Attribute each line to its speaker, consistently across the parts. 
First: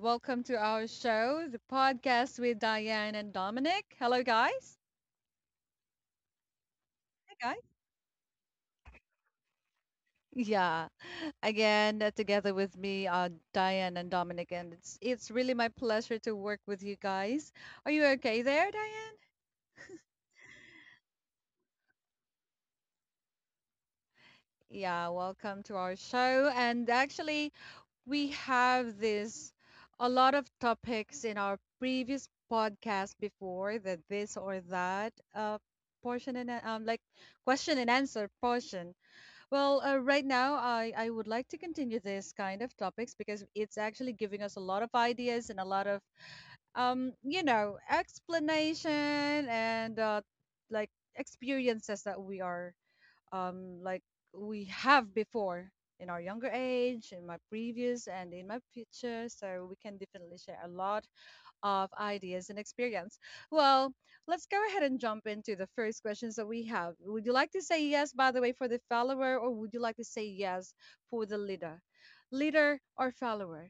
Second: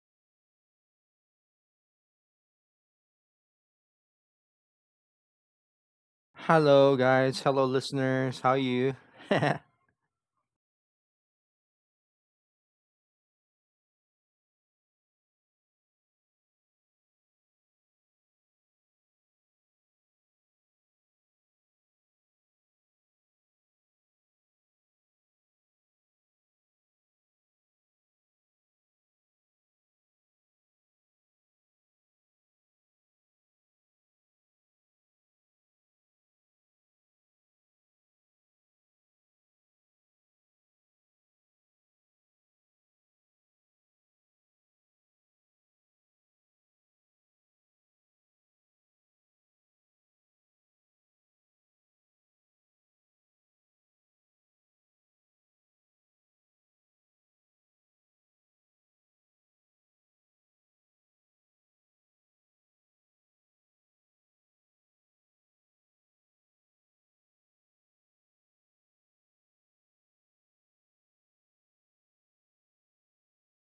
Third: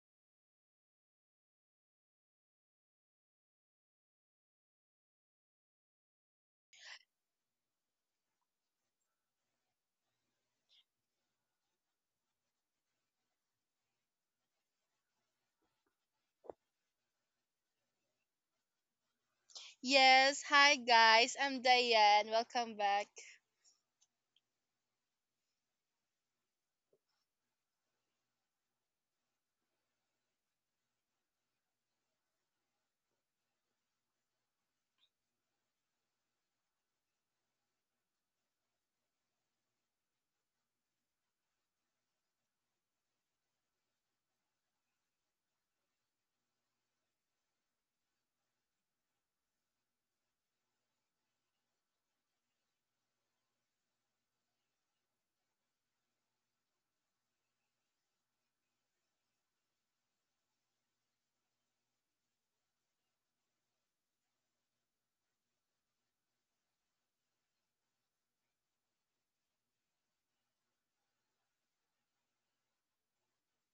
Speaker 1: welcome to our show, the podcast with Diane and Dominic. Hello, guys.
Speaker 2: Hello,
Speaker 1: Hi,
Speaker 2: guys.
Speaker 1: guys.
Speaker 2: Hello, listeners. How you? yeah.
Speaker 1: Yeah, again, together with me, Diane and Dominic, and it's really my pleasure to work with you guys. Are you okay there, Diane?
Speaker 3: Yes, hi guys. I'm Diane. Welcome back.
Speaker 1: Yeah, welcome to our show. And actually, we have this a lot of topics in our previous podcast before the this or that portion and like question and answer portion. Well, right now I would like to continue this kind of topics because it's actually giving us a lot of ideas and a lot of explanation and like experiences that we are um, like we have before in our younger age, in my previous and in my future. So we can definitely share a lot of ideas and experience. Well, let's go ahead and jump into the first questions that we have. Would you like to say yes, by the way, for the follower, or would you like to say yes for the leader? Leader or follower?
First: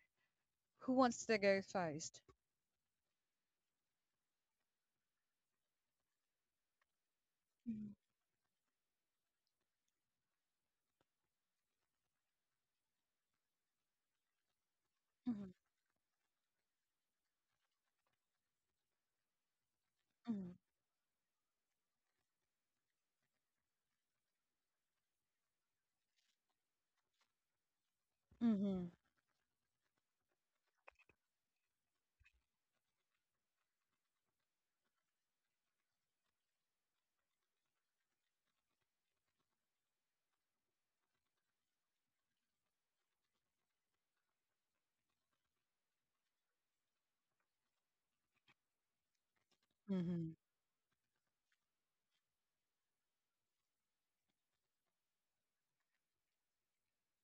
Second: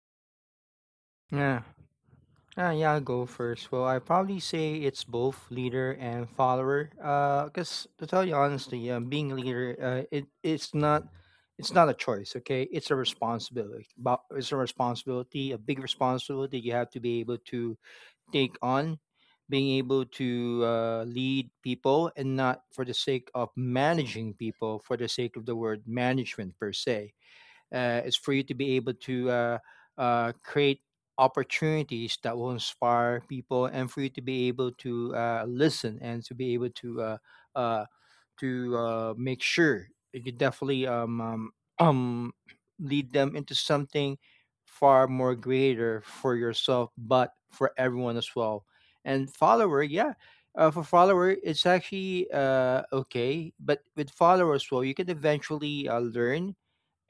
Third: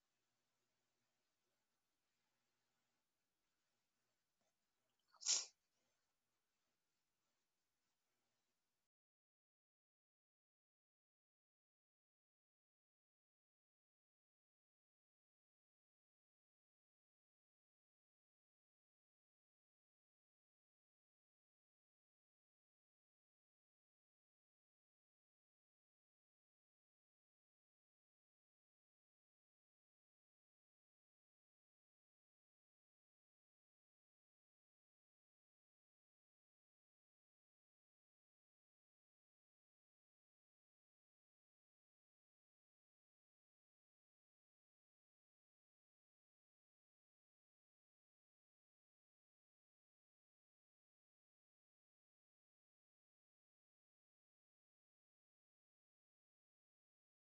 Speaker 1: Who wants to go first?
Speaker 2: Yeah, I'll go first. Well, I probably say it's both leader and follower. Cause
Speaker 1: Mhm,
Speaker 2: to tell you honestly, being a leader, it's not, it's not a choice. Okay, it's a responsibility. But it's a
Speaker 1: mhm,
Speaker 2: responsibility, a big responsibility you have to be able to take on, being able to lead people, and not for the sake of managing people, for the sake of the word management per se is for you to be
Speaker 1: mhm,
Speaker 2: able to create opportunities that will inspire people, and for you to be able to listen and to be able to uh, make sure that you definitely um, lead them into something far more greater for yourself but for everyone as well. And follower, yeah.
Speaker 1: mhm,
Speaker 2: For follower, it's actually okay, but with follower as well, you can eventually learn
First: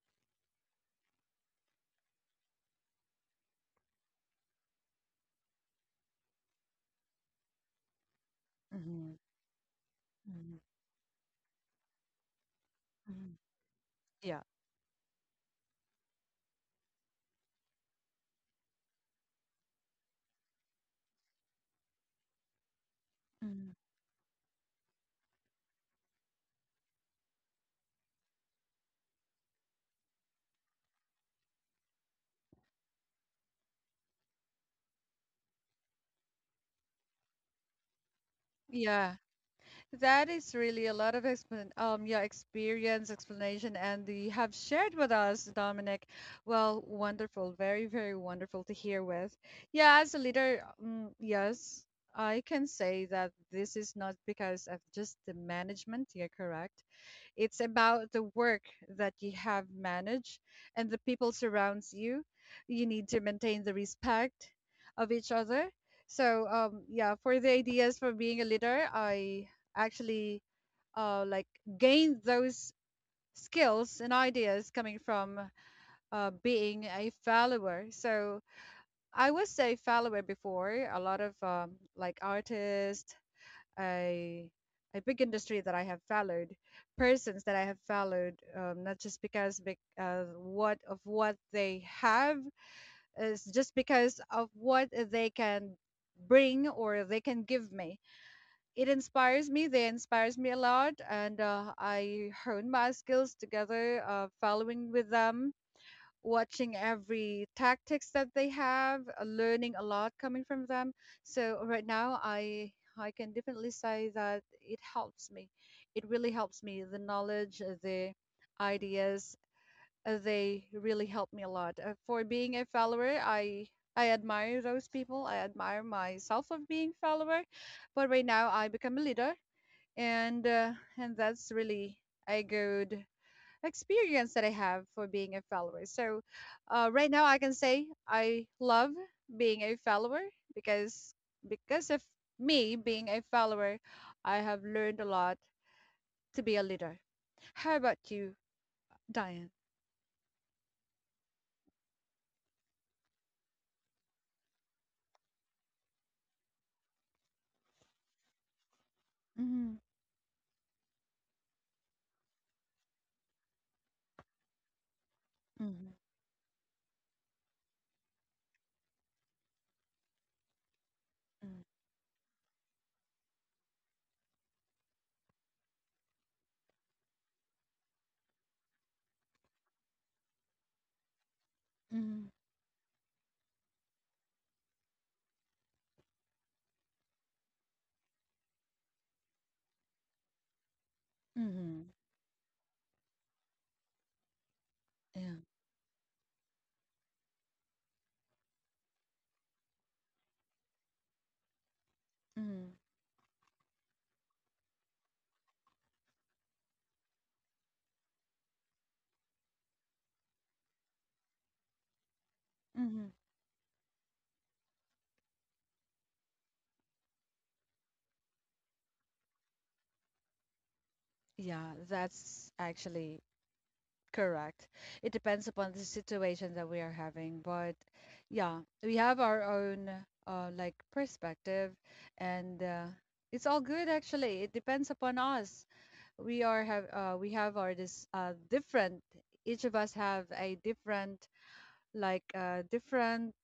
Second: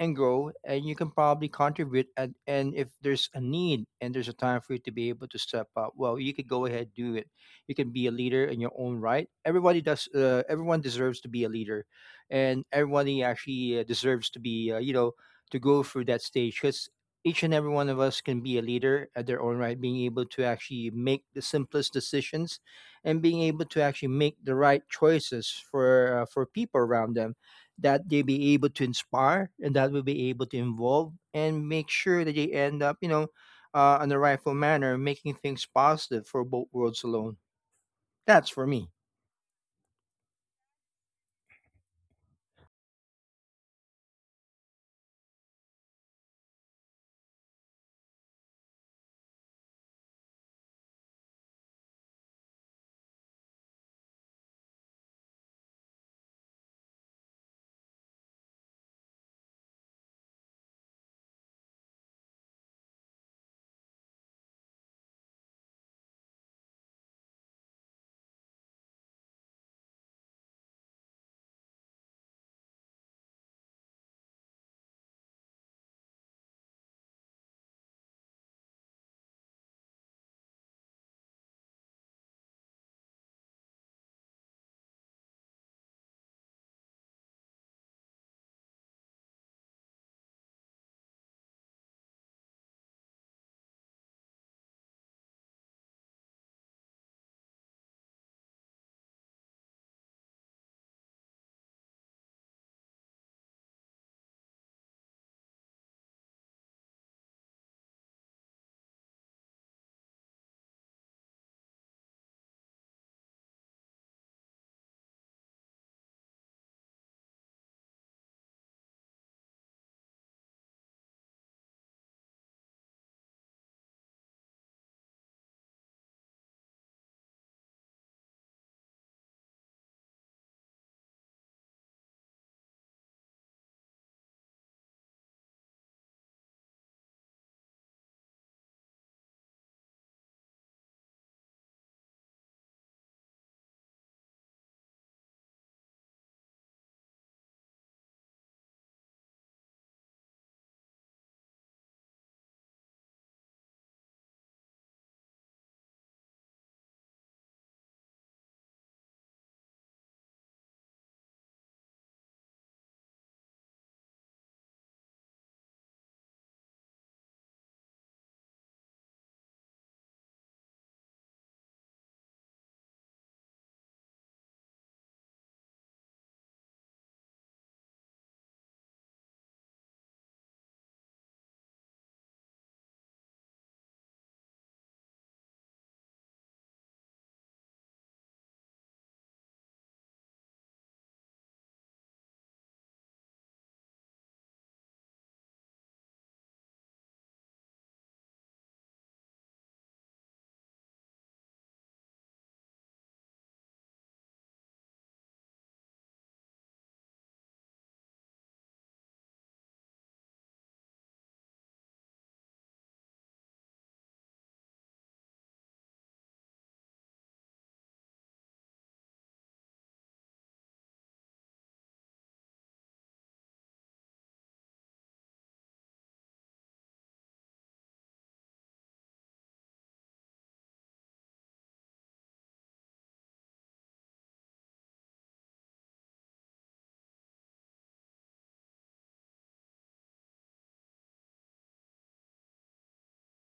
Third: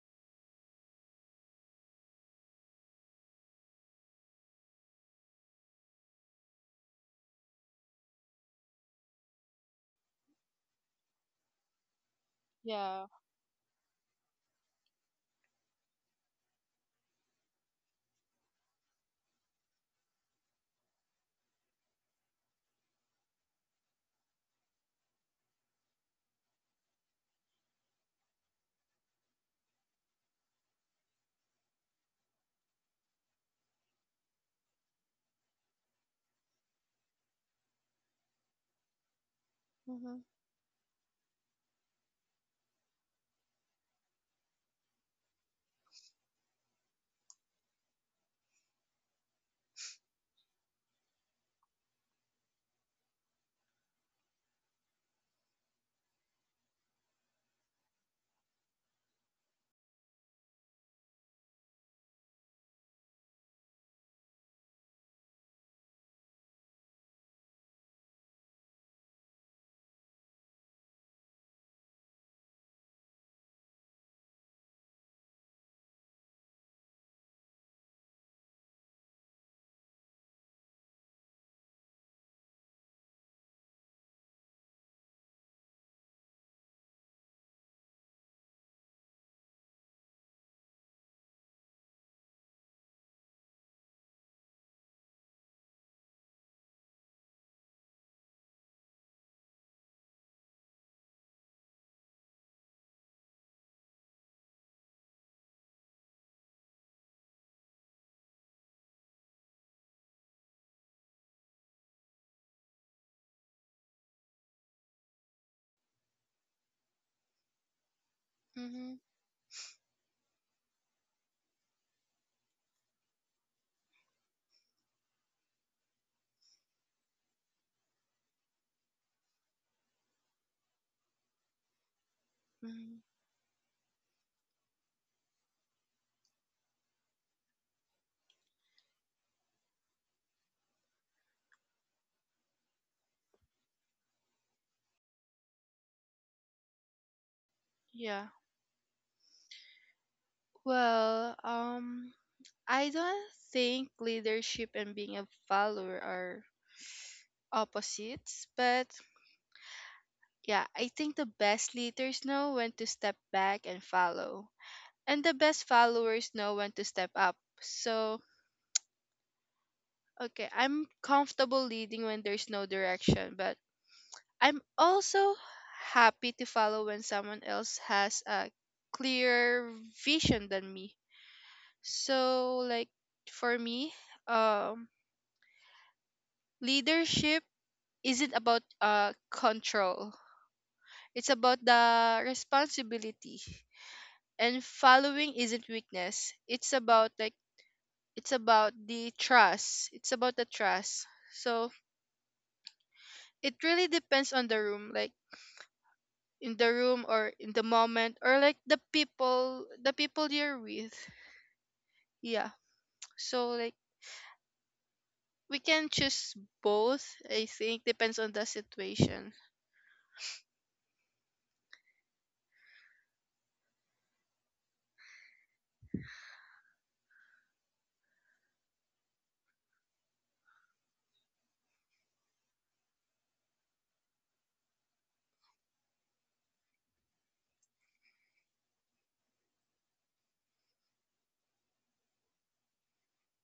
Speaker 2: and grow, and you can probably contribute, and if there's a need and there's a time for you to be able to step up, well, you could go ahead, do it. You can be a leader in your
Speaker 1: mhm,
Speaker 2: own
Speaker 1: mhm,
Speaker 2: right. Everybody does.
Speaker 1: mhm.
Speaker 2: Everyone deserves to be a leader, and
Speaker 3: Yeah.
Speaker 2: everybody
Speaker 1: Mhm.
Speaker 2: actually deserves to
Speaker 1: Yeah.
Speaker 2: be, you know, to go through that stage, because each and every one of us can be a leader at their own right, being able to actually make the simplest decisions and being able
Speaker 1: Mhm.
Speaker 2: to actually make the right choices for people around them, that they be able to inspire and that will be able to involve and make sure that they end up, you know, on the rightful manner, making things positive for both worlds alone. That's for me.
Speaker 1: Yeah.
Speaker 3: Hmm.
Speaker 1: That is really a lot of explan yeah, experience, explanation, and you have shared with us, Dominic. Well, wonderful, very, very wonderful to hear with. Yeah, as a leader, mm, yes, I can say that this is not because of just the management. You're correct. It's about the work that you have managed and the people surrounds you. You need to maintain the respect of each other. So yeah, for the ideas for being a leader, I actually uh, like gained those skills and ideas coming from being a follower. So I was a follower before a lot of artists, a a big industry that I have followed, persons that I have followed, not just because what of what they have is just because of what they can bring or they can give me. It inspires me. They inspires me a lot, and I hone my skills together, following with them watching every tactics that they have, learning a lot coming from them. So right now, I can definitely say that it helps me. It really helps me. The knowledge, the
Speaker 3: Mhm.
Speaker 1: ideas, they really help me a lot. For being a follower, I admire those people. I admire myself of being follower, but right now I become a leader, and uh, and that's really a
Speaker 3: Hmm.
Speaker 1: good experience that I have for being a follower. So, right now I can say I love being a follower because because of me being a follower, I have learned a lot to be a leader. How about
Speaker 3: Yeah.
Speaker 1: you, Diane?
Speaker 3: Well, um, I don't think leadership and being a follower are opposites, but
Speaker 1: Mm-hmm,
Speaker 3: yeah, I think the best leaders know when to step back and follow, and the best followers know when to step up. So, okay, I'm
Speaker 1: mm-hmm,
Speaker 3: comfortable leading when there's no direction, but I'm also happy to follow when someone else has a clear vision than me.
Speaker 1: mm-hmm,
Speaker 3: So like for me, um leadership isn't about control. It's about
Speaker 1: mm-hmm,
Speaker 3: the responsibility. And following
Speaker 1: yeah,
Speaker 3: isn't weakness. It's about like it's about the trust. It's about the trust. So
Speaker 1: mm-hmm,
Speaker 3: it really depends on the room. Like in the room or in the moment or like the people you're with, yeah,
Speaker 1: mm-hmm.
Speaker 3: so like we can choose both, I think depends on the situation.
Speaker 1: Yeah, that's actually correct. It depends upon the situation that we are having, but yeah, we have our own perspective, and it's all good actually. It depends upon us. We have our this different. Each of us have a different different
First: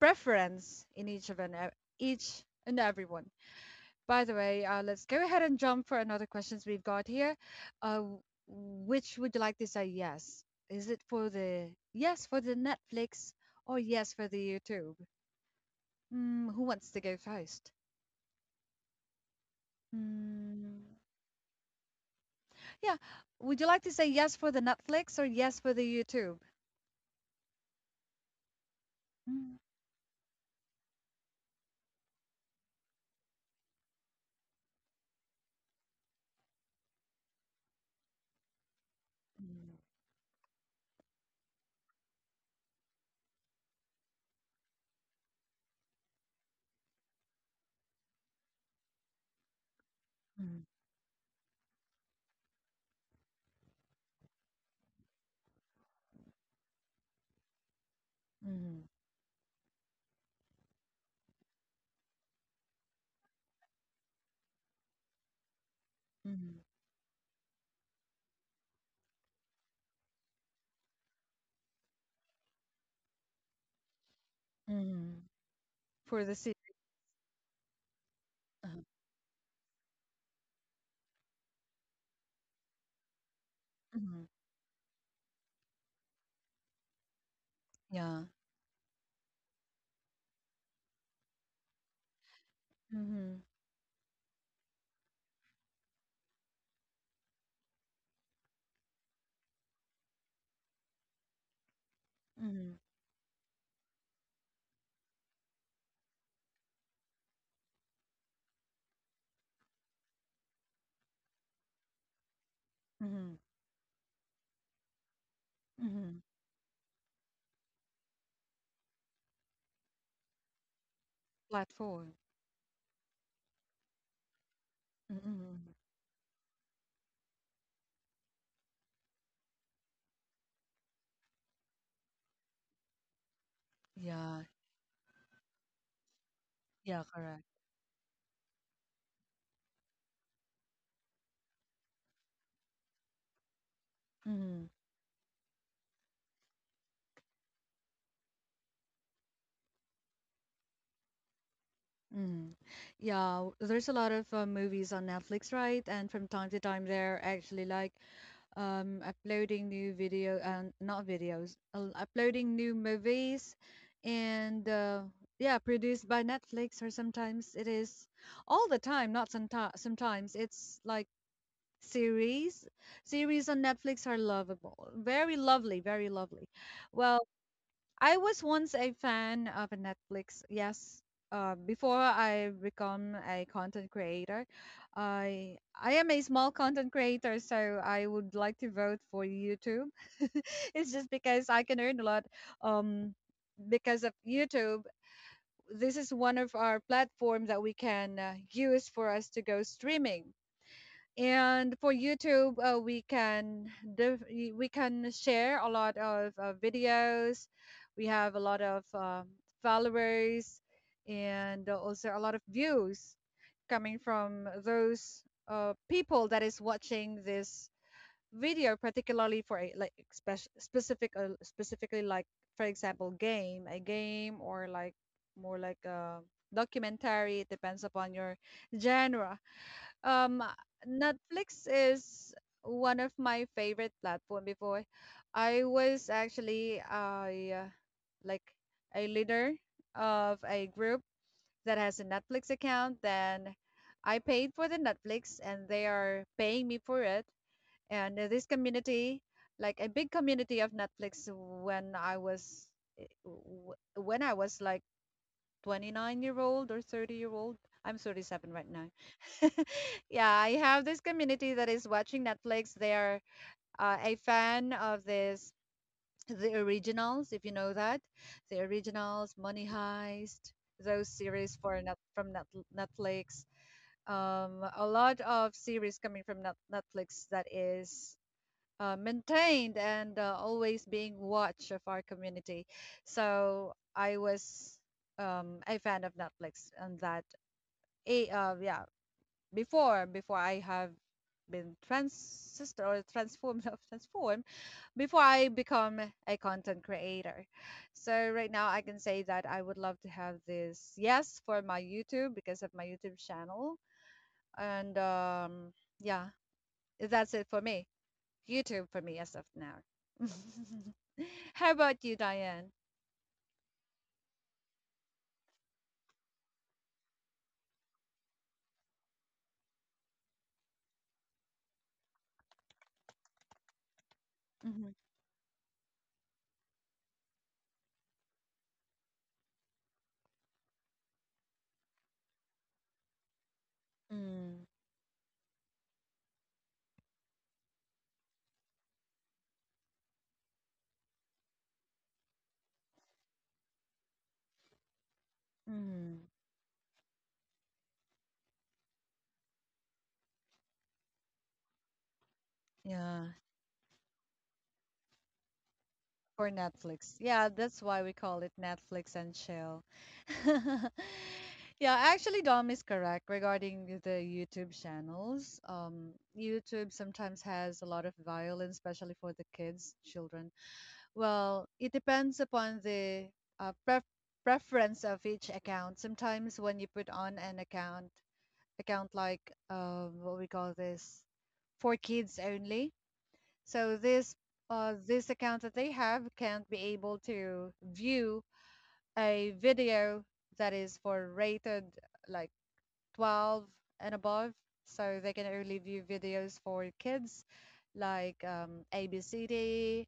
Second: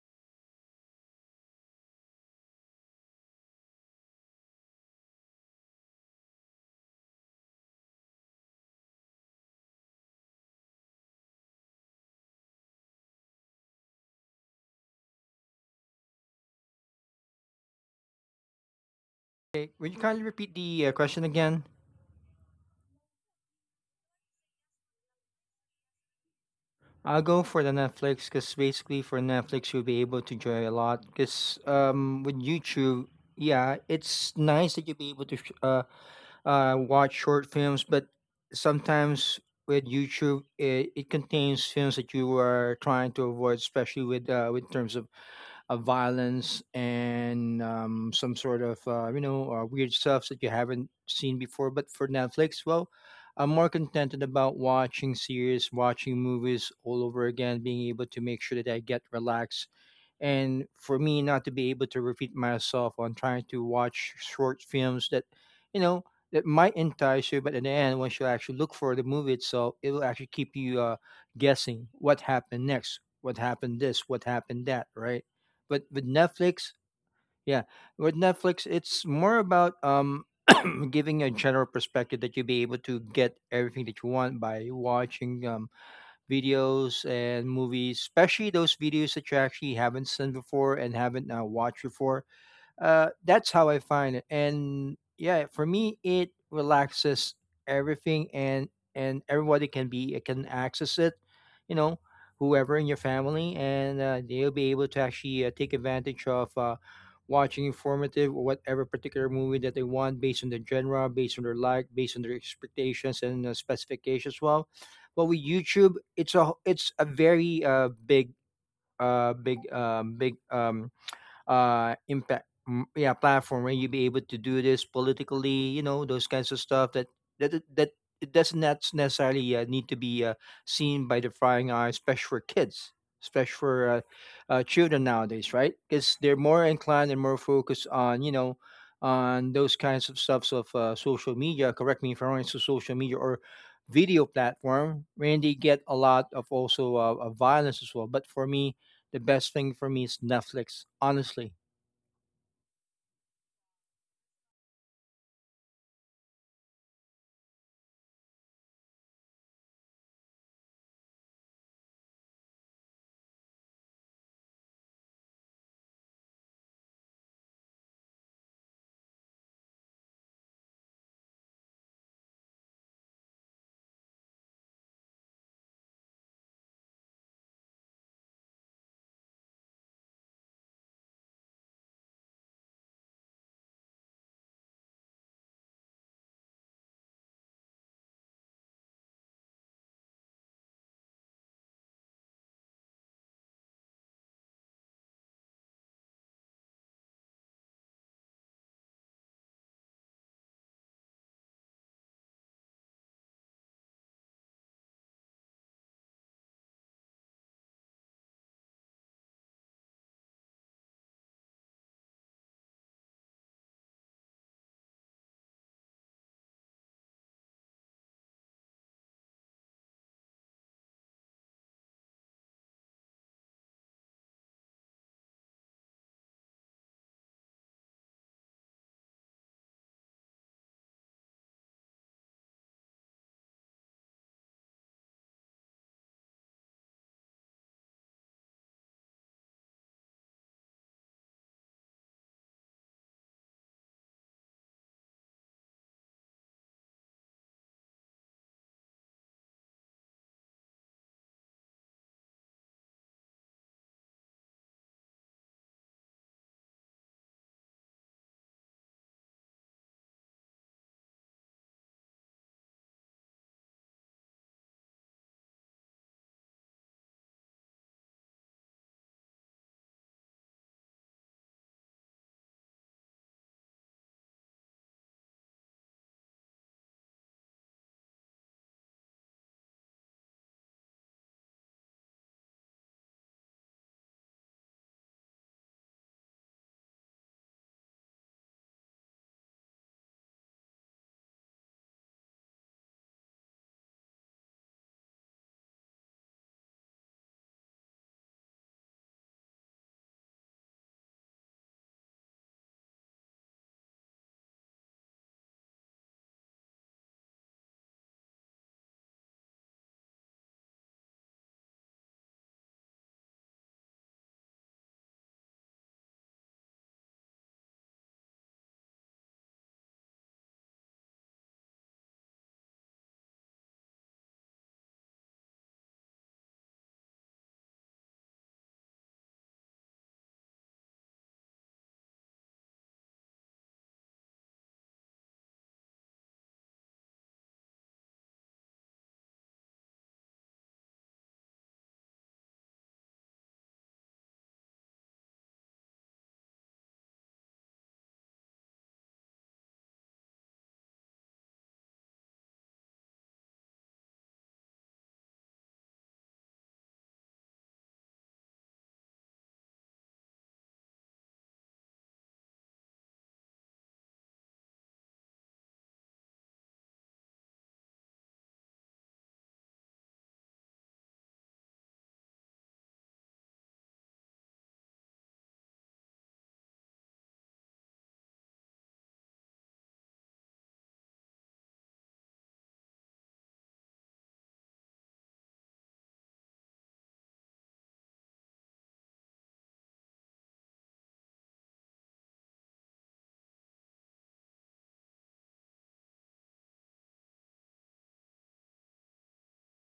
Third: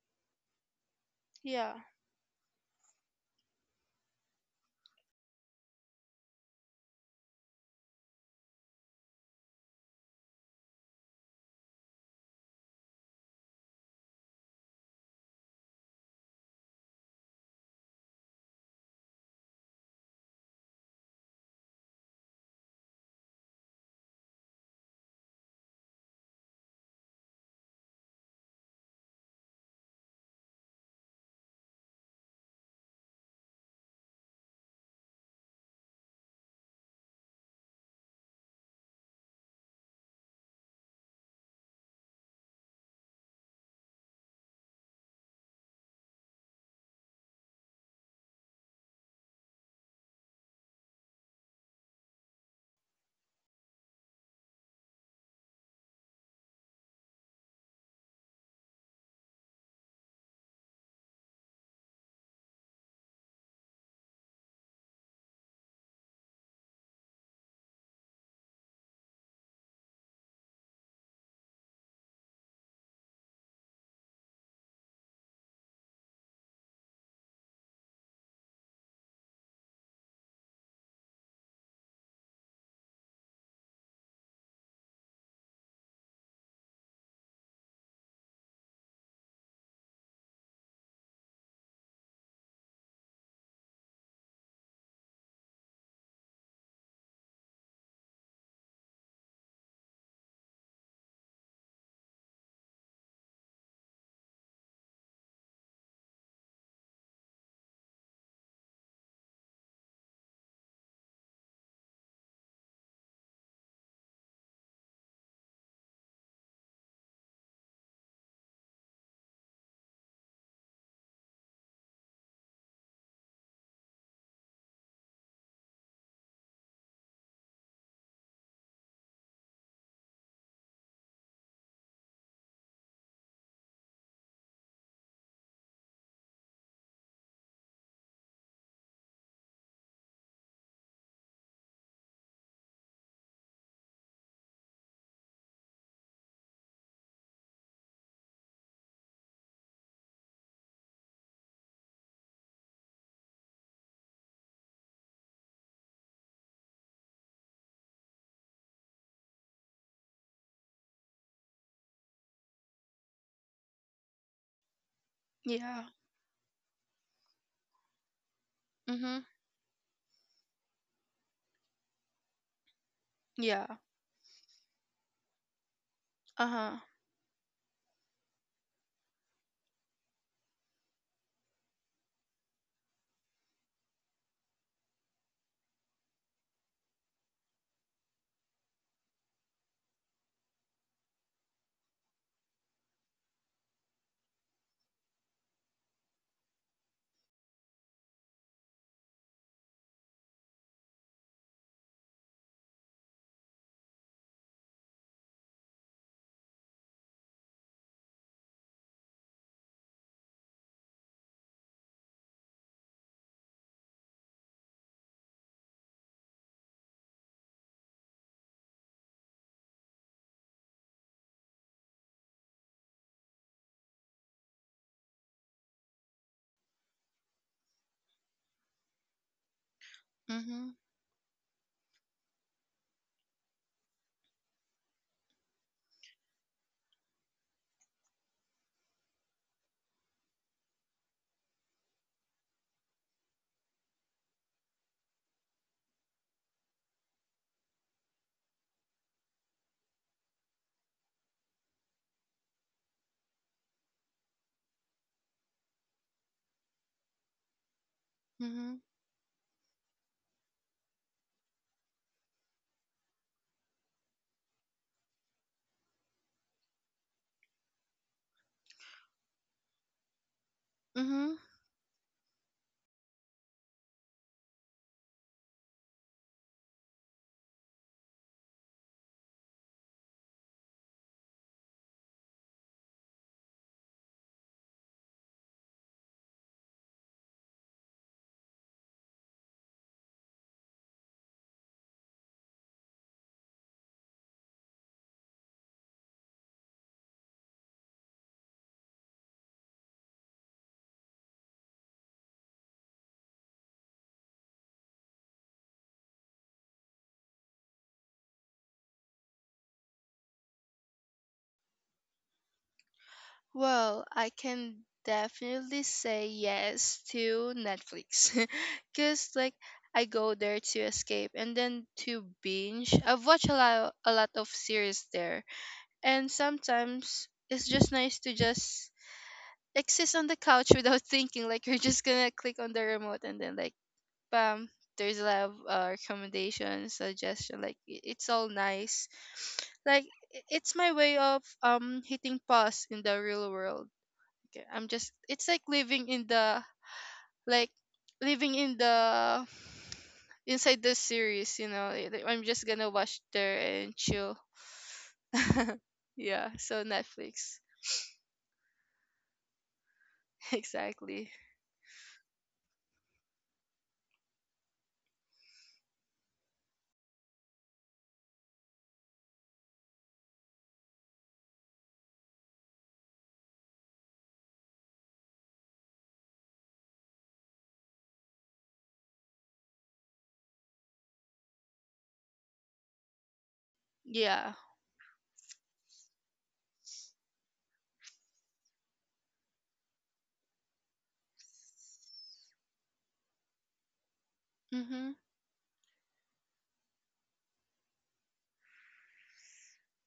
Speaker 1: preference in each of an
Speaker 3: Yeah.
Speaker 1: each and everyone. By the way, let's go ahead and jump for another questions we've got here. Uh, w- which would you like to say yes? Is it for the yes for the Netflix or yes for the YouTube? Mm, who wants to go first?
Speaker 2: Okay, would you kindly repeat
Speaker 1: Mm,
Speaker 2: the question again?
Speaker 1: yeah, would you like to say yes for the Netflix or yes for the YouTube?
Speaker 2: I'll go for the Netflix, because basically for
Speaker 1: Mm,
Speaker 2: Netflix you'll be able to enjoy a lot, because with YouTube, yeah, it's nice that you'll be able to watch short films, but sometimes
Speaker 1: mm,
Speaker 2: with YouTube, it contains films that you are trying to avoid, especially with terms of violence, and some sort of you know weird stuff that you haven't seen before. But for Netflix, well, I'm more contented about watching series, watching movies all over again, being able to make sure that I
Speaker 1: mm,
Speaker 2: get relaxed. And for me, not to be able to repeat myself on trying to watch short films that, you know, that
Speaker 1: mm,
Speaker 2: might entice you, but in the end, once you actually look for the movie itself, it will actually keep you guessing what happened next, what happened this, what happened
Speaker 1: mm,
Speaker 2: that,
Speaker 1: mm.
Speaker 2: right? But with
Speaker 1: For the series.
Speaker 2: Netflix, yeah, with Netflix,
Speaker 1: Uh-huh.
Speaker 2: it's more about giving a general perspective that you'll be able to get everything that you
Speaker 1: Mhm,
Speaker 2: want by watching videos and movies,
Speaker 1: yeah.
Speaker 2: especially those videos that you actually haven't seen before and haven't watched before.
Speaker 1: Mm-hmm.
Speaker 2: That's how I find it. And yeah, for me, it relaxes everything, and everybody can access it. You know,
Speaker 1: Mm-hmm.
Speaker 2: whoever in your family, and they'll be able to actually take advantage of watching informative or whatever particular movie that they want, based on their genre, based on their like, based on their
Speaker 1: Mm-hmm.
Speaker 2: expectations and specifications as well. But with YouTube,
Speaker 1: Mm-hmm.
Speaker 2: it's a very big
Speaker 1: Platform.
Speaker 2: impact, yeah, platform where you be able to do this
Speaker 1: Mm-hmm.
Speaker 2: politically, you know, those kinds of stuff that that it does not necessarily need to be seen by the prying eye, especially for kids, especially for
Speaker 1: Yeah.
Speaker 2: children nowadays, right? Because they're more
Speaker 1: Yeah,
Speaker 2: inclined and
Speaker 1: correct.
Speaker 2: more focused on, you know, on those kinds of stuffs of social media, correct me if I'm wrong, so social media or video
Speaker 1: Hmm.
Speaker 2: platform where they get a lot of also of violence as well. But for me, the best thing for me is Netflix, honestly.
Speaker 1: Hmm. Yeah, there's a lot of movies on Netflix, right? And from time to time, they're actually like uploading new video and not videos, uploading new movies, and yeah,
Speaker 3: Yeah.
Speaker 1: produced by Netflix. Or sometimes it is all the time,
Speaker 3: Mm-hmm.
Speaker 1: not sometimes. Sometimes it's like series. Series on
Speaker 3: Yeah.
Speaker 1: Netflix are lovable, very lovely, very lovely.
Speaker 3: Uh-huh.
Speaker 1: Well, I was once a fan of a Netflix. Yes, before I become a content creator, I am a small content creator, so I would like to vote for YouTube. It's just because I can earn a lot um, because of YouTube. This is one of our platform that we can use for us to go streaming. And for YouTube, we can share a lot of videos. We have a lot of followers and also a lot of views coming from those people that is watching this video, particularly for a specifically like for example game a game or like more like a documentary. It depends upon your genre. um,
Speaker 3: Mm-hmm.
Speaker 1: Netflix is one of my favorite platform before. I was actually like a leader of a group that has a Netflix account. Then I paid for the Netflix, and they are paying me for it. And this community, like a big community of Netflix, when I was when I was like 29-year-old or 30-year-old. I'm 37 right
Speaker 3: Mm-hmm.
Speaker 1: now. Yeah, I have this community that is watching Netflix. They are a fan of this, the originals, if you know that, the originals, Money Heist, those
Speaker 3: Mm-hmm.
Speaker 1: series for net, from net, Netflix. A lot of series coming from Netflix that is maintained and always being watch of our community. So I was a fan of Netflix and that a yeah, before I have been transistor or transformed of transform before I become a content creator. So right now I can say that I would love to have this yes for my YouTube because of my YouTube channel and yeah, that's it for me. YouTube for me as of now. How about you, Diane?
Speaker 3: Well, I can definitely say yes to Netflix because like I go there to escape and then to binge. I've watched a lot of
Speaker 1: Hmm.
Speaker 3: series there. And sometimes it's just nice to just exist on the couch without thinking. Like you're just gonna click on the remote and then like
Speaker 1: Mm,
Speaker 3: bam, there's a lot of recommendations, suggestion. Like it's all nice. Like it's my way of hitting pause in the real world. Okay, I'm just it's like
Speaker 1: mm,
Speaker 3: like living in the inside the series. You know, I'm just gonna watch
Speaker 1: yeah,
Speaker 3: there and chill.
Speaker 1: for
Speaker 3: Yeah, so
Speaker 1: Netflix. Yeah,
Speaker 3: Netflix.
Speaker 1: that's why we call it Netflix and chill.
Speaker 3: Exactly.
Speaker 1: Yeah, actually, Dom is correct regarding the YouTube channels. YouTube sometimes has a lot of violence, especially for the kids, children. Well, it depends upon the uh, pref preference of each account. Sometimes when you put on an account, account like what we call this for kids only. So
Speaker 3: Yeah.
Speaker 1: this account that they have can't be able to view a video that is for rated like 12 and above.
Speaker 3: Mhm.
Speaker 1: So they can only view videos for kids like ABCD,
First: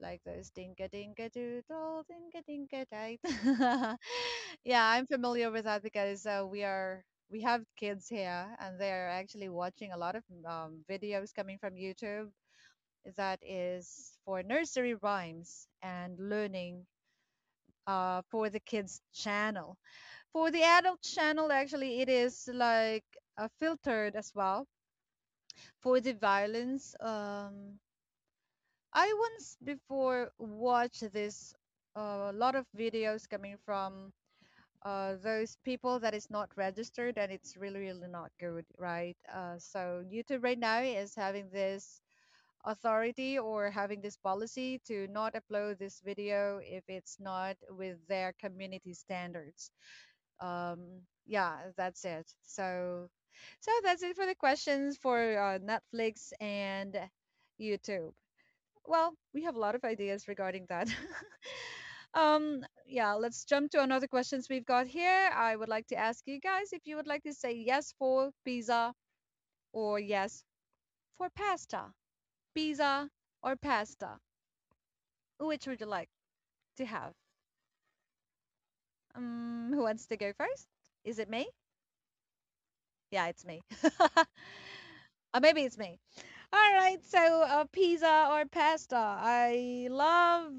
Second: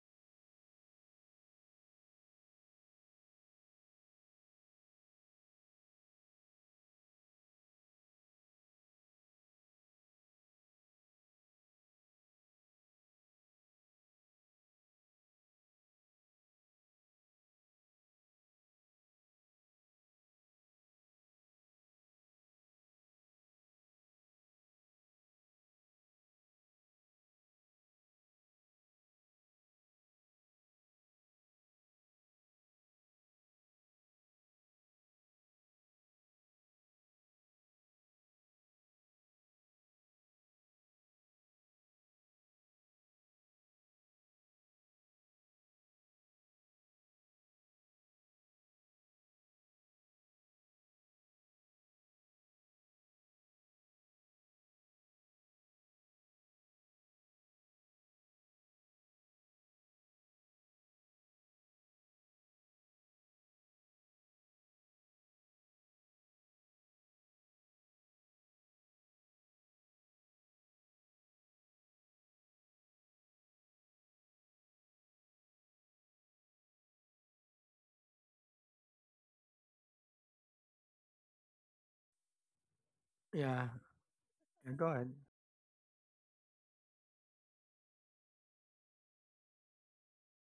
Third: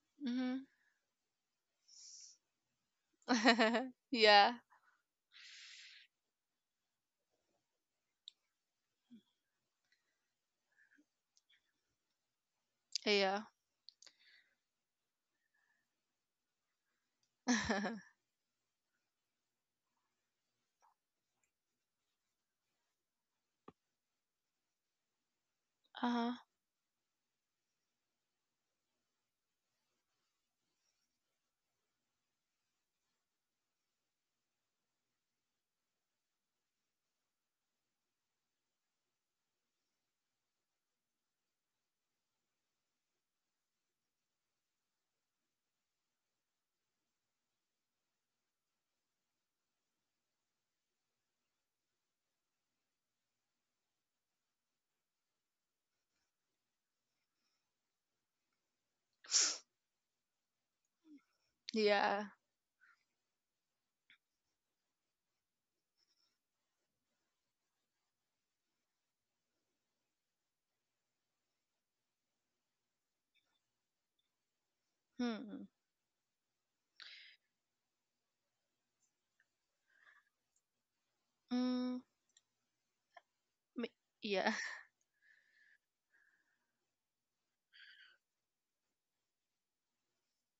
Speaker 1: like those
Speaker 3: Mhm.
Speaker 1: dinka dinka doodle, dinka dinka date.
Speaker 3: Yeah.
Speaker 1: Yeah, I'm familiar with that because we have kids here and they're actually watching a lot of videos coming from YouTube that
Speaker 3: Yeah.
Speaker 1: is for nursery rhymes and learning for the kids channel. For the adult channel, actually, it is like filtered as well. For the
Speaker 3: Uh-huh.
Speaker 1: violence, I once before watched this a lot of videos coming from those people that is not registered, and it's really, really not good, right? So YouTube right now is having this authority or having this policy to not upload this video if it's not with their community standards. um yeah, that's it. So that's it for the questions for Netflix and YouTube. Well, we have a lot of ideas regarding that.
Speaker 3: Yeah.
Speaker 1: Um, yeah, let's jump to another questions we've got here. I would like to ask you guys if you would like to say yes for pizza or yes for pasta. Pizza or pasta? Which
Speaker 3: Hmm.
Speaker 1: would you like to have? Um, who wants to go first? Is it me?
Speaker 3: Mm.
Speaker 1: Yeah, it's me.
Speaker 2: Yeah,
Speaker 3: m-
Speaker 1: uh,
Speaker 3: Yeah.
Speaker 2: yeah, go ahead.
Speaker 1: maybe it's me. All right, so pizza or pasta? I love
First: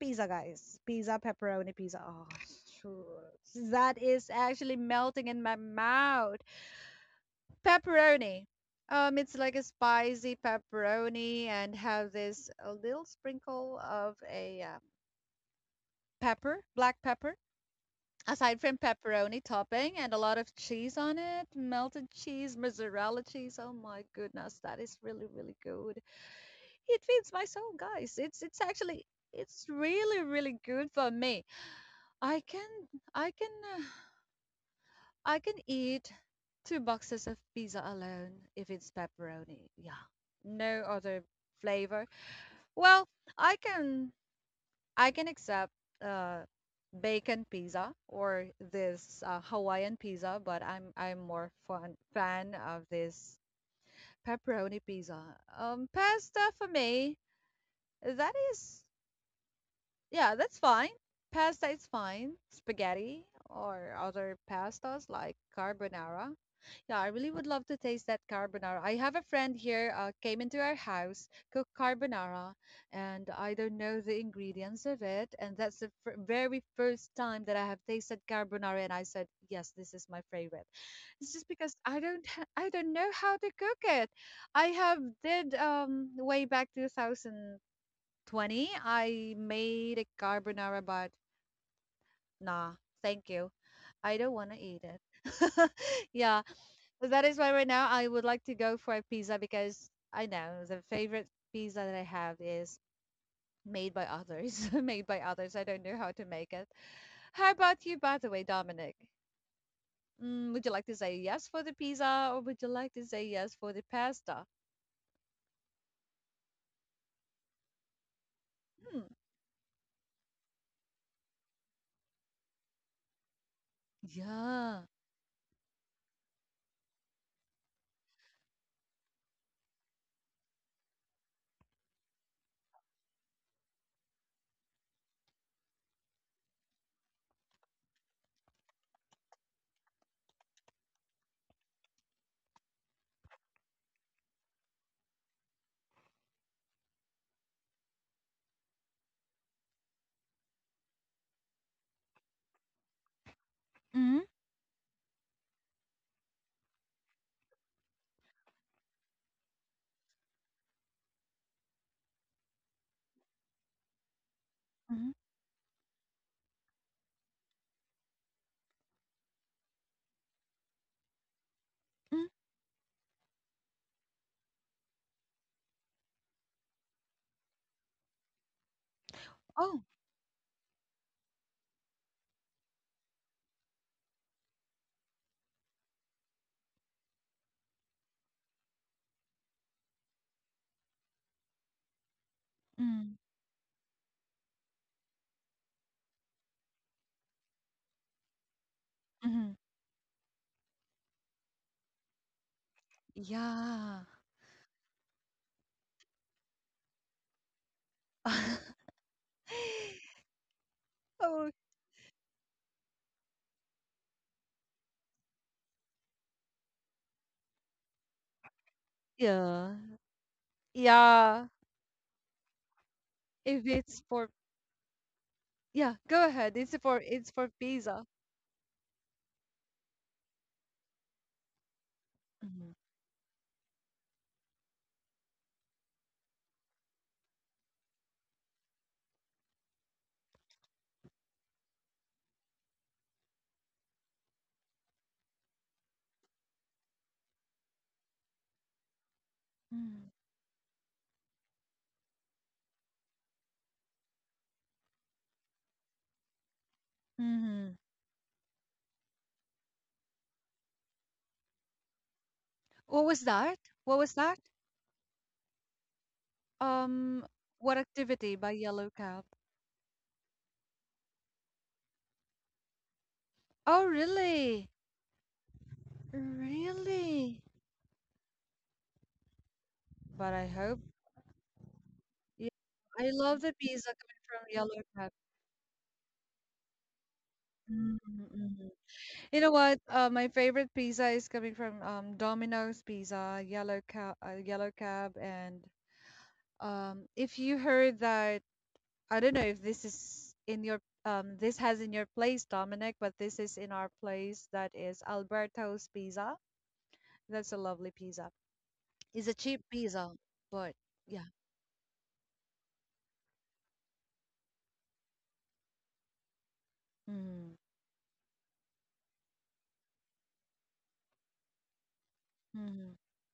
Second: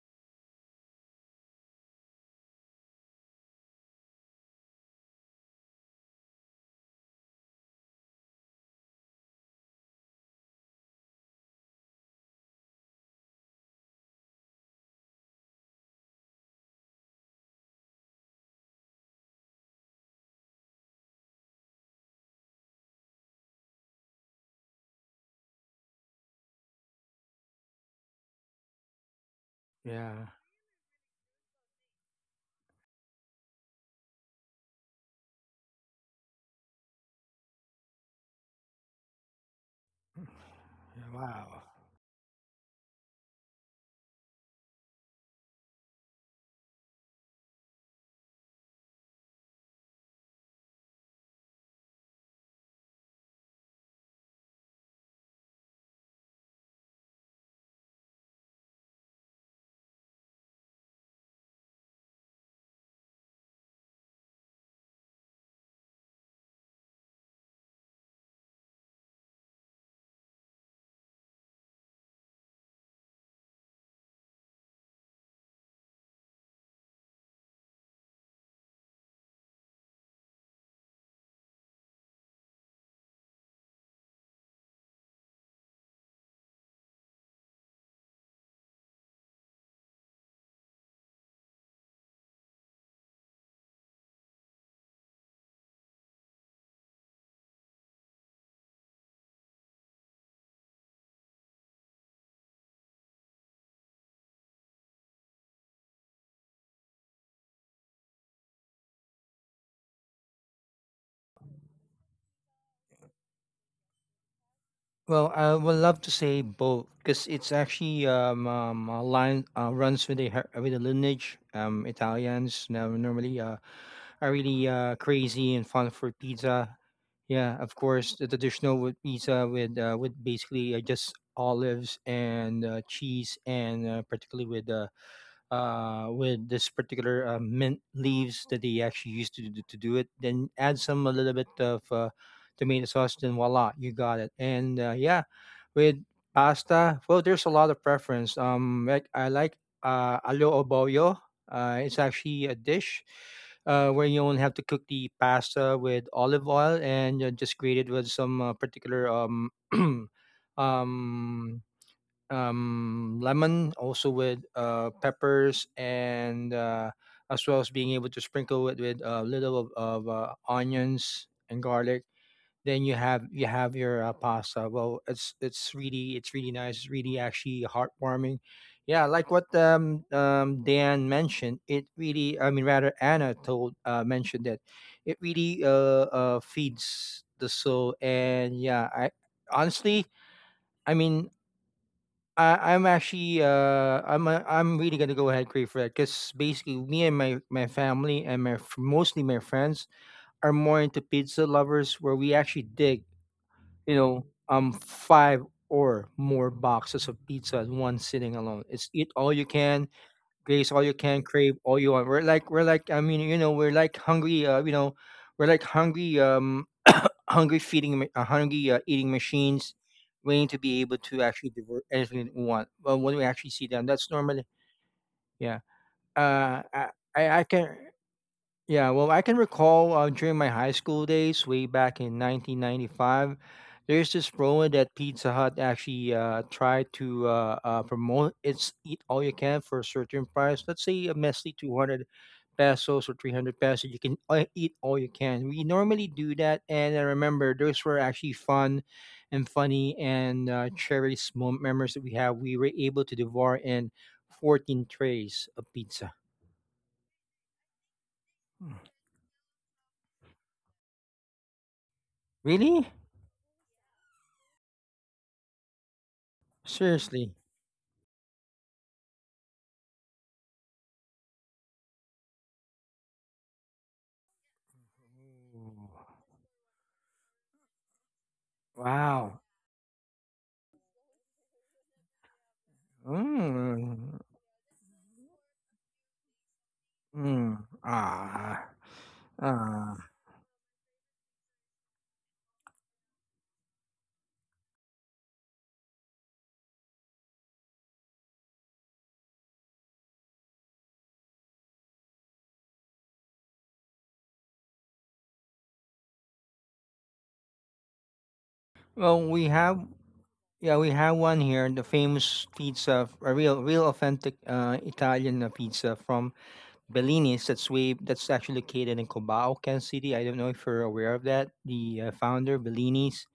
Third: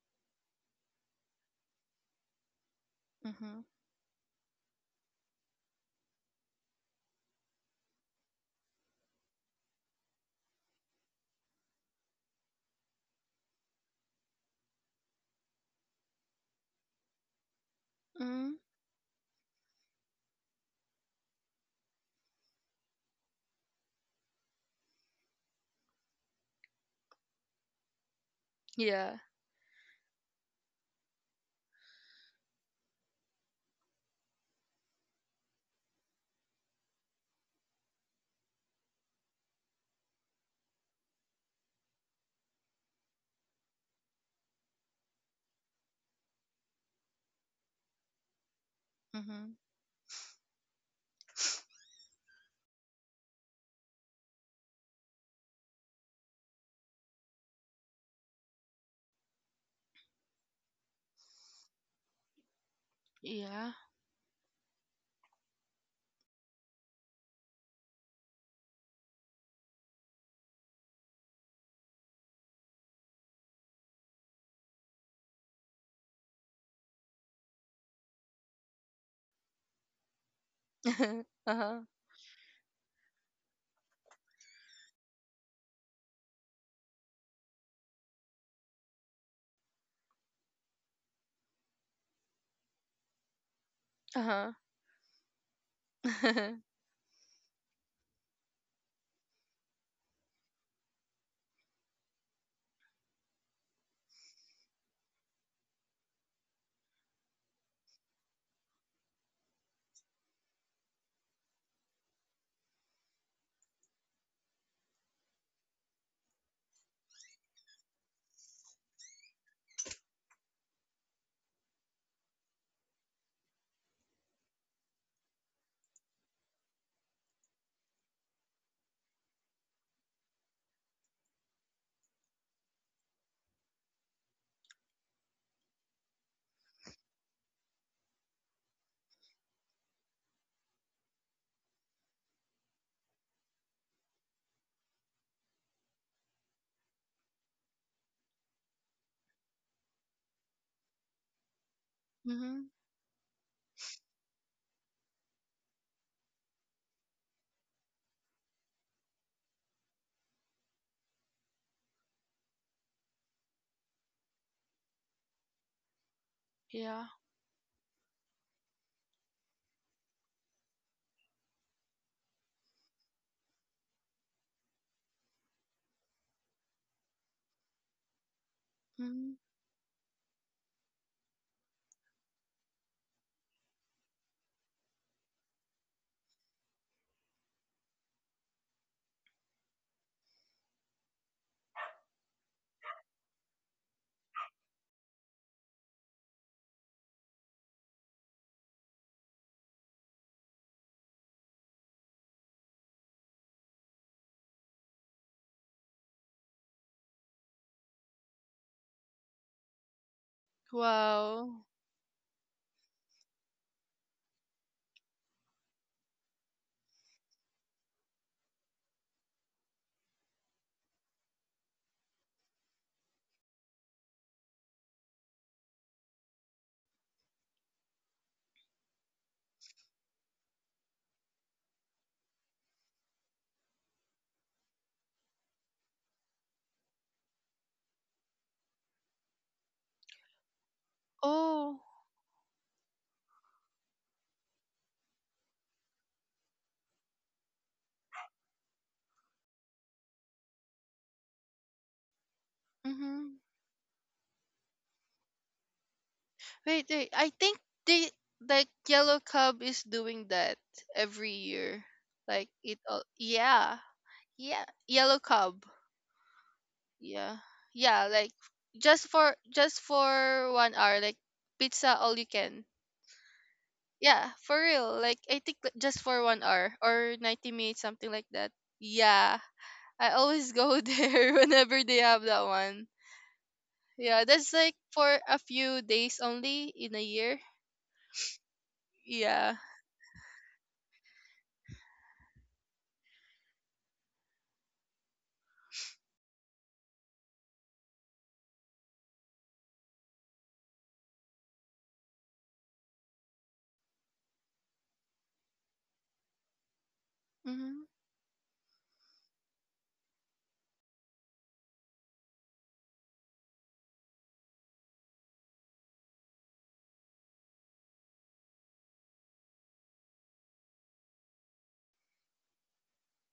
Speaker 1: pizza, guys. Pizza, pepperoni pizza. Oh,
Speaker 3: Mhm.
Speaker 1: shoot. That is actually melting in my mouth. Pepperoni. It's like a spicy pepperoni and have this a little sprinkle of a pepper, black pepper.
Speaker 3: Mm.
Speaker 1: Aside from pepperoni topping and a lot of cheese on it, melted cheese, mozzarella cheese. Oh my goodness, that is really, really good. It feeds my soul, guys. It's actually
Speaker 3: Yeah.
Speaker 1: it's
Speaker 2: Yeah,
Speaker 1: really really good for me. I can I can uh, I can eat two boxes of pizza alone if it's pepperoni. Yeah. No
Speaker 2: yeah,
Speaker 1: other
Speaker 2: wow.
Speaker 1: flavor. Well, I can I can accept uh bacon pizza or this
Speaker 3: Mhm.
Speaker 1: Hawaiian pizza, but I'm more fan of this pepperoni pizza. Pasta for me, that is yeah, that's fine. Pasta is fine. Spaghetti
Speaker 3: Yeah.
Speaker 1: or other pastas like carbonara. Yeah, I really would love to taste that carbonara. I have a friend here came into our house, cooked carbonara, and I don't know the ingredients of it. And that's the very first time that I have tasted carbonara, and I said, yes, this is my favorite. It's just because
Speaker 3: Uh-huh.
Speaker 1: I don't know how to cook it. I have did way back 2000. 20, I made a carbonara, but nah, thank you. I don't
Speaker 3: Uh-huh.
Speaker 1: want to eat it. Yeah, so that is why right now I would like to go for a pizza because I know the favorite pizza that I have is made by others. Made by others. I don't know how to make it. How about you, by the way, Dominic? Mm, would you like to say yes for the pizza or would you like to say yes for the pasta?
Speaker 2: Well, I would love to say both, because it's actually a
Speaker 1: Hmm.
Speaker 2: line runs with the with the lineage. Italians now normally are really
Speaker 1: Yeah.
Speaker 2: crazy and fun for pizza. Yeah, of course, the traditional with pizza, with basically just olives and cheese, and particularly with this particular mint leaves that they actually used to do it. Then add some a little bit of tomato sauce. Then voila, you got it. And yeah, with pasta, well, there's a lot of preference. Like I like alio oboyo. It's actually a
Speaker 3: Mhm.
Speaker 2: dish where you
Speaker 1: Mm-hmm.
Speaker 2: only have to cook the pasta with olive oil, and just grate it with some particular um, lemon, also with
Speaker 1: Mm-hmm.
Speaker 2: peppers, and
Speaker 3: Yeah.
Speaker 2: as well as being able to sprinkle it with a little of onions and garlic. Then you have your pasta. Well, it's really nice. It's really actually heartwarming. Yeah, like
Speaker 3: Mhm.
Speaker 2: what
Speaker 1: Oh.
Speaker 2: Dan mentioned, it really, I mean rather Anna told mentioned that it really feeds the soul. And yeah, I honestly, I mean, I'm
Speaker 1: Mm-hmm.
Speaker 2: actually I'm really gonna go ahead and crave for that, because basically me and my family and mostly my friends are more into pizza lovers, where we actually dig, you
Speaker 1: Yeah.
Speaker 2: know, um, five or more boxes of pizza in one sitting alone. It's eat all you can, Grace all you can,
Speaker 1: Oh,
Speaker 2: crave
Speaker 3: Wow.
Speaker 2: all you want. We're like, I mean, you know, we're like hungry. You know, we're like hungry. Hungry feeding, hungry eating
Speaker 1: yeah.
Speaker 2: machines, waiting to be able to
Speaker 1: Yeah.
Speaker 2: actually divert anything that we want. But when we actually
Speaker 1: If
Speaker 2: see them,
Speaker 1: it's
Speaker 2: that's
Speaker 1: for,
Speaker 2: normally yeah.
Speaker 1: yeah, go ahead.
Speaker 2: Uh,
Speaker 1: It's
Speaker 2: I
Speaker 1: for, it's
Speaker 2: I
Speaker 1: for
Speaker 2: can.
Speaker 1: pizza.
Speaker 2: Yeah, well, I can recall during my high school days, way back in
Speaker 1: Mhm.
Speaker 2: 1995, there's this promo that Pizza Hut actually tried to promote. It's eat all you can for a certain price. Let's say a messy
Speaker 3: Oh.
Speaker 2: 200 pesos or 300 pesos. You can eat all you can. We normally do that. And I remember those were actually fun and funny
Speaker 1: Mhm.
Speaker 2: and cherished memories that we have. We were able to
Speaker 3: Mhm.
Speaker 2: devour in 14 trays of pizza.
Speaker 3: Wait, wait. I think
Speaker 1: Mhm.
Speaker 3: the like yellow cub is doing that every year. Like it
Speaker 2: Really?
Speaker 3: all.
Speaker 1: What was that?
Speaker 3: Yeah.
Speaker 1: What was that?
Speaker 3: Yeah. Yellow cub.
Speaker 1: Um,
Speaker 2: Seriously.
Speaker 3: Yeah.
Speaker 1: what
Speaker 3: Yeah, like
Speaker 1: activity by Yellow Cab?
Speaker 3: just for 1 hour, like pizza all you can.
Speaker 1: Oh,
Speaker 3: Yeah, for
Speaker 1: really?
Speaker 3: real. Like I think just for 1 hour or
Speaker 1: Really?
Speaker 3: 90 minutes, something like that.
Speaker 2: Wow.
Speaker 3: Yeah. I
Speaker 1: But I
Speaker 3: always
Speaker 1: hope,
Speaker 3: go there whenever they have that
Speaker 1: yeah.
Speaker 3: one.
Speaker 1: I love the pizza
Speaker 2: Mm.
Speaker 1: coming
Speaker 3: Yeah, that's
Speaker 1: from
Speaker 3: like
Speaker 1: Yellow Cab.
Speaker 3: for a few days only in a year.
Speaker 2: Mm.
Speaker 1: Mhm,
Speaker 2: Ah.
Speaker 1: mhm. You know
Speaker 3: Yeah.
Speaker 1: what?
Speaker 2: Ah.
Speaker 1: My favorite pizza is coming from Domino's Pizza, Yellow Cab, and if you heard that, I don't know if this is in your this has in your place, Dominic, but this is in our place. That is Alberto's Pizza. That's a
Speaker 3: Mm-hmm.
Speaker 1: lovely pizza.
Speaker 2: Well,
Speaker 1: It's a
Speaker 2: we
Speaker 1: cheap
Speaker 2: have,
Speaker 1: pizza,
Speaker 2: yeah,
Speaker 1: but
Speaker 2: we have
Speaker 1: yeah.
Speaker 2: one here, the famous pizza, a real authentic Italian pizza from Bellini's,
Speaker 1: Mm,
Speaker 2: that's way that's actually located in Cubao, Kansas City. I don't know if you're aware of that. The founder
Speaker 1: mm,
Speaker 2: Bellini's,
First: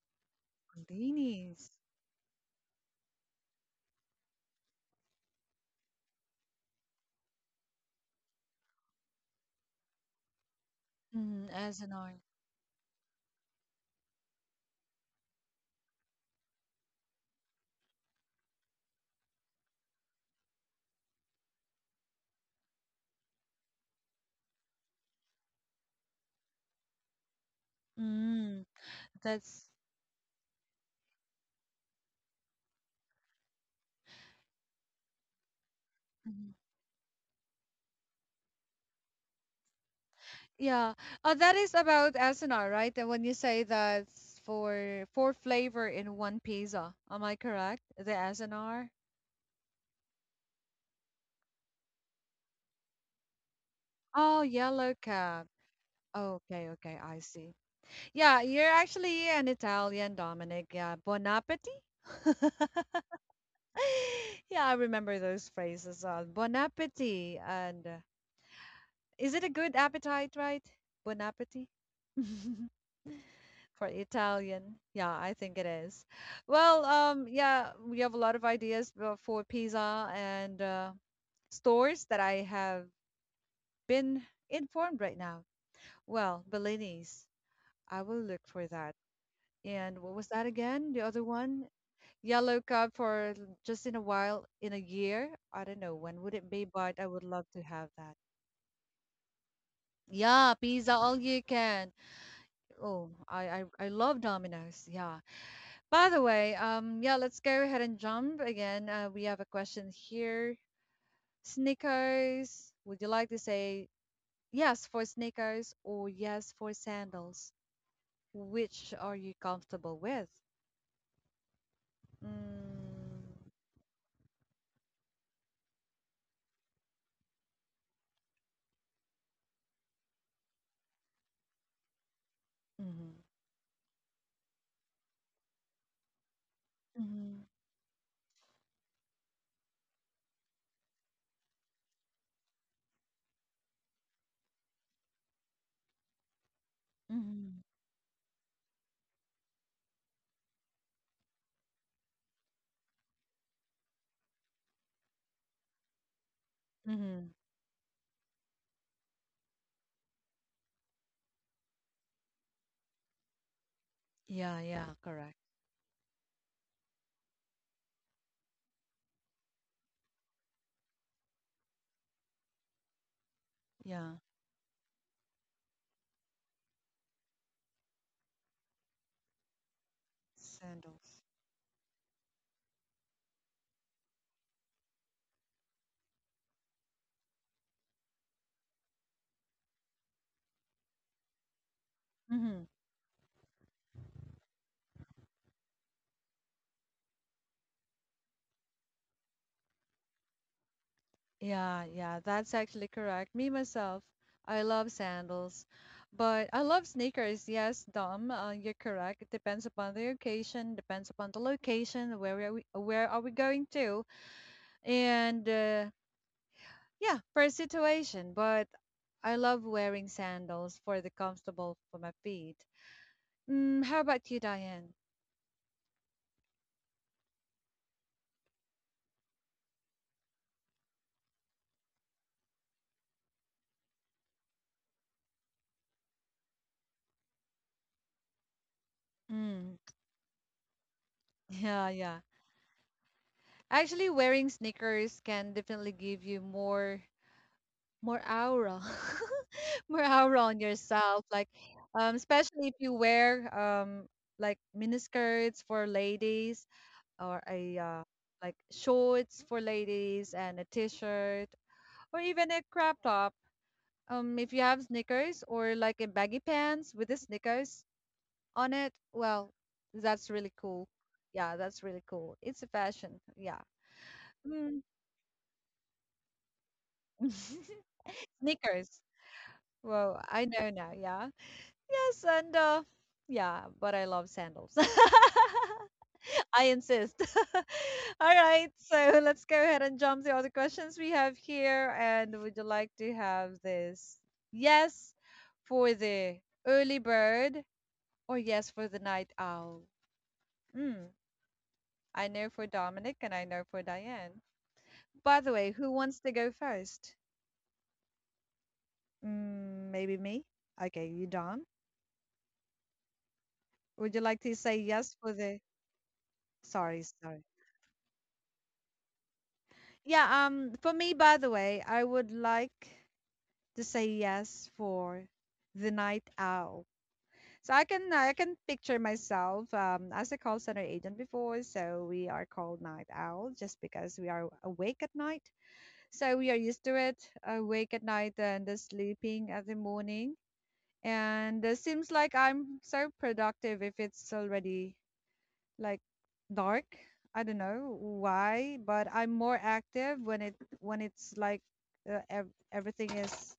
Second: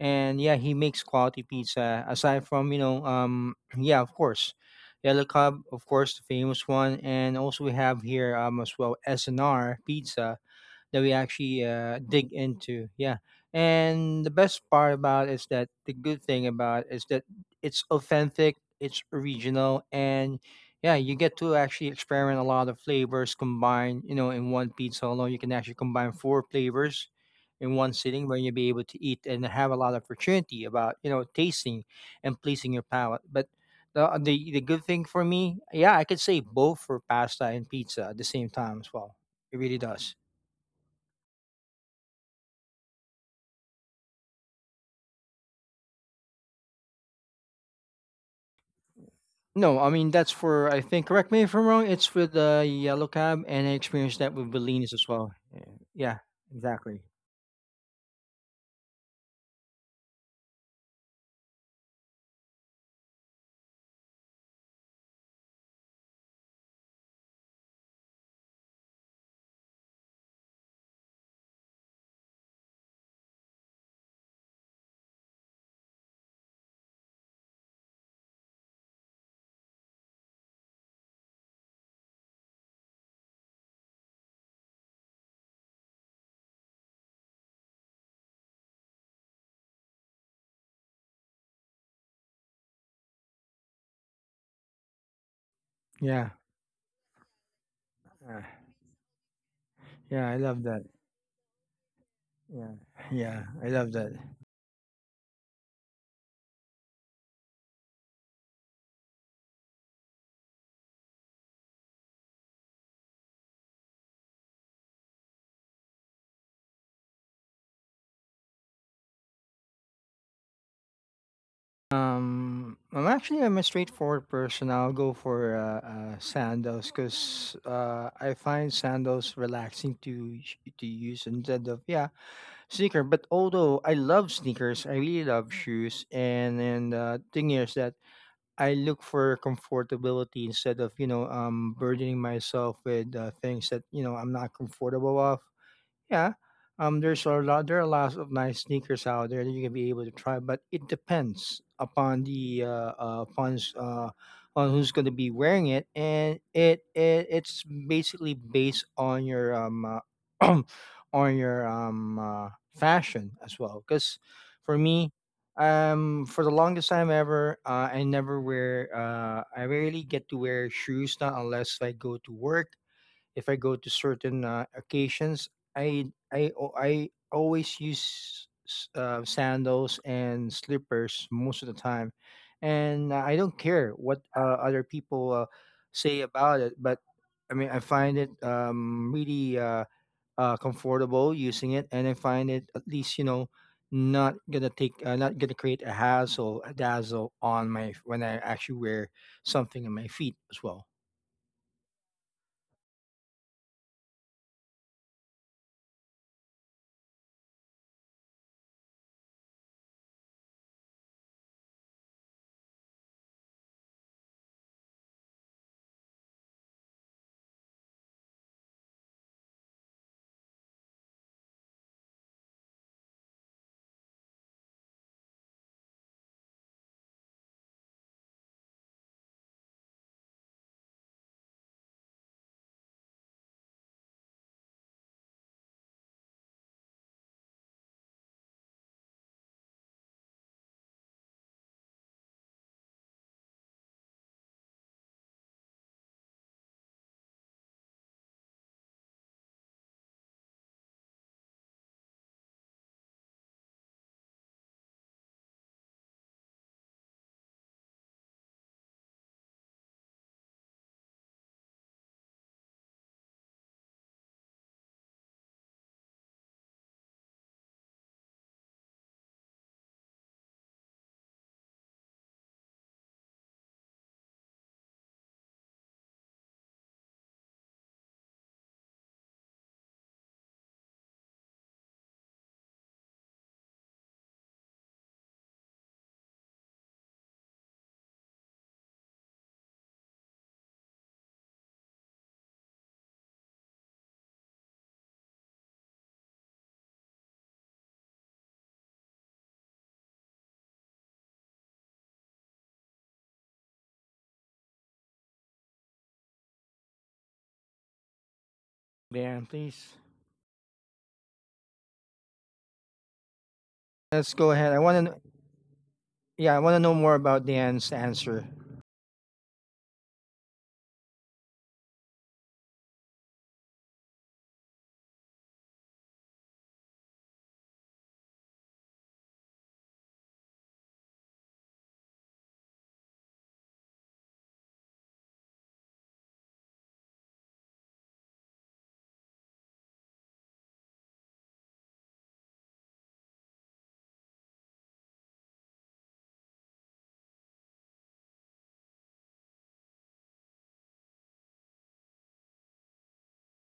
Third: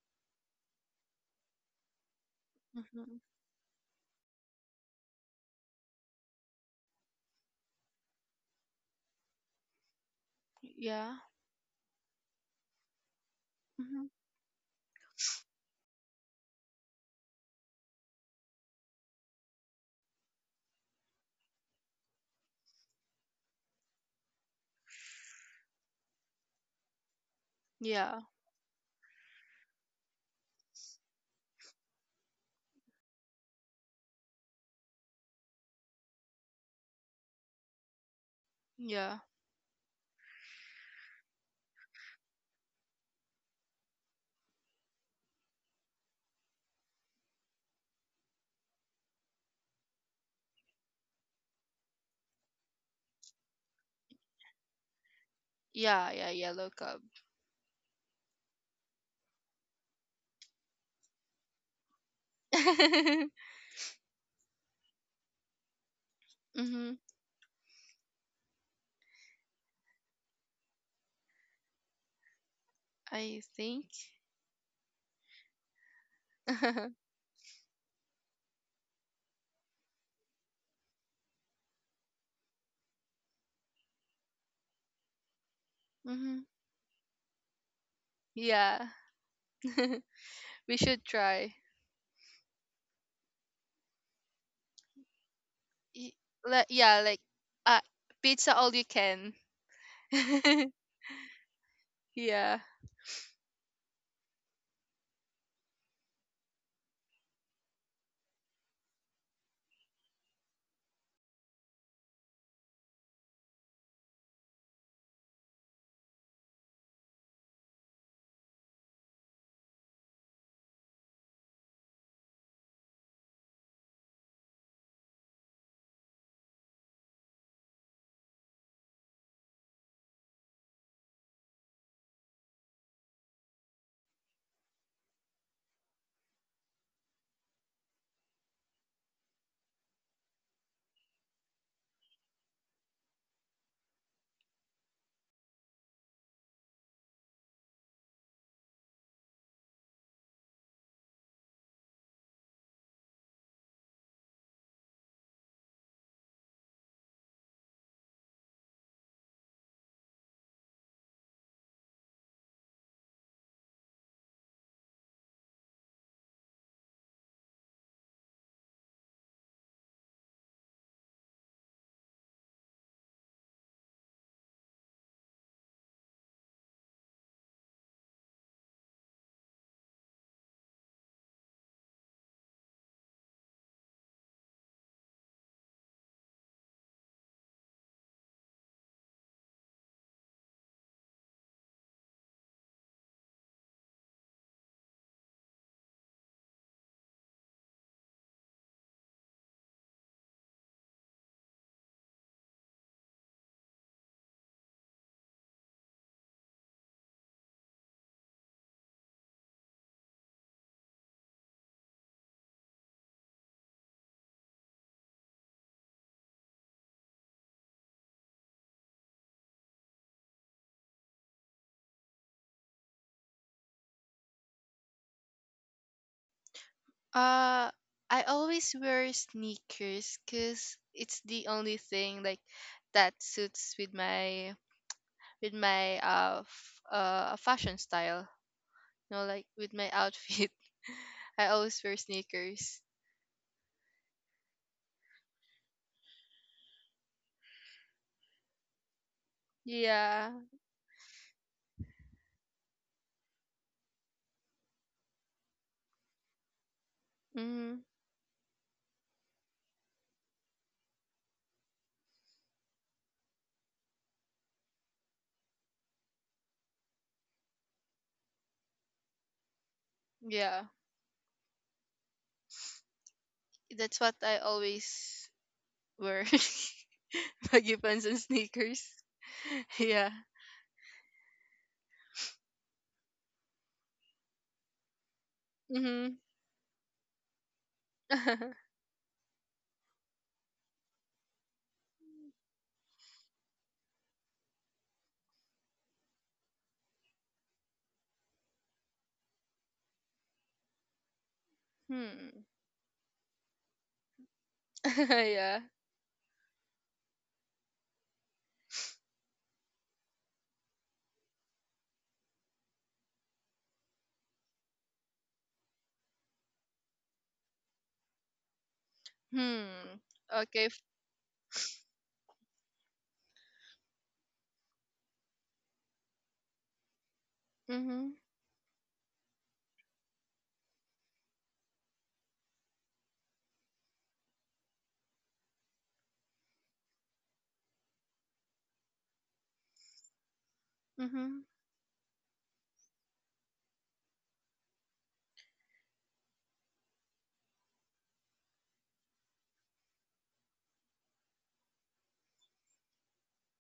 Speaker 2: and yeah, he makes quality
Speaker 1: convenience.
Speaker 2: pizza. Aside from, you know,
Speaker 3: Mm-hmm.
Speaker 2: yeah, of course, Yellow Cub, of course, the famous one, and also we have here as well SNR Pizza that
Speaker 3: Yeah.
Speaker 2: we
Speaker 1: Mm,
Speaker 2: actually
Speaker 1: SNR.
Speaker 2: dig into. Yeah.
Speaker 3: Mm-hmm.
Speaker 2: And the good thing about is that it's authentic, it's original, and yeah, you get to actually experiment a lot of flavors combined, you know, in one pizza alone. You can actually combine four flavors in one
Speaker 3: Yeah.
Speaker 2: sitting, where you'll
Speaker 1: Mm,
Speaker 2: be able to eat and
Speaker 1: that's
Speaker 2: have a lot of opportunity about, you know, tasting and pleasing your palate. But the good thing for me, yeah, I could say
Speaker 1: mhm.
Speaker 2: both for pasta and pizza at the same time as well.
Speaker 3: Yeah.
Speaker 2: It really does.
Speaker 1: yeah. That is about SNR, right? And when you say that's for four flavor in one pizza, am I correct? The SNR.
Speaker 2: No, I mean, that's for, I think, correct me if I'm wrong, it's with the yellow cab, and I experienced that
Speaker 1: Oh,
Speaker 2: with Belinis
Speaker 1: yellow
Speaker 2: as well.
Speaker 1: cab.
Speaker 2: Yeah,
Speaker 3: Yeah,
Speaker 2: yeah,
Speaker 3: yeah, yellow
Speaker 1: Okay,
Speaker 2: exactly.
Speaker 1: okay,
Speaker 3: cub.
Speaker 1: I see. Yeah, you're actually an Italian, Dominic. Yeah, buon appetit.
Speaker 3: Mm-hmm.
Speaker 1: Yeah, I remember those phrases. Bon appetit, and is it a good appetite, right? Bon appetit
Speaker 3: I think.
Speaker 1: for Italian. Yeah, I think it is. Well, yeah, we have a lot of ideas for pizza and stores that I have been informed right now.
Speaker 3: Mm-hmm.
Speaker 1: Well, Bellini's, I will look for
Speaker 3: Yeah.
Speaker 1: that. And what was that
Speaker 3: We
Speaker 1: again? The
Speaker 3: should
Speaker 1: other
Speaker 3: try.
Speaker 1: one? Yellow card for just in a while, in a year. I don't know
Speaker 3: Y-
Speaker 1: when
Speaker 2: Yeah,
Speaker 1: would it be,
Speaker 3: Like
Speaker 1: but
Speaker 3: yeah,
Speaker 1: I
Speaker 3: like
Speaker 1: would love to
Speaker 3: uh
Speaker 1: have that.
Speaker 2: uh,
Speaker 3: pizza all you can.
Speaker 2: yeah, I
Speaker 1: Yeah,
Speaker 2: love that.
Speaker 1: pizza all you can.
Speaker 3: Yeah.
Speaker 2: Yeah,
Speaker 1: Oh,
Speaker 2: yeah,
Speaker 1: I I,
Speaker 2: I
Speaker 1: I
Speaker 2: love that.
Speaker 1: love Domino's. Yeah. By the way, yeah, let's go ahead and jump again. We have a question here. Sneakers. Would you like to say yes for sneakers or yes for sandals? Which are you comfortable with?
Speaker 2: I'm
Speaker 1: Mm,
Speaker 2: actually I'm a straightforward person. I'll go for sandals, because I find sandals relaxing to to use instead of, yeah, sneaker.
Speaker 1: mhm,
Speaker 2: But although I love sneakers, I really love shoes. And
Speaker 1: mhm.
Speaker 2: thing is that I look for comfortability instead of, you know, burdening myself with things that, you know, I'm not comfortable of. Yeah, there's a
Speaker 1: Mhm.
Speaker 2: lot. There are lots of nice sneakers out there that you can be able to try, but it depends upon the on who's going to be wearing it, and it, it
Speaker 1: Mhm.
Speaker 2: it's basically based on your uh, on your fashion as well. Because
Speaker 1: Yeah,
Speaker 2: for
Speaker 1: yeah,
Speaker 2: me,
Speaker 1: correct.
Speaker 2: for the longest time ever, I never wear. I rarely get to wear shoes now unless I go to work, if I go to
Speaker 1: Yeah.
Speaker 2: certain occasions, I I always use sandals and slippers
Speaker 1: Sandals.
Speaker 2: most of the time, and I don't care what other people say about it. But I mean, I find it really comfortable using it, and I find
Speaker 1: Mm-hmm.
Speaker 2: it at least not gonna take not gonna create a hassle a dazzle on my when I actually wear something on my feet as well.
Speaker 1: Yeah, yeah, that's actually correct. Me myself, I love sandals, but I love sneakers. Yes, Dom, you're correct. It depends upon the occasion, depends upon the location, where are we going to, and yeah, per situation. But I love wearing sandals for the comfortable for my feet. Mm, how about you, Diane?
Speaker 3: Uh, I always wear sneakers cuz it's the only thing like that suits with my fashion style. You know, like with
Speaker 1: Mm,
Speaker 3: my outfit. I always
Speaker 1: yeah,
Speaker 3: wear
Speaker 1: yeah.
Speaker 3: sneakers.
Speaker 1: Actually, wearing sneakers can definitely give you more aura, more
Speaker 3: Yeah.
Speaker 1: aura on yourself. Like, especially if you wear like miniskirts for ladies, or a
Speaker 3: Mm,
Speaker 1: like shorts for ladies, and a t-shirt, or even a crop top. If you have sneakers or like a baggy pants with the sneakers on it, well, that's really
Speaker 3: yeah.
Speaker 1: cool. Yeah, that's really cool. It's a fashion. Yeah.
Speaker 3: That's what I
Speaker 1: Mm.
Speaker 3: always wear. Baggy pants and sneakers.
Speaker 1: Sneakers.
Speaker 3: Yeah.
Speaker 1: Well, I know now, yeah. Yes, and yeah, but I love sandals.
Speaker 3: Mm-hmm.
Speaker 1: I insist. All right, so let's go ahead and jump to other questions we have here. And would you like to have this yes for the early bird or yes for the night owl? Mm, I
Speaker 3: Hmm.
Speaker 1: know for Dominic and I know for Diane. By the
Speaker 3: Yeah.
Speaker 1: way, who wants to go first?
Speaker 2: Dan,
Speaker 1: Mm,
Speaker 2: please.
Speaker 1: maybe me? Okay, you, Dom. Would you
Speaker 2: Let's
Speaker 1: like
Speaker 2: go
Speaker 1: to
Speaker 2: ahead. I
Speaker 1: say
Speaker 2: want to.
Speaker 1: yes for the
Speaker 2: Yeah, I want to know
Speaker 1: Sorry,
Speaker 2: more about
Speaker 1: sorry.
Speaker 2: Dan's answer.
Speaker 3: Hmm.
Speaker 1: Yeah,
Speaker 3: Okay.
Speaker 1: for me, by the way, I would like to say yes for the night owl. So I can
Speaker 3: Mhm.
Speaker 1: I can picture myself as a call center agent before, so we are called night owl just because we are awake at night. So we are used to it, awake at night and sleeping at the morning.
Speaker 3: Mhm.
Speaker 1: And it seems like I'm so productive if it's already like dark. I don't know why, but I'm more active when it's like everything is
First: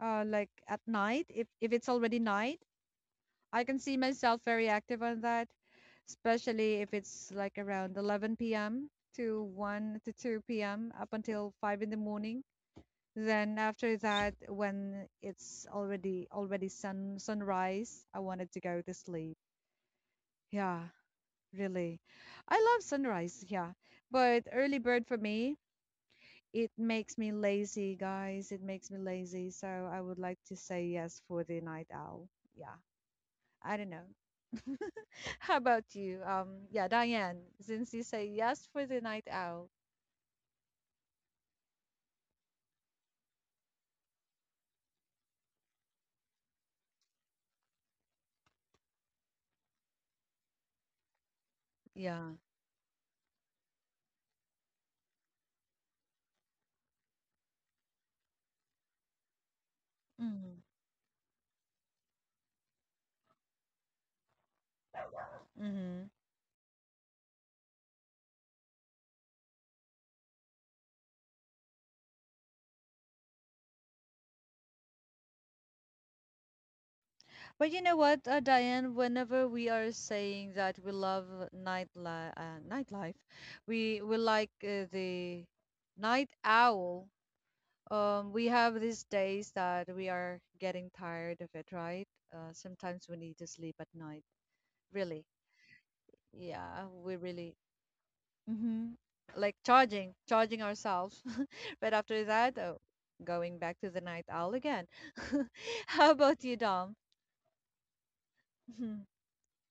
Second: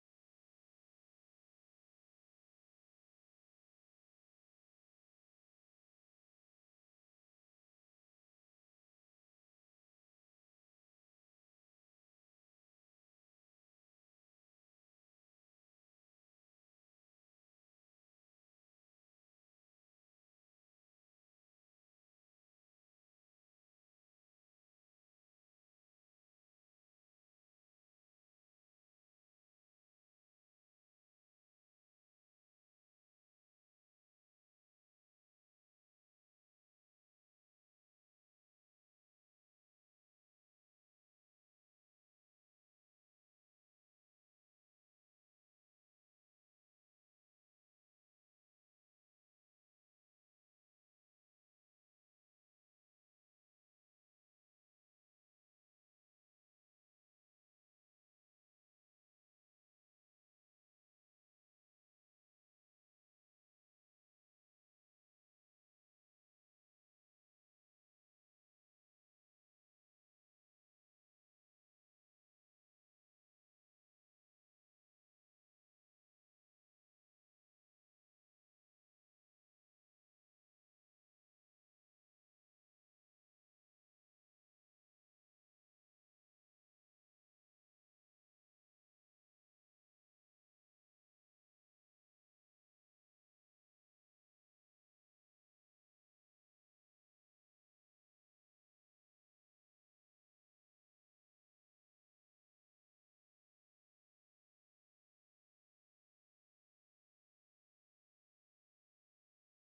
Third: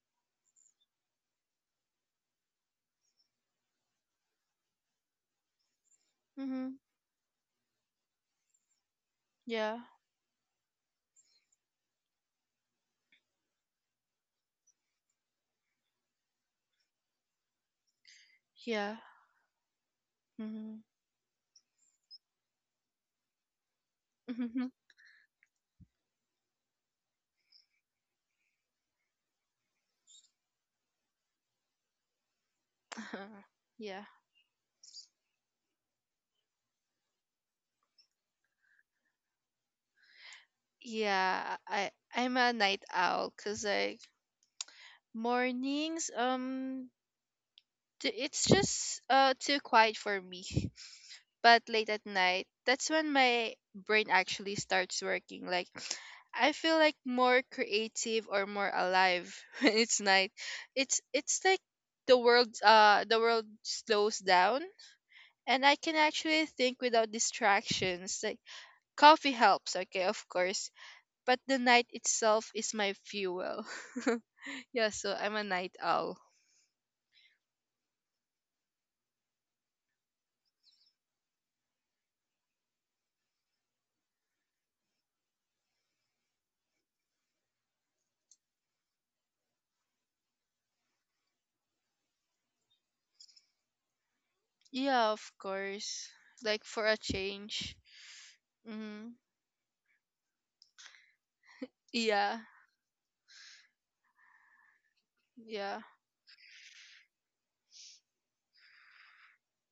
Speaker 1: like at night. If it's already night, I can see myself very active on that,
Speaker 3: Mhm.
Speaker 1: especially if it's like around 11 p.m. to
Speaker 3: Yeah.
Speaker 1: 1 to 2 p.m. up until 5 in the morning. Then after that, when it's already sunrise, I wanted to go to
Speaker 3: Yeah.
Speaker 1: sleep.
Speaker 3: Mhm.
Speaker 1: Yeah, really. I love sunrise, yeah. But
Speaker 3: Mhm.
Speaker 1: early bird for me, it makes me lazy, guys. It makes me lazy. So I would like to say yes for the night owl. Yeah. I don't
Speaker 3: Yeah.
Speaker 1: know. How about you? Yeah, Diane, since you say yes for the night owl.
Speaker 3: Yeah. I'm a night owl cuz like mornings it's just too quiet for me. But late at
Speaker 1: Yeah.
Speaker 3: night, that's when my brain actually starts working. Like I feel like more creative or more alive when it's night.
Speaker 1: Mm-hmm.
Speaker 3: It's like the world slows down and I can
Speaker 1: Mm-hmm.
Speaker 3: actually think without distractions. Like coffee helps, okay, of course, but the night itself is my fuel. Yeah, so I'm a night owl.
Speaker 1: But you know what, Diane, whenever we are saying that we love nightlife, we like the night owl. We have these days that we are getting tired of it, right? Sometimes we need to sleep at night.
Speaker 3: Yeah,
Speaker 1: Really.
Speaker 3: of course. Like
Speaker 1: Yeah,
Speaker 3: for a
Speaker 1: we really.
Speaker 3: change.
Speaker 1: Hmm.
Speaker 3: Mhm.
Speaker 1: Like charging, charging ourselves. But after
Speaker 3: Yeah.
Speaker 1: that, oh, going back to the night owl again.
Speaker 3: Yeah.
Speaker 1: How about you, Dom? Mhm.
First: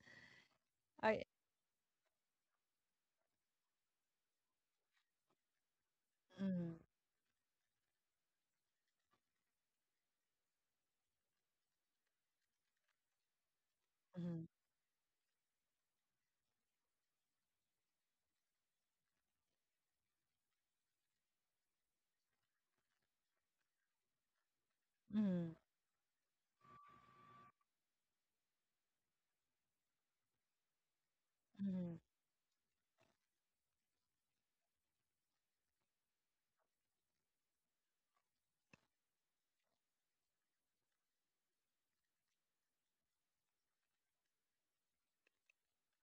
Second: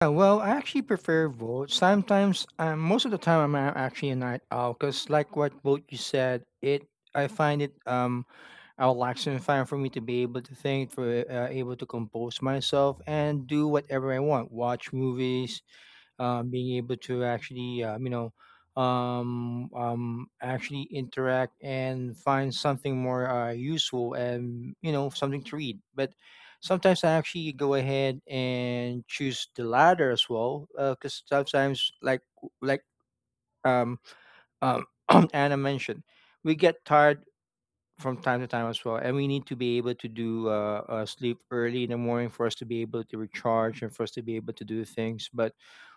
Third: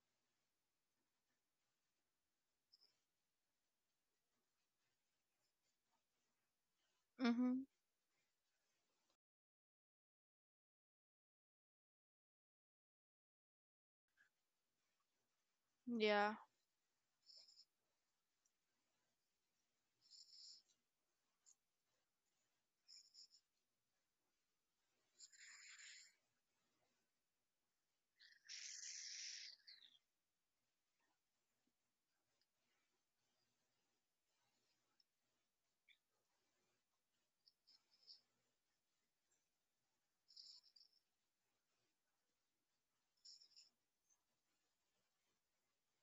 Speaker 2: Yeah, well, I actually
Speaker 1: I.
Speaker 2: prefer vote. Sometimes, most of the time, actually a night owl because, like what both you said,
Speaker 1: Mhm,
Speaker 2: it I
Speaker 3: Mhm.
Speaker 2: find it relaxing and fine for me to be able to think, for able to compose myself and do whatever I want, watch movies,
Speaker 3: Yeah.
Speaker 2: being able to actually actually interact and find something more useful and you know something
Speaker 1: mhm,
Speaker 2: to read. But sometimes I actually go ahead and choose the latter as well because
Speaker 1: mhm,
Speaker 2: sometimes like um, um, Anna mentioned, we get tired from time to time as well and we need to be able to do sleep early in the morning for us to be able to recharge and for us to be able to do things. But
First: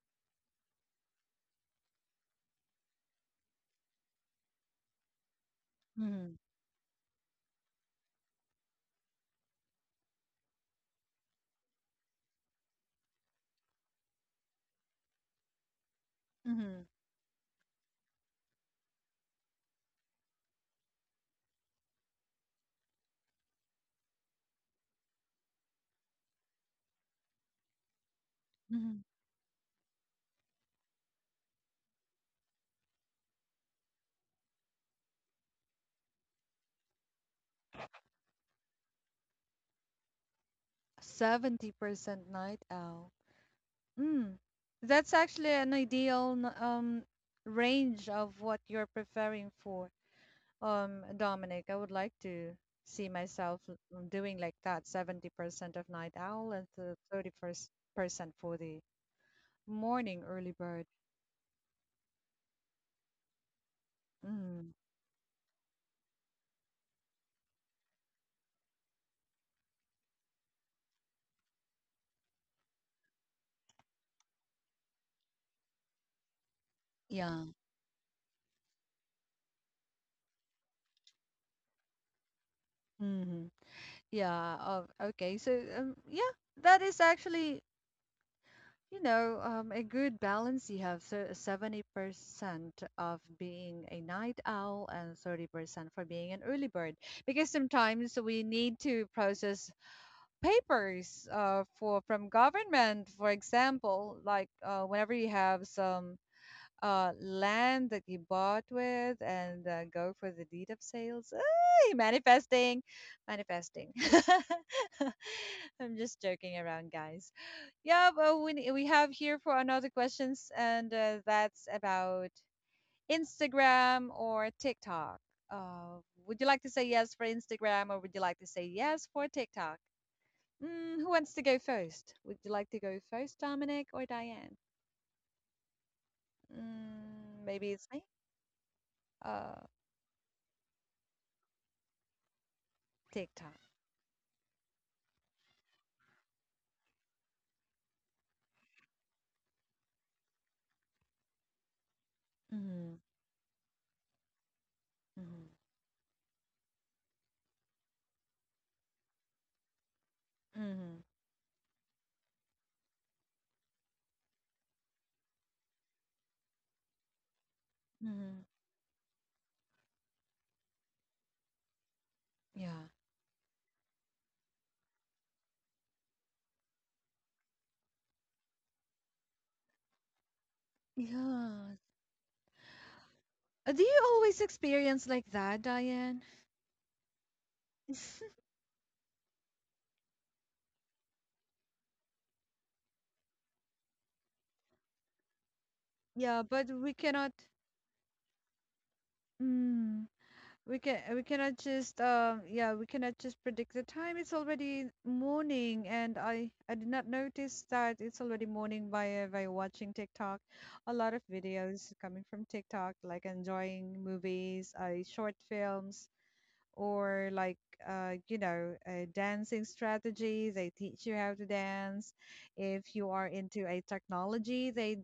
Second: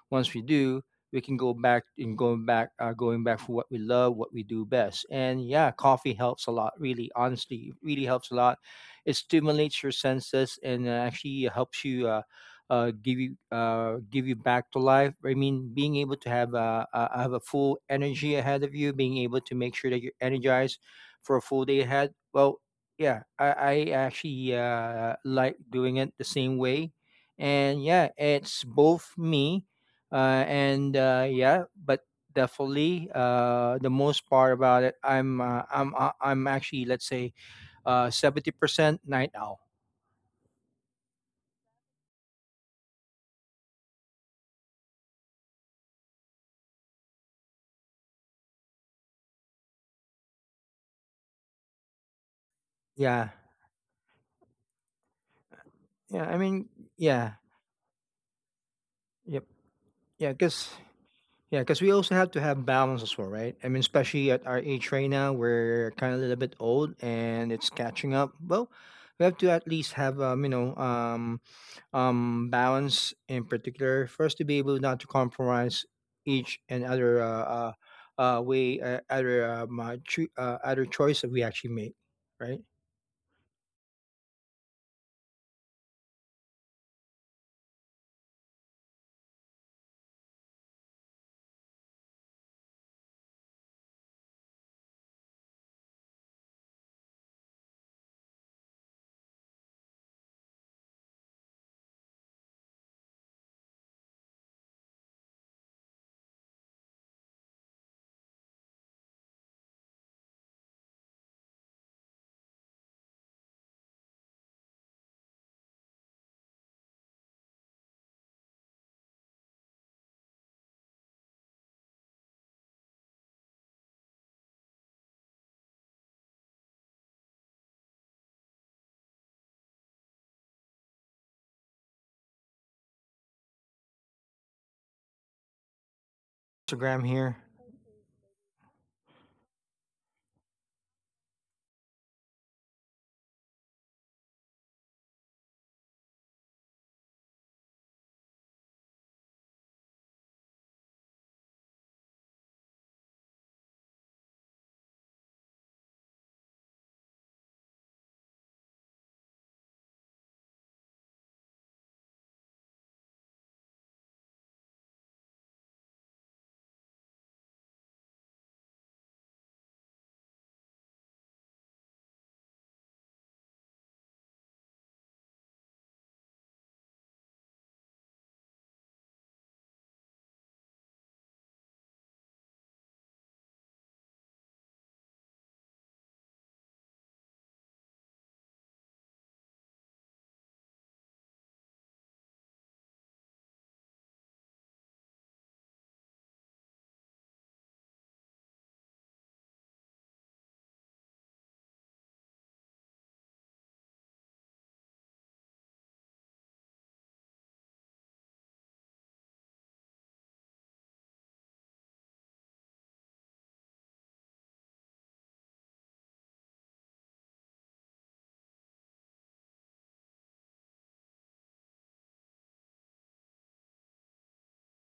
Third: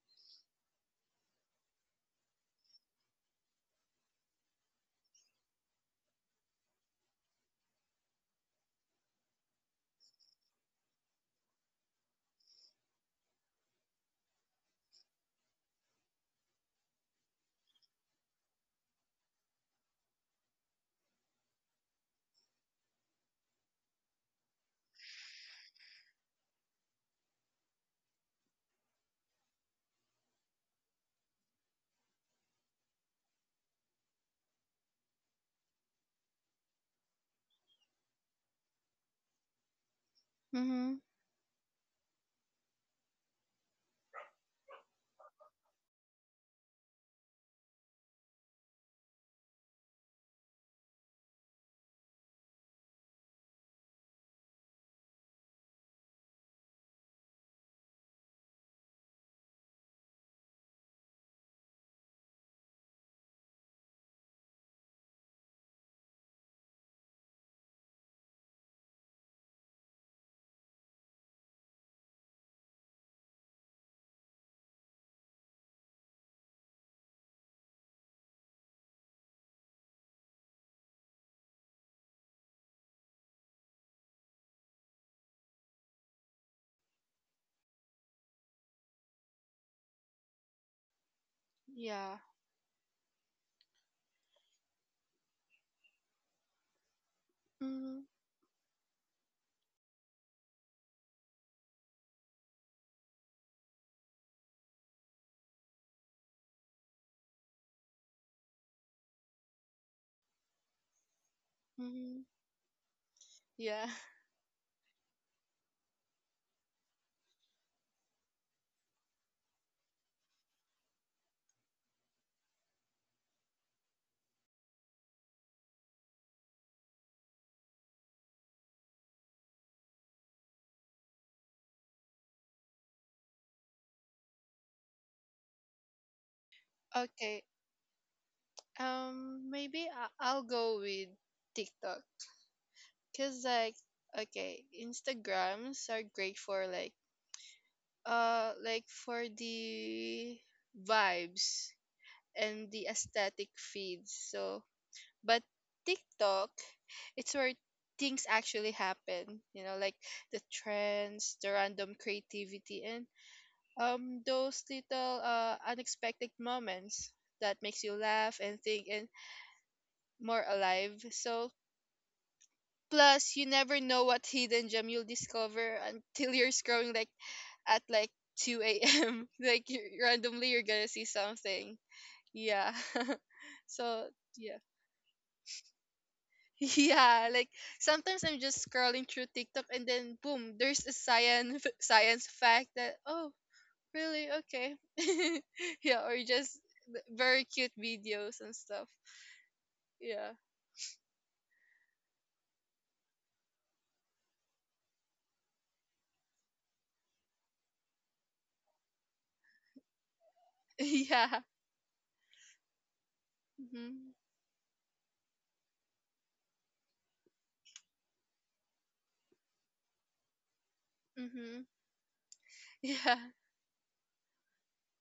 Speaker 2: once we do, we can go back and going back for what we love, what we do best. And yeah, coffee
Speaker 1: mhm,
Speaker 2: helps a lot, really. Honestly, it really helps a lot. It stimulates your senses and actually helps you give you back to life. I mean, being able to
Speaker 1: mhm, mhm,
Speaker 2: have a full energy ahead of you, being able to make sure that you're energized for a full day ahead. Well, yeah, I actually like doing it the same way. And yeah, it's
Speaker 1: mhm.
Speaker 2: both me and yeah, but definitely the most part about it, I'm actually, let's say, 70% night owl.
Speaker 3: Mhm.
Speaker 1: 70% night owl. Mm. That's actually an ideal range of what you're preferring for. Dominic, I would like to see
Speaker 2: Yeah.
Speaker 1: myself doing like that, 70% of night
Speaker 2: Yeah. I
Speaker 1: owl and
Speaker 2: mean,
Speaker 1: the
Speaker 2: yeah.
Speaker 1: 31st percent for the
Speaker 2: Yep.
Speaker 1: morning
Speaker 2: Yeah.
Speaker 1: early
Speaker 2: Cause,
Speaker 1: bird.
Speaker 2: yeah. Cause we also have to have balance as well, right? I mean, especially at our
Speaker 1: Mm.
Speaker 2: age right now, we're kind of a little bit old and it's catching up. Well, we have to at least have, balance in particular for us to be able not to compromise each and other,
Speaker 1: Yeah.
Speaker 2: way, other choice that we actually make, right?
Speaker 1: Hmm. Yeah. Okay. So yeah, that is actually a good balance you have so
Speaker 3: Yeah.
Speaker 1: 70% of being a night owl and 30% for being an early bird because
Speaker 3: Mhm.
Speaker 1: sometimes we need to process papers for from government, for example, like whenever you have some land that you bought with and go for the deed of sales. Ay,
Speaker 3: Mhm.
Speaker 1: manifesting,
Speaker 3: Yeah.
Speaker 1: manifesting. I'm just joking around, guys. Yeah, but we have here for another questions, and that's about Instagram or TikTok. Uh, would you like to say yes for Instagram or would you like to say yes for TikTok? Mm, who wants to go first? Would you like to go first, Dominic or Diane?
Speaker 2: Instagram here.
Speaker 1: Mm,
Speaker 3: Okay.
Speaker 1: maybe it's me. Uh,
Speaker 3: Maybe I'll go with TikTok cuz
Speaker 1: TikTok.
Speaker 3: like okay, Instagrams are great for like for the vibes and the
Speaker 1: Mhm.
Speaker 3: aesthetic feeds. So, but
Speaker 1: Mhm.
Speaker 3: TikTok it's where things actually happen, you know, like the
Speaker 1: Mhm.
Speaker 3: trends, the random creativity and those little unexpected moments that makes you laugh
Speaker 1: Mhm.
Speaker 3: and think and more alive. So
Speaker 1: Yeah.
Speaker 3: plus you never know what hidden gem you'll discover until you're scrolling like at like 2 a.m. Like you, randomly you're gonna see
Speaker 1: Yeah.
Speaker 3: something. Yeah.
Speaker 1: Do you
Speaker 3: So
Speaker 1: always
Speaker 3: yeah.
Speaker 1: experience like that, Diane?
Speaker 3: Yeah, like sometimes I'm just scrolling through TikTok and then boom, there's a science science fact that oh, really? Okay. Yeah, or
Speaker 1: Yeah,
Speaker 3: just
Speaker 1: but we cannot.
Speaker 3: very cute videos and stuff.
Speaker 1: Mm,
Speaker 3: Yeah.
Speaker 1: we cannot just yeah we cannot just predict the time. It's already morning, and I did not notice that it's already morning by watching TikTok. A lot of
Speaker 3: Yeah.
Speaker 1: videos coming from TikTok, like enjoying
Speaker 3: Mhm.
Speaker 1: movies, short films or like dancing strategy they teach you how to
Speaker 3: Mhm.
Speaker 1: dance if you
Speaker 3: Yeah.
Speaker 1: are into a technology they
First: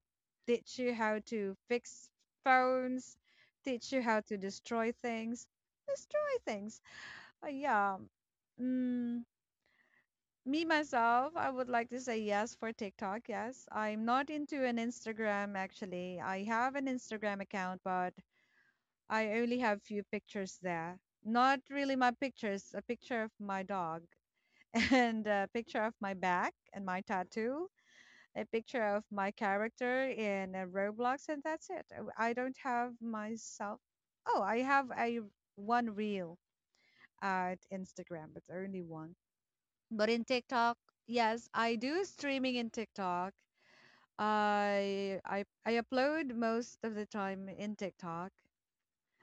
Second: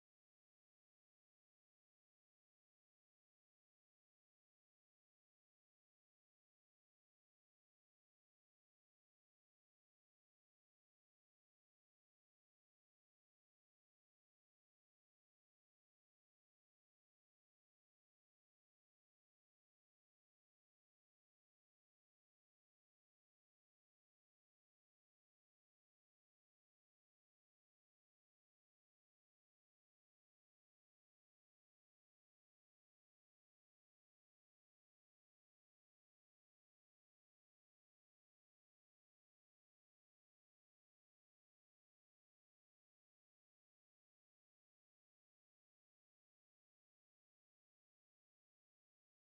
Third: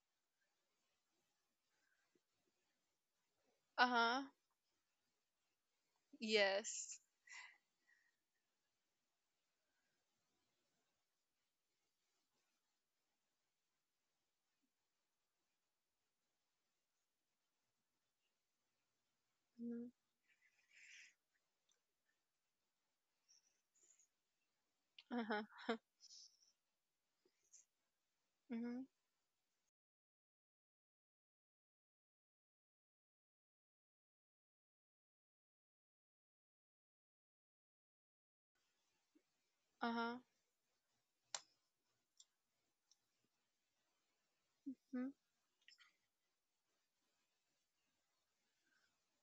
Speaker 1: teach you how to fix phones teach you how
Speaker 3: Uh-huh.
Speaker 1: to destroy things
Speaker 3: Yes.
Speaker 1: yeah mm, me myself I would like to say yes for TikTok. Yes, I'm not into an Instagram. Actually, I have an Instagram account, but I only have
Speaker 3: Mhm.
Speaker 1: few pictures there. Not really my pictures, a picture of my dog and
Speaker 3: Uh-huh.
Speaker 1: a picture of my back and my tattoo, a picture
Speaker 3: Mhm.
Speaker 1: of my character in a Roblox, and that's it. I don't have myself. Oh, I have a one reel at Instagram, but only one. But
Speaker 3: Uh-huh.
Speaker 1: in TikTok, yes, I do streaming in TikTok.
Speaker 3: Mhm.
Speaker 1: I upload most of the time in TikTok.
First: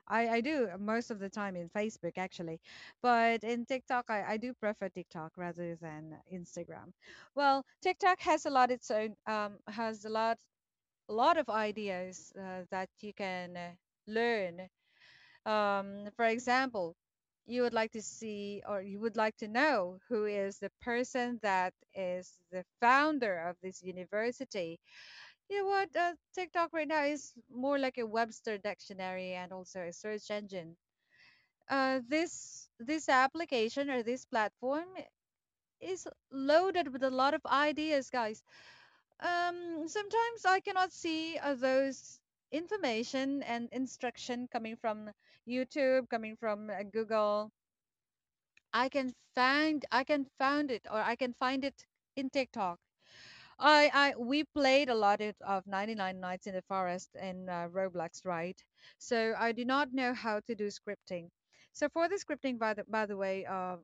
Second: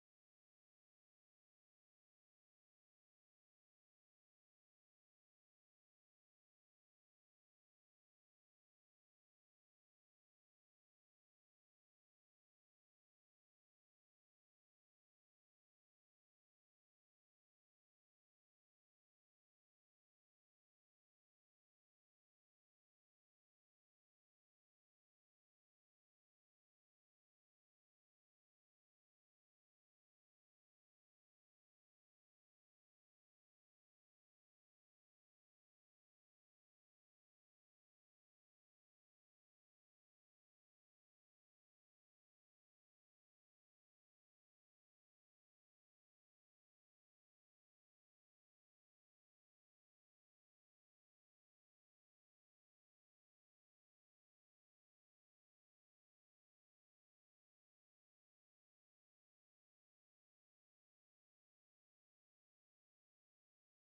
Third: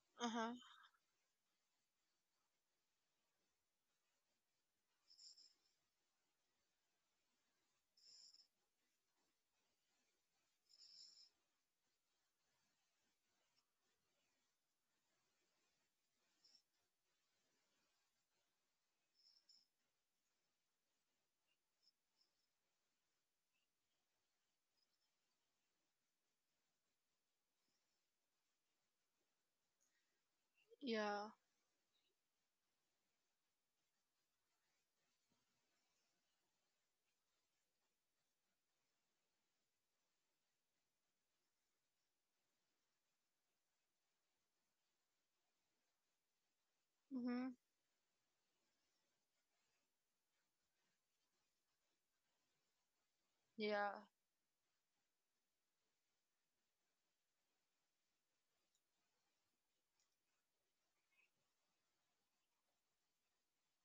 Speaker 1: I
Speaker 3: Uh-huh.
Speaker 1: do most of the time in Facebook actually, but in TikTok I do prefer TikTok rather than Instagram. Well, TikTok has a lot its own has a lot of ideas that you can learn. For example, you would like to see or you would like to know who is the person that is the founder of this university. You know what? TikTok right now is more like a Webster dictionary and also a search engine
Speaker 3: Yeah.
Speaker 1: this application or this platform is loaded with a lot of ideas guys sometimes I cannot see those information and instruction coming from YouTube coming from Google.
Speaker 3: Mhm.
Speaker 1: I can find it in TikTok. i
Speaker 3: Yeah.
Speaker 1: i we played a lot of 99 nights in the forest in Roblox, right? So I do not know how to do scripting. So for the scripting, by the way,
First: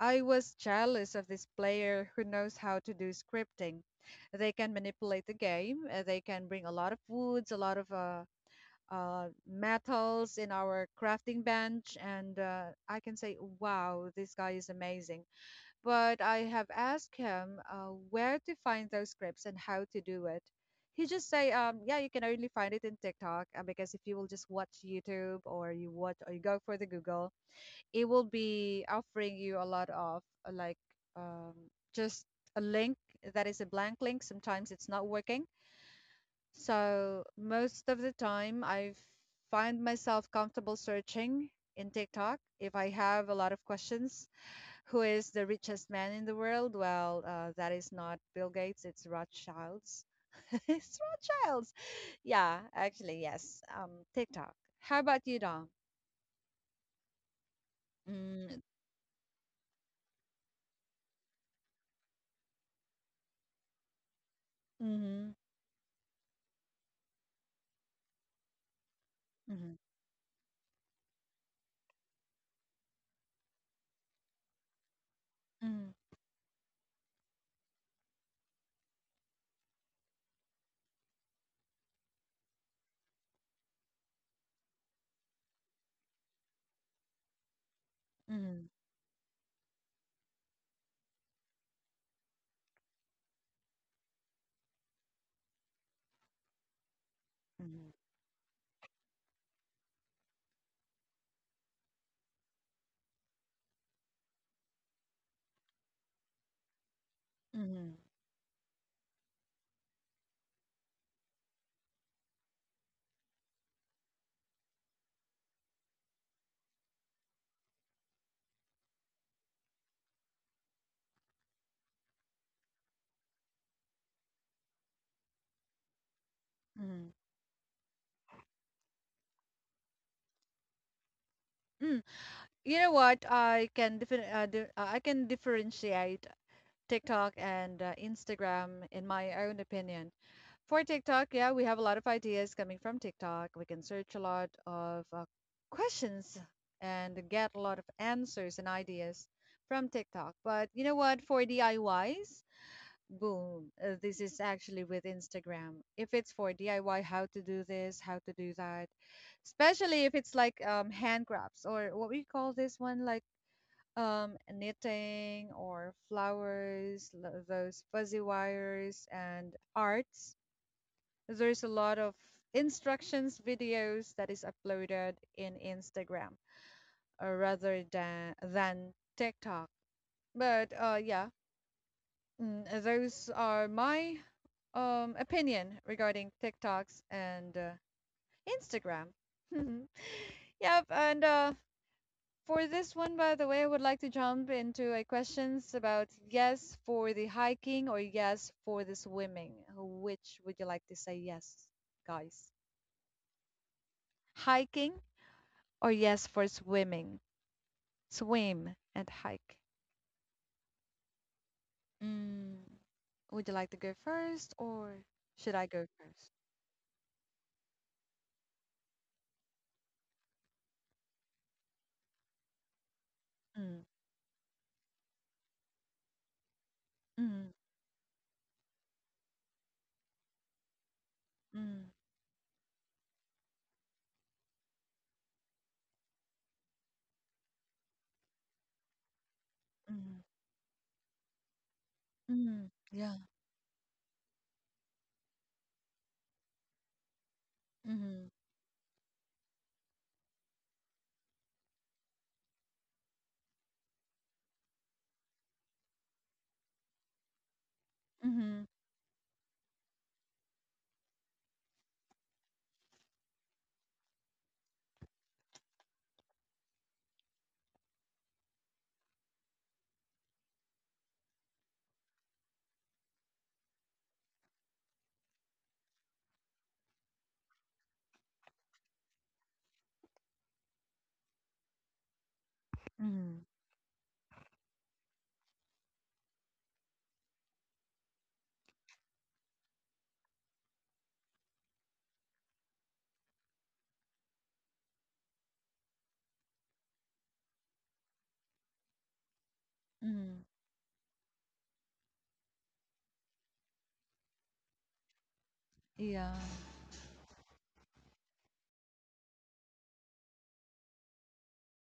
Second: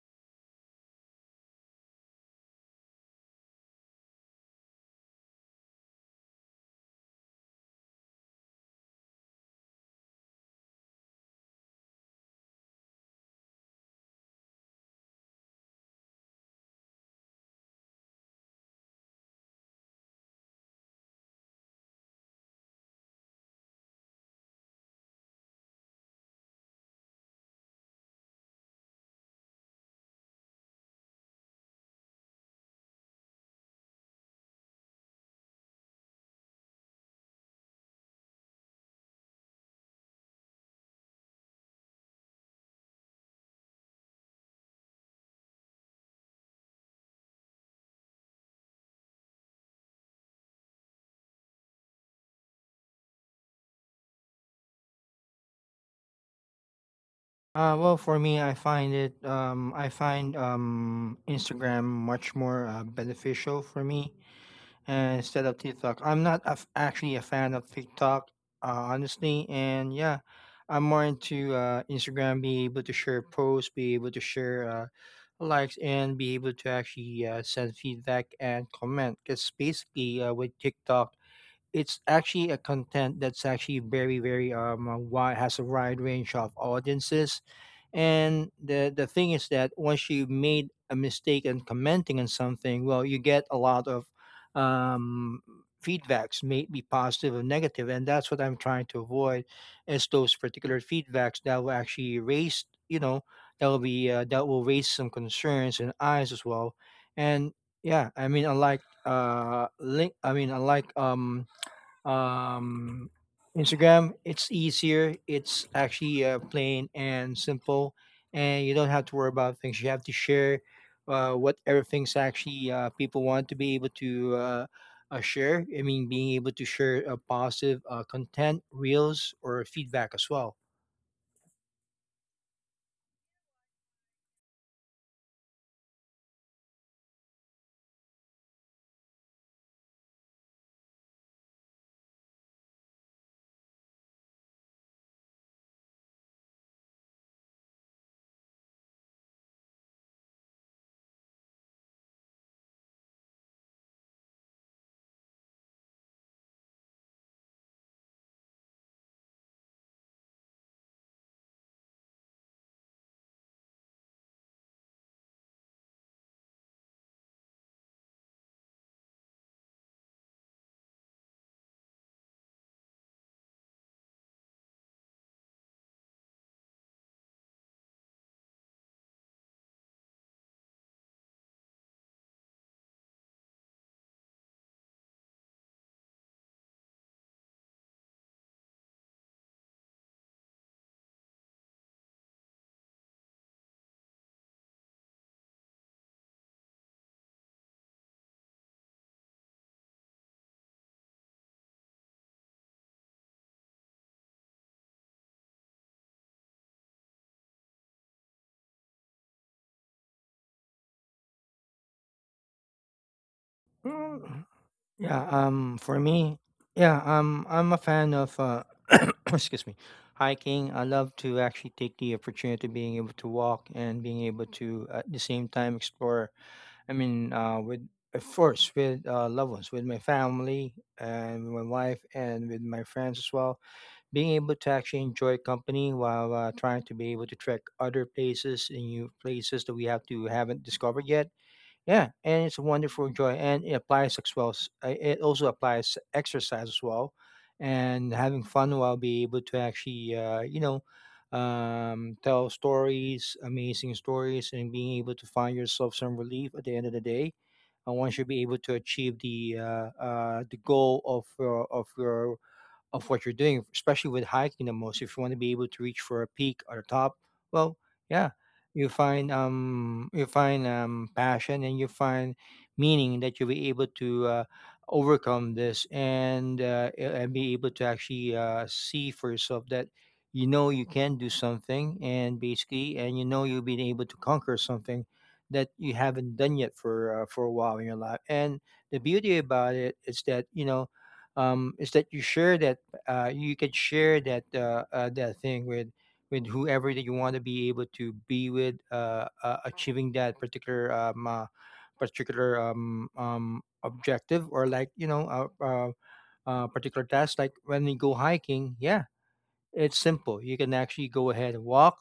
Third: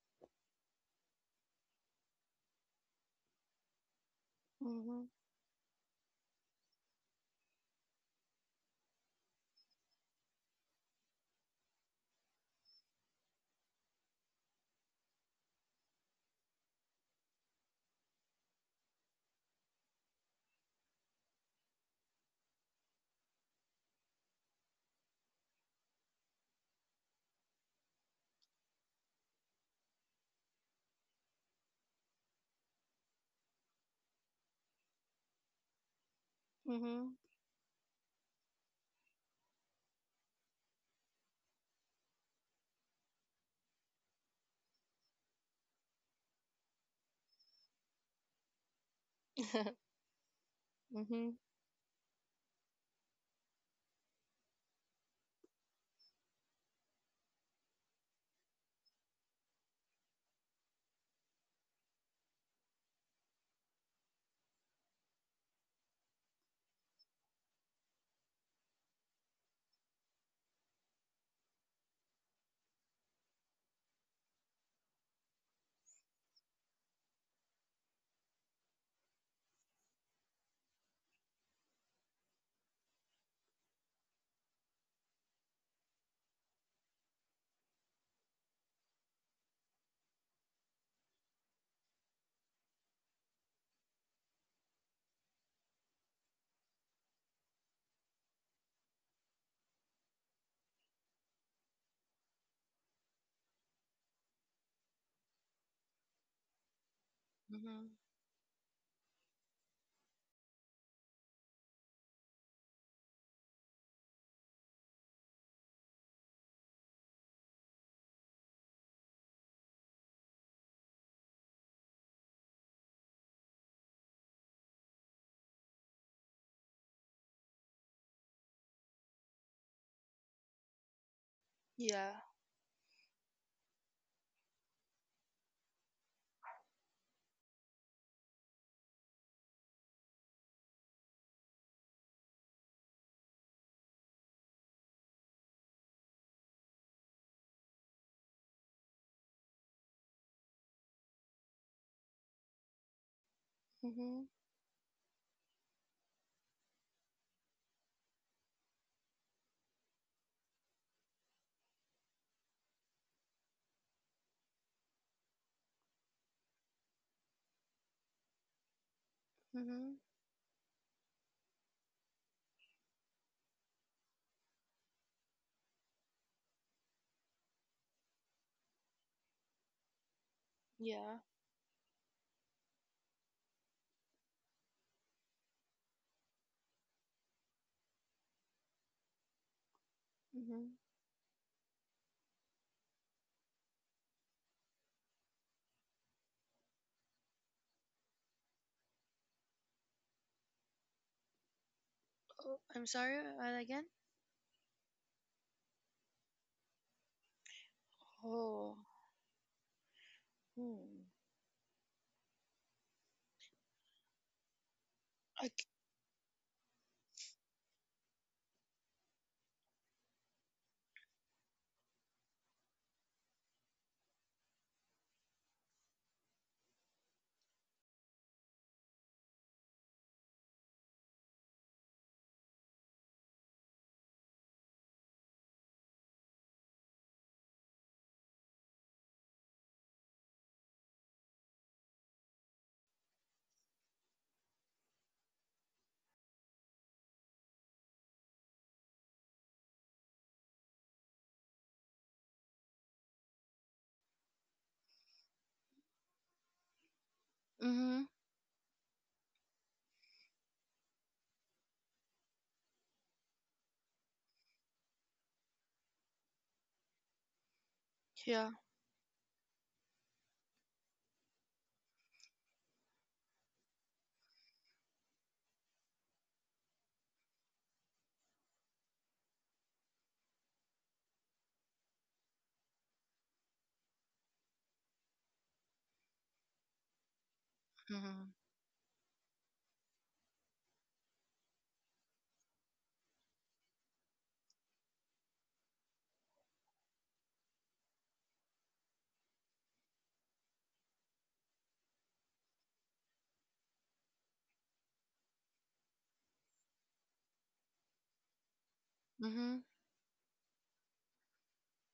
Speaker 1: I was jealous of this player who knows how to do scripting. They can
Speaker 3: Mhm.
Speaker 1: manipulate the game. They can bring a lot of woods, a lot of metals in our crafting bench, and I can say, "Wow, this guy is amazing." But I have asked him where to find those scripts and how to do it. He just say, "Yeah, you can only find it in TikTok because if you will just watch YouTube or you watch or you go for the Google." It will be offering you a lot of uh, like um, just a link that is a blank link. Sometimes it's not working.
Speaker 3: Mhm.
Speaker 1: So most of the time, I find myself comfortable searching in TikTok if I have a lot of questions. Who is the richest man in the world? Well, that is not Bill Gates. It's Rothschilds. It's
Speaker 3: Mhm.
Speaker 1: Rothschilds. Yeah, actually, yes. TikTok. How about you, Dom?
Speaker 2: Well, for me, I
Speaker 1: Mm,
Speaker 2: find it, I find Instagram much more beneficial for me
Speaker 1: mm-hmm,
Speaker 2: instead of TikTok. I'm not a f actually a fan of TikTok, honestly.
Speaker 1: mm-hmm,
Speaker 2: And yeah, I'm more into Instagram, be able to share posts, be able to share likes, and be able to actually send feedback and comment. Because basically, with TikTok, it's actually a content that's actually very very wide, has a wide range of audiences. And
Speaker 1: mhm,
Speaker 2: the thing is that once you made a mistake in commenting on something, well, you get a lot of um feedbacks, may it be positive or negative,
Speaker 1: mhm,
Speaker 2: and that's what I'm trying to avoid, is those particular feedbacks that will actually raise you know that will be that will raise some concerns and eyes as well. And
Speaker 3: Mhm.
Speaker 1: mhm,
Speaker 2: yeah, I mean, unlike link I mean, unlike um, Instagram. It's easier. It's actually plain and simple, and you don't have to worry about things. You have to share what everything's actually people want to be able to share. I mean, being able to share
Speaker 1: mhm.
Speaker 2: positive content, reels, or feedback as well.
Speaker 1: Mm.
Speaker 3: Yeah.
Speaker 1: You know what? I can differentiate TikTok and Instagram in my own opinion. For TikTok, yeah, we have a lot of ideas coming from TikTok. We can search a lot of questions and get a lot of answers and ideas from TikTok. But you know what? For DIYs, boom, this
Speaker 3: Mhm.
Speaker 1: is actually with Instagram. If it's for DIY, how to do this, how to do that, especially if it's like hand crafts or what we call this one, like knitting or flowers, those fuzzy wires and
Speaker 3: Mhm.
Speaker 1: arts. There's a lot of instructions videos that is uploaded in Instagram rather than TikTok. But
Speaker 3: Yeah.
Speaker 1: yeah, mm, those are my opinion regarding TikToks and Instagram.
Speaker 3: Mhm.
Speaker 1: Yep, and for this one, by the way, I would like to jump into a questions about yes for the hiking or yes for the swimming. Which would you like to say yes, guys?
Speaker 3: Oh, I'm sorry. Again?
Speaker 1: Hiking or yes for swimming?
Speaker 3: Oh.
Speaker 1: Swim and hike.
Speaker 3: Hmm.
Speaker 1: Mm, would you like to go first or
Speaker 2: Yeah,
Speaker 3: I
Speaker 1: should I
Speaker 3: c-
Speaker 1: go
Speaker 2: for
Speaker 1: first?
Speaker 2: me, yeah, I'm a fan of, excuse me, hiking. I love to actually take the opportunity of being able to walk
Speaker 1: Mm,
Speaker 2: and being able to at the same time explore. I mean,
Speaker 1: mm,
Speaker 2: with of course with loved ones, with my family and with my
Speaker 1: mm.
Speaker 2: wife and with my friends as well. Being able to actually enjoy company while trying to be able to trek other places and new places that we have to
Speaker 1: Mhm.
Speaker 2: haven't discovered yet. Yeah, and it's a
Speaker 1: Mhm.
Speaker 2: wonderful
Speaker 1: Yeah.
Speaker 2: joy, and it applies as well. It also applies exercise as well, and
Speaker 1: Mhm.
Speaker 2: having fun while be able to actually, tell stories, amazing stories, and being able to find yourself some relief at the end of the day. And
Speaker 3: mhm.
Speaker 2: once you be able
Speaker 1: Mhm.
Speaker 2: to achieve the goal of your of what you're doing, especially with hiking the most. If you want to be able to reach for a peak or a top, well, yeah,
Speaker 3: Yeah.
Speaker 2: you find passion, and you find meaning that you'll be able to overcome this and and be able to actually see for yourself that you know you can do something, and basically, and you know
Speaker 1: Mm.
Speaker 2: you'll be able to conquer something that you haven't done yet for a while in your life.
Speaker 3: Mhm.
Speaker 2: And the beauty about it is that is that you share that you can share that that thing with whoever that you want to be able to be with, achieving that
Speaker 1: Mhm.
Speaker 2: particular particular objective, or, like, you know, a, a,
Speaker 1: Yeah.
Speaker 2: a particular task. Like when we go hiking, yeah,
Speaker 3: Mhm.
Speaker 2: it's simple. You can actually go ahead and walk.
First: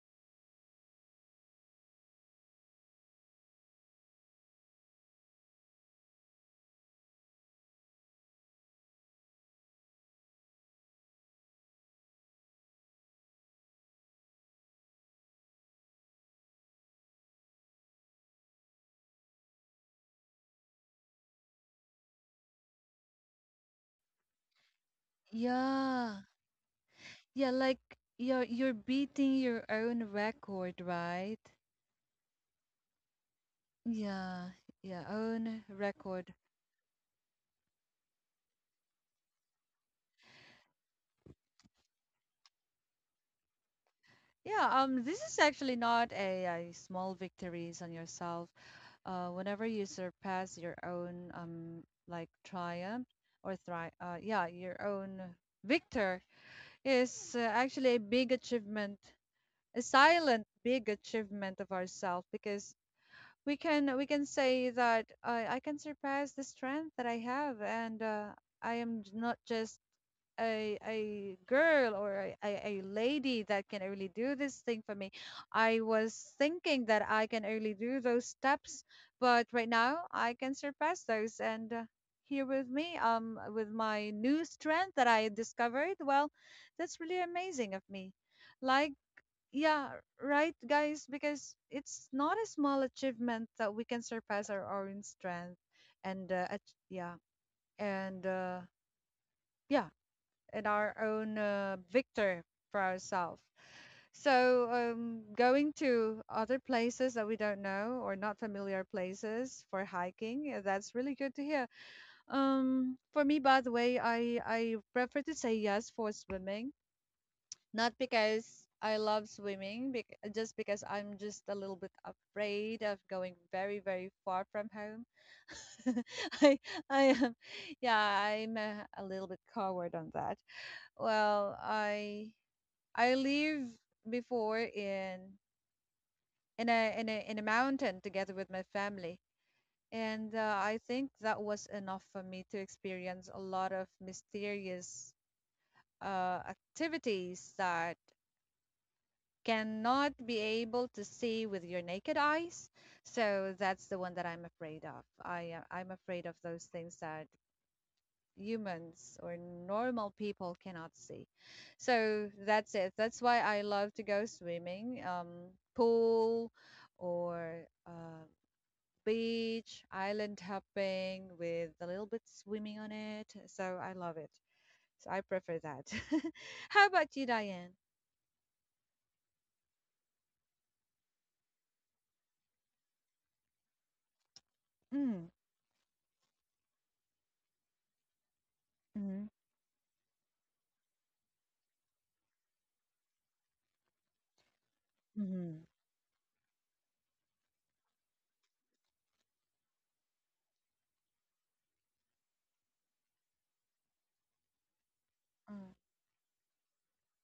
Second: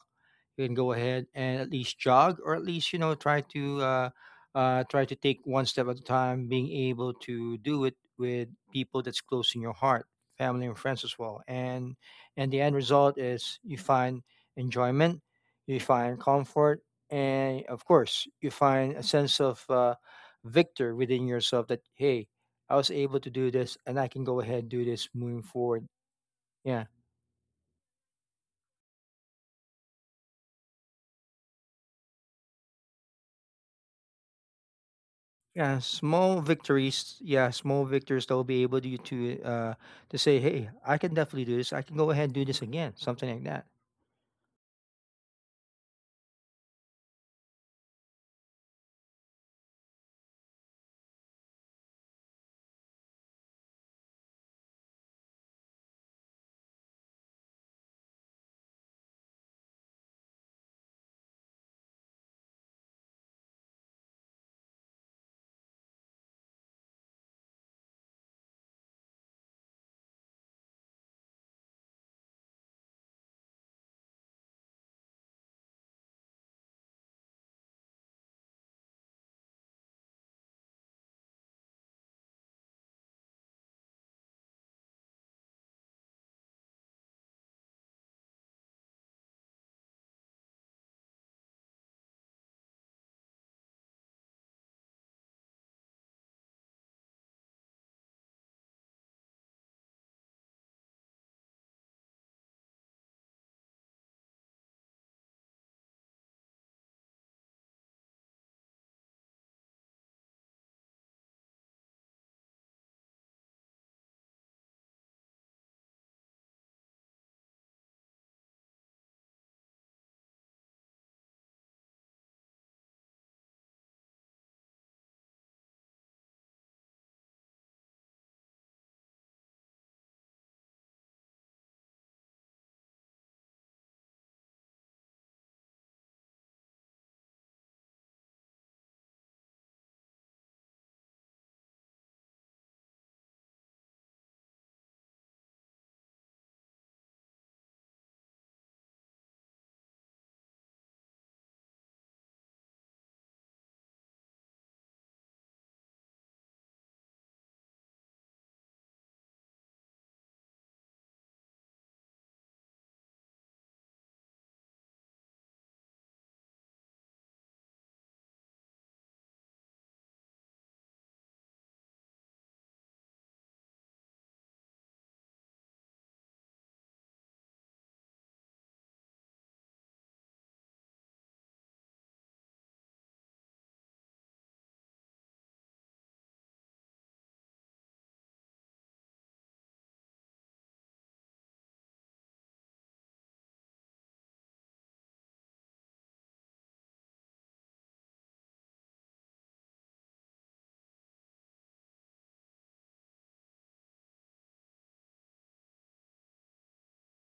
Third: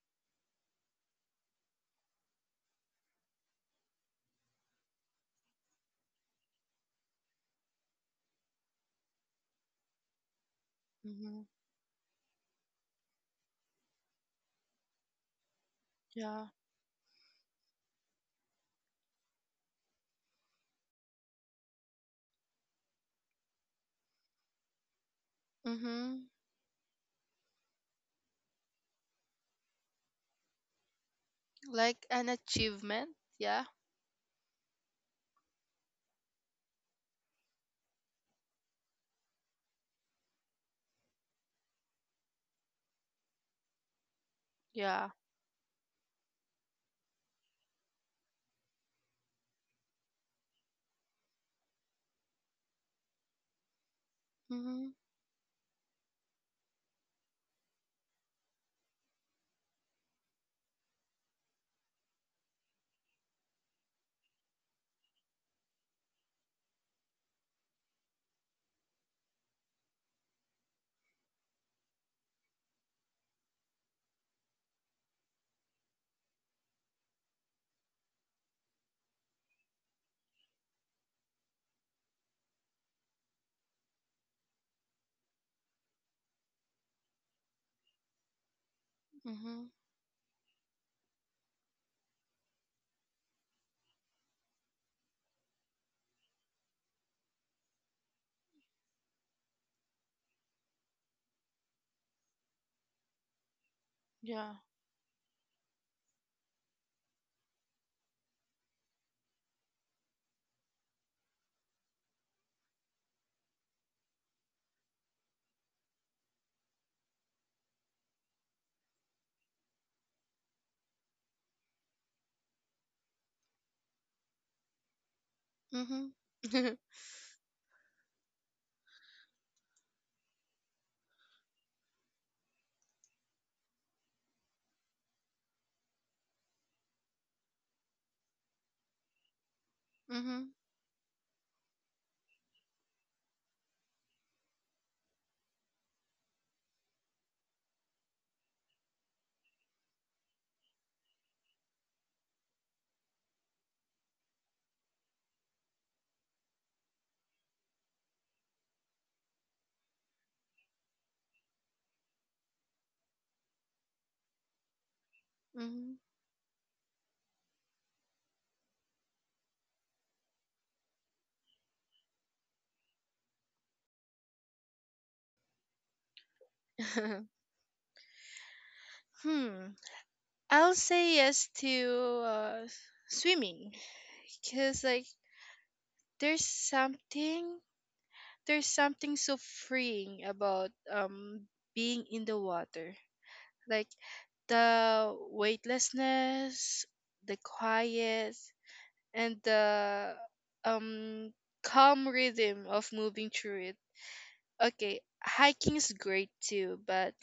Speaker 2: You can go ahead and at least jog, or at least you know try to try to take one step at a time. Being able to do it with people that's close in your heart, family and friends as well,
Speaker 3: Mhm.
Speaker 2: and the end result is you find enjoyment, you find
Speaker 3: Yeah.
Speaker 2: comfort, and of course you find a sense of victor within yourself that hey, I was able to do this, and I can go ahead and do this moving forward.
Speaker 1: Yeah.
Speaker 3: Mhm.
Speaker 2: Yeah.
Speaker 1: Yeah, like you're beating your own record, right?
Speaker 3: Like an achievement. Yeah.
Speaker 1: Yeah. Yeah, own
Speaker 2: Yeah,
Speaker 1: record.
Speaker 2: small victories. Yeah, small victories that will be able to to say, "Hey, I can definitely do this. I can go ahead and do this again." Something like that.
Speaker 1: Yeah,
Speaker 3: Yeah.
Speaker 1: this is actually not a small victories on yourself. Whenever you surpass your own like triumph or thri yeah, your
Speaker 3: Mhm.
Speaker 1: own victor is actually a big achievement, a silent big achievement of ourselves because we can say that I can surpass the strength that I have, and I am not just a girl or a lady that can only do this thing for me. I was thinking that I can only do those steps, but right now I can surpass those. And here with me, with my new strength that I discovered, well, that's really amazing of me. Like
Speaker 3: Mhm.
Speaker 1: yeah, right, guys, because it's not a small achievement that we can surpass our own strength and yeah, and yeah, and our own victor for ourselves.
Speaker 3: Yeah.
Speaker 1: So, going to other places that we don't know or not familiar places for hiking, that's really good to hear. For me, by the way, I prefer to say yes for swimming. Not because I love swimming, bec just because I'm just a little bit afraid of going very, very far from home.
Speaker 3: Mhm.
Speaker 1: I, I am, yeah, I'm a little bit coward on that. Well, I live before in in a mountain together with my family, and
Speaker 3: Mhm.
Speaker 1: I think that was enough for me to experience a lot of mysterious activities that cannot be able to see with your naked eyes. So that's the one that I'm afraid of. I'm afraid of those things that humans or normal people cannot see. So that's it. That's why I love to go swimming,
Speaker 3: Mhm.
Speaker 1: pool, or beach, island hopping with a little bit swimming on it. So I love it. So I prefer that. How about you, Diane?
Speaker 3: Hmm. I'll say yes to uh, swimming because like
Speaker 1: Mm,
Speaker 3: there's something there's something
Speaker 1: mm,
Speaker 3: so freeing about being in the water. Like the
Speaker 1: mm,
Speaker 3: weightlessness, the quiet, and the um calm rhythm of moving through it. Okay,
Speaker 1: mm,
Speaker 3: hiking's great too, but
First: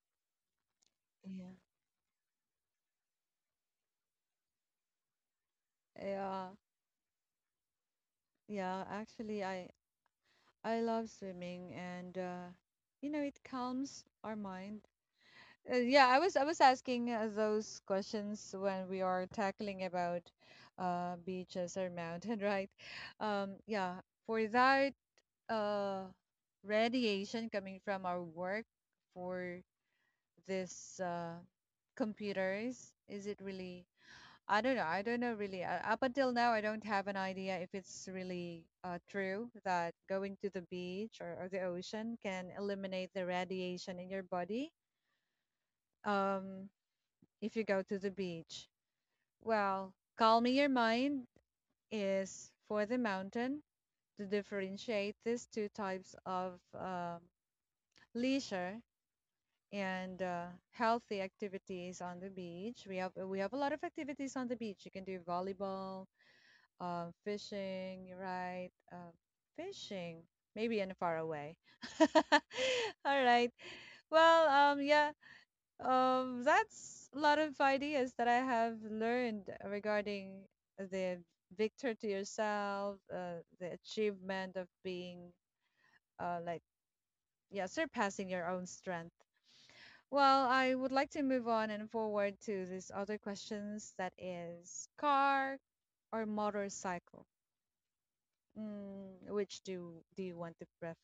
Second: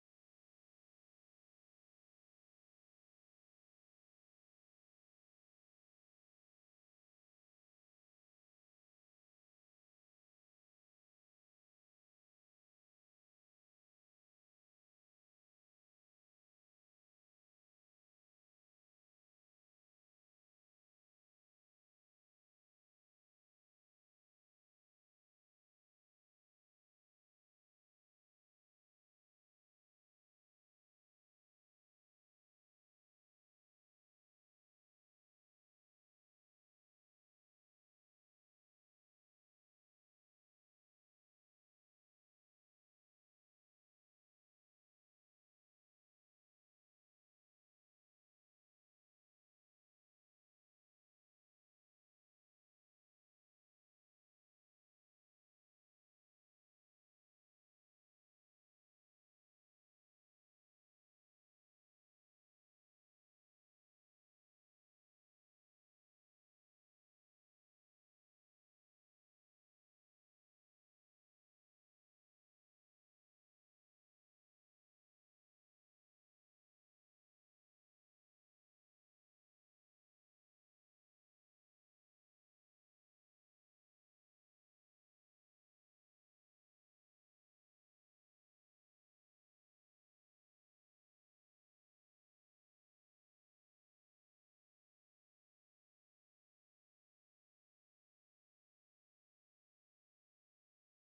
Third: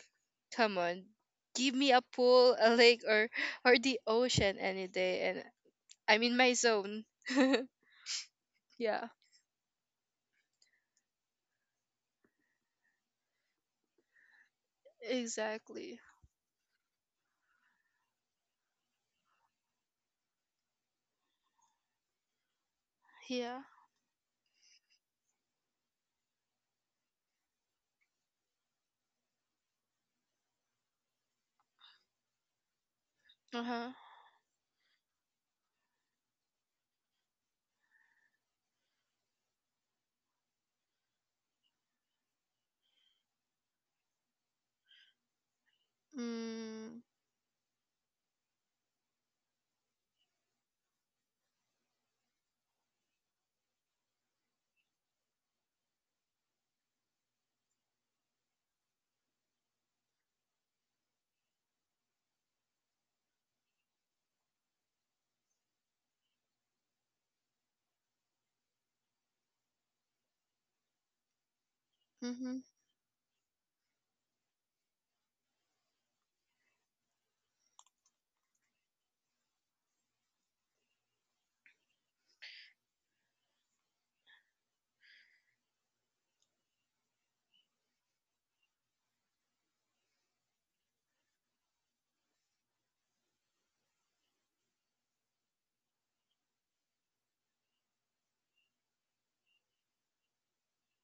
Speaker 3: come on,
Speaker 1: yeah.
Speaker 3: give me a pool, a lake, or the ocean any day, and I'm in
Speaker 1: Yeah,
Speaker 3: my zone.
Speaker 1: yeah,
Speaker 3: Yeah,
Speaker 1: actually I love swimming, and you know it calms our mind.
Speaker 3: exactly.
Speaker 1: Yeah, I was asking those questions when we are tackling about beaches or mountain, right?
Speaker 3: Yeah.
Speaker 1: Yeah, for that uh radiation coming from our work for this computers, is it
Speaker 3: Uh
Speaker 1: really?
Speaker 3: huh.
Speaker 1: I don't know. I don't know really. Up until now, I don't have an idea if it's really true that going to the beach or the ocean can eliminate the radiation in your body um,
Speaker 3: Mm.
Speaker 1: if you go to the beach. Well, calming your mind is for the mountain to differentiate these two types of leisure and healthy activities on the beach. We have a lot of activities on the beach. You can do volleyball, fishing, right? Fishing, maybe in far away. All
Speaker 3: Mhm.
Speaker 1: right. Well, yeah, that's a lot of ideas that I have learned regarding the victor to yourself, the achievement of being, like, yeah, surpassing your own strength. Well, I would like to move on and forward to these other questions that is car or motorcycle? Mm, which do you want to prefer?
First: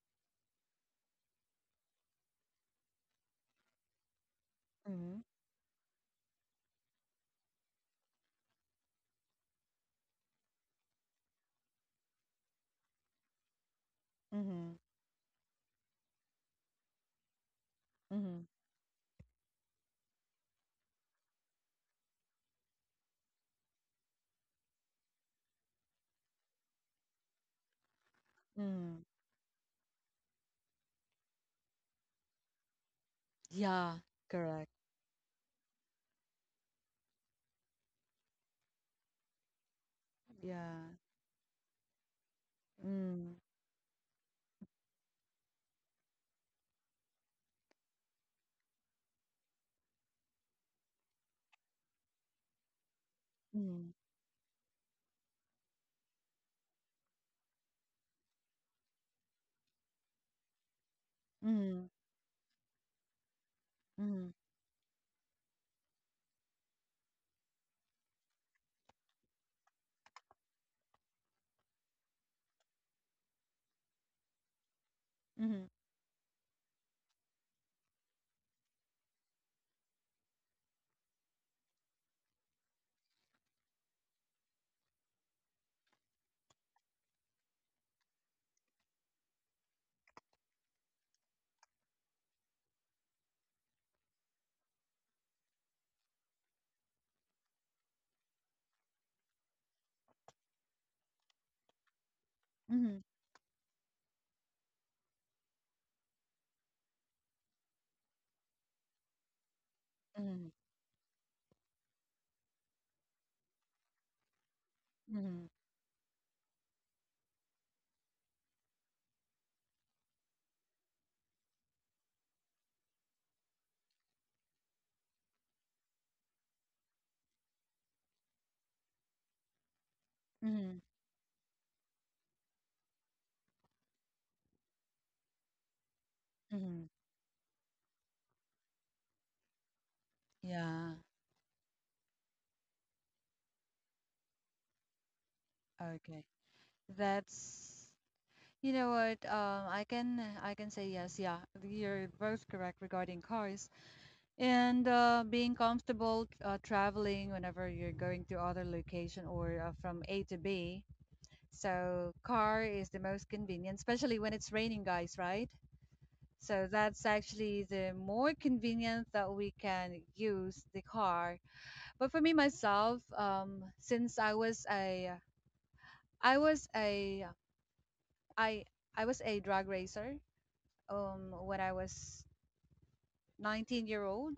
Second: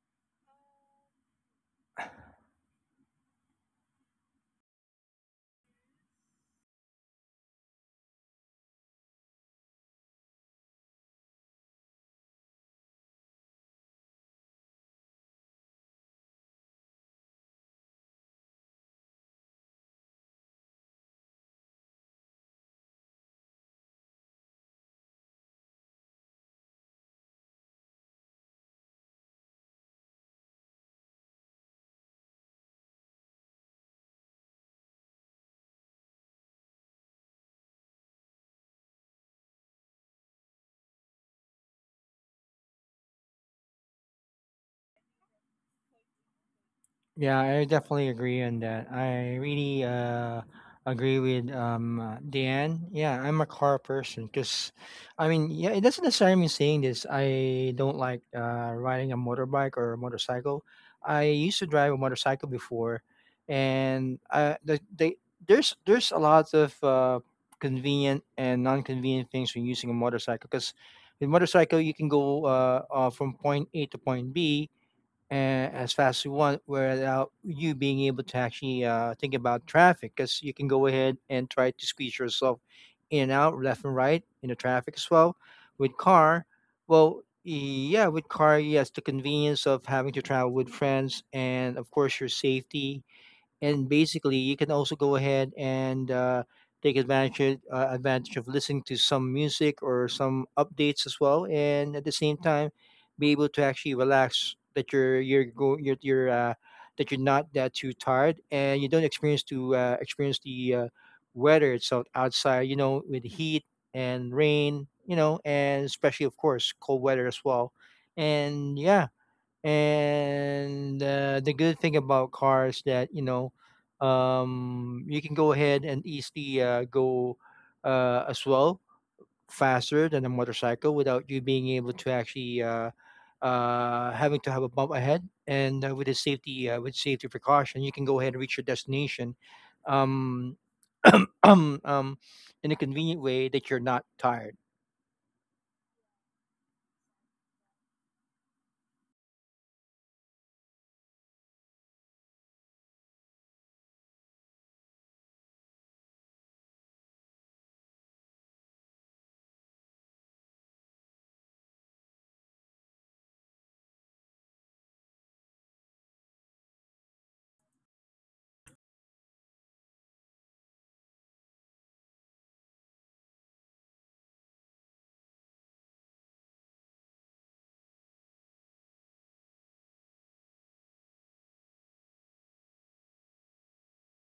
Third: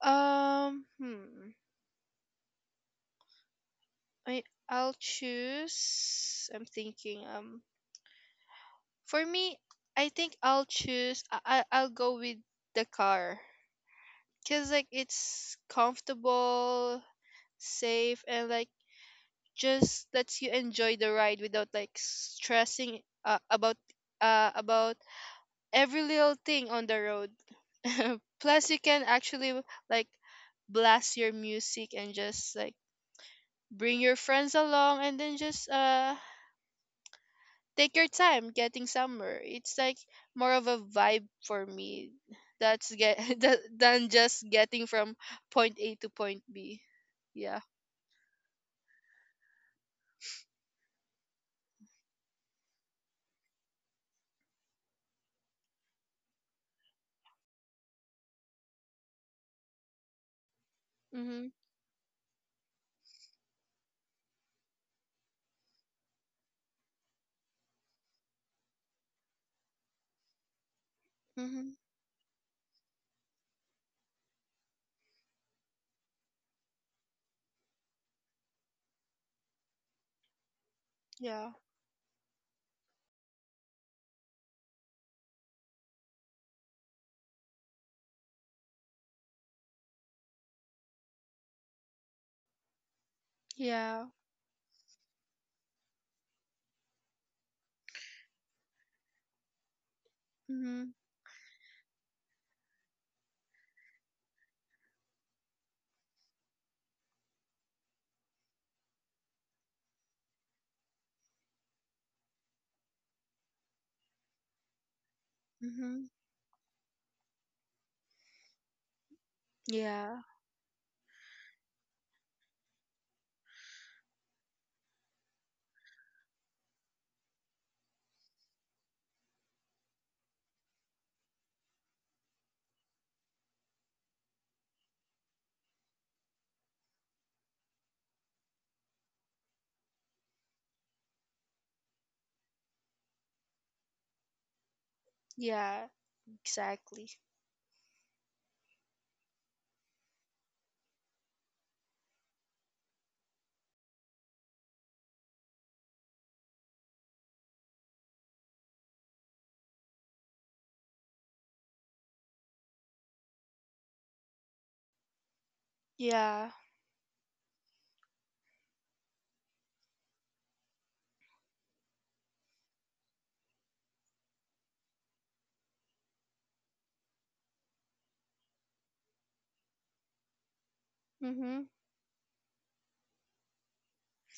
Speaker 3: Hmm. I I'll
Speaker 1: Mm-hmm.
Speaker 3: choose. I'm thinking. For me, I think I'll choose. I'll go with the car. Cause
Speaker 1: Mm-hmm.
Speaker 3: like it's comfortable, safe,
Speaker 1: Mm-hmm.
Speaker 3: and like just lets you enjoy the ride without like stressing about every little thing on the road. Plus, you
Speaker 1: Mm-hmm.
Speaker 3: can actually like blast your music and just like bring
Speaker 1: Yeah.
Speaker 3: your friends
Speaker 1: Correct.
Speaker 3: along and then just take your time getting somewhere. It's like more of a
Speaker 1: Yeah.
Speaker 3: vibe for me. That's get
Speaker 1: Mm.
Speaker 3: than just getting from point A to point B.
Speaker 2: Yeah,
Speaker 3: Yeah.
Speaker 2: I definitely agree on that. I really agree with Dan. Yeah, I'm a car
Speaker 1: Mm.
Speaker 2: person because I mean, yeah, it doesn't necessarily mean saying this. I don't like riding a motorbike or a motorcycle. I
Speaker 3: Mhm.
Speaker 2: used to
Speaker 1: Mm.
Speaker 2: drive a motorcycle before, and
Speaker 1: Mm.
Speaker 2: they, there's a lot of convenient and non-convenient things when using a motorcycle. Because with
Speaker 3: Mhm.
Speaker 2: motorcycle you can go from point A to point B
Speaker 1: Mm.
Speaker 2: and as fast as you want, without you being able to actually think about traffic, because you can go ahead and
Speaker 3: Yeah.
Speaker 2: try to squeeze yourself in and out, left and right in the traffic as well. With car well Yeah, with car, yes, the convenience of having to travel with friends and of course your safety, and
Speaker 3: Yeah.
Speaker 2: basically you can also go ahead and advantage of listening to some music or some
Speaker 3: Mhm.
Speaker 2: updates as well, and at the same time
Speaker 1: Mm.
Speaker 2: be able to actually relax, that you're go, you're that you're not that too tired, and you don't experience to experience
Speaker 1: Mm.
Speaker 2: the weather itself outside, you know, with heat and rain, you know,
Speaker 1: Mm.
Speaker 2: and
Speaker 3: Mhm.
Speaker 2: especially of course cold weather as well. And yeah,
Speaker 3: Yeah.
Speaker 2: and the good thing about cars, that you know, you can go ahead and easily go as well faster than a
Speaker 1: Mm.
Speaker 2: motorcycle, without you being able to actually having to have a bump ahead, and
Speaker 1: Mm.
Speaker 2: with safety precaution you can go ahead and reach your destination um,
Speaker 1: Yeah.
Speaker 2: um, um, in a convenient way that you're not tired.
Speaker 3: Yeah.
Speaker 1: Okay.
Speaker 3: Exactly.
Speaker 1: That's, you know what, I can say yes, yeah. You're both correct regarding cars and being comfortable traveling whenever you're going to other location or from A to B. So car is the most convenient, especially when it's raining, guys, right?
Speaker 3: Yeah.
Speaker 1: So that's actually the more convenient that we can use the car. But for me myself, since I was a I was a I I was a drag racer when
Speaker 3: Mhm.
Speaker 1: I was 19-year-old.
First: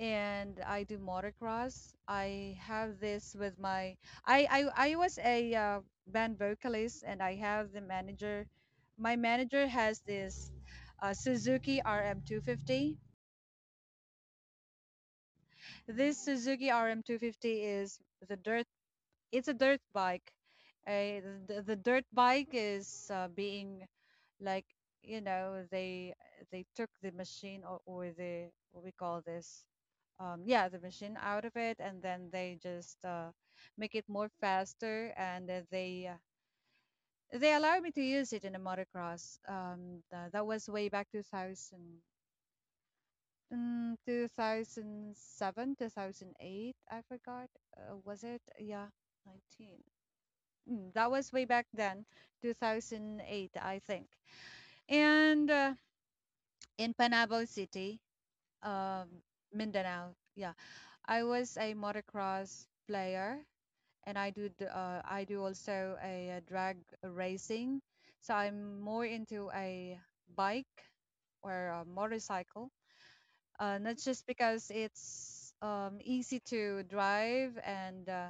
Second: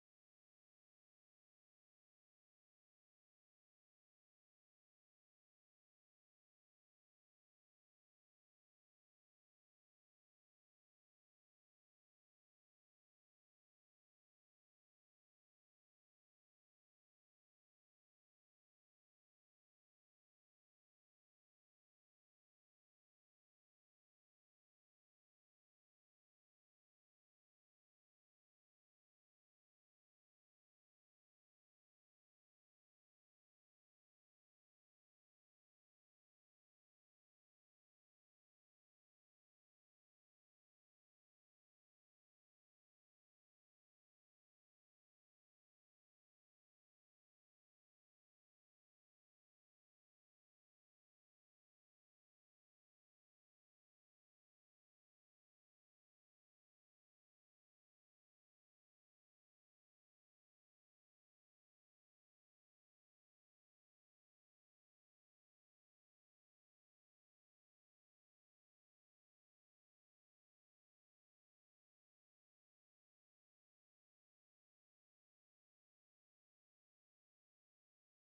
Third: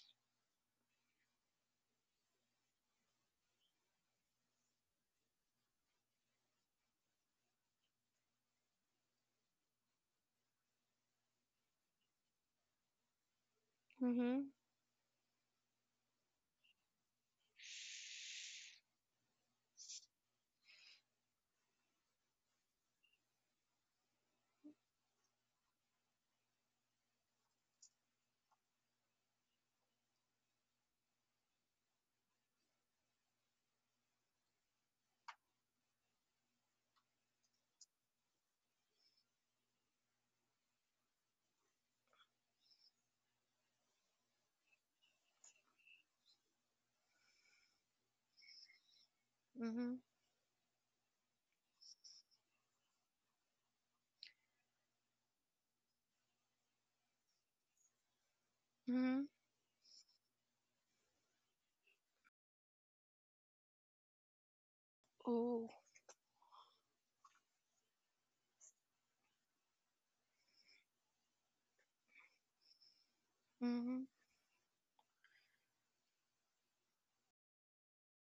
Speaker 1: And I do motocross. I have this with my I was a band vocalist and I have the manager. My manager has this Suzuki RM250.
Speaker 3: Mhm.
Speaker 1: This Suzuki RM250 is the dirt. It's a dirt bike. Uh, the dirt bike is being like, you know, they took the machine or the what we call this yeah, the machine out of it, and then they just make it more faster, and they allowed me to use it in a motocross that was way back 2000, mm, 2007, 2008, I forgot, was it, yeah, 19,
Speaker 3: Mhm.
Speaker 1: mm, that was way back then, 2008 I think, and in Panabo City, um,
Speaker 3: Mhm.
Speaker 1: Mindanao, yeah, I was a motocross player, and I do
Speaker 3: Ooh.
Speaker 1: also a, drag racing. So I'm more into a bike or a motorcycle, not
Speaker 3: Mhm.
Speaker 1: just because it's easy to drive, and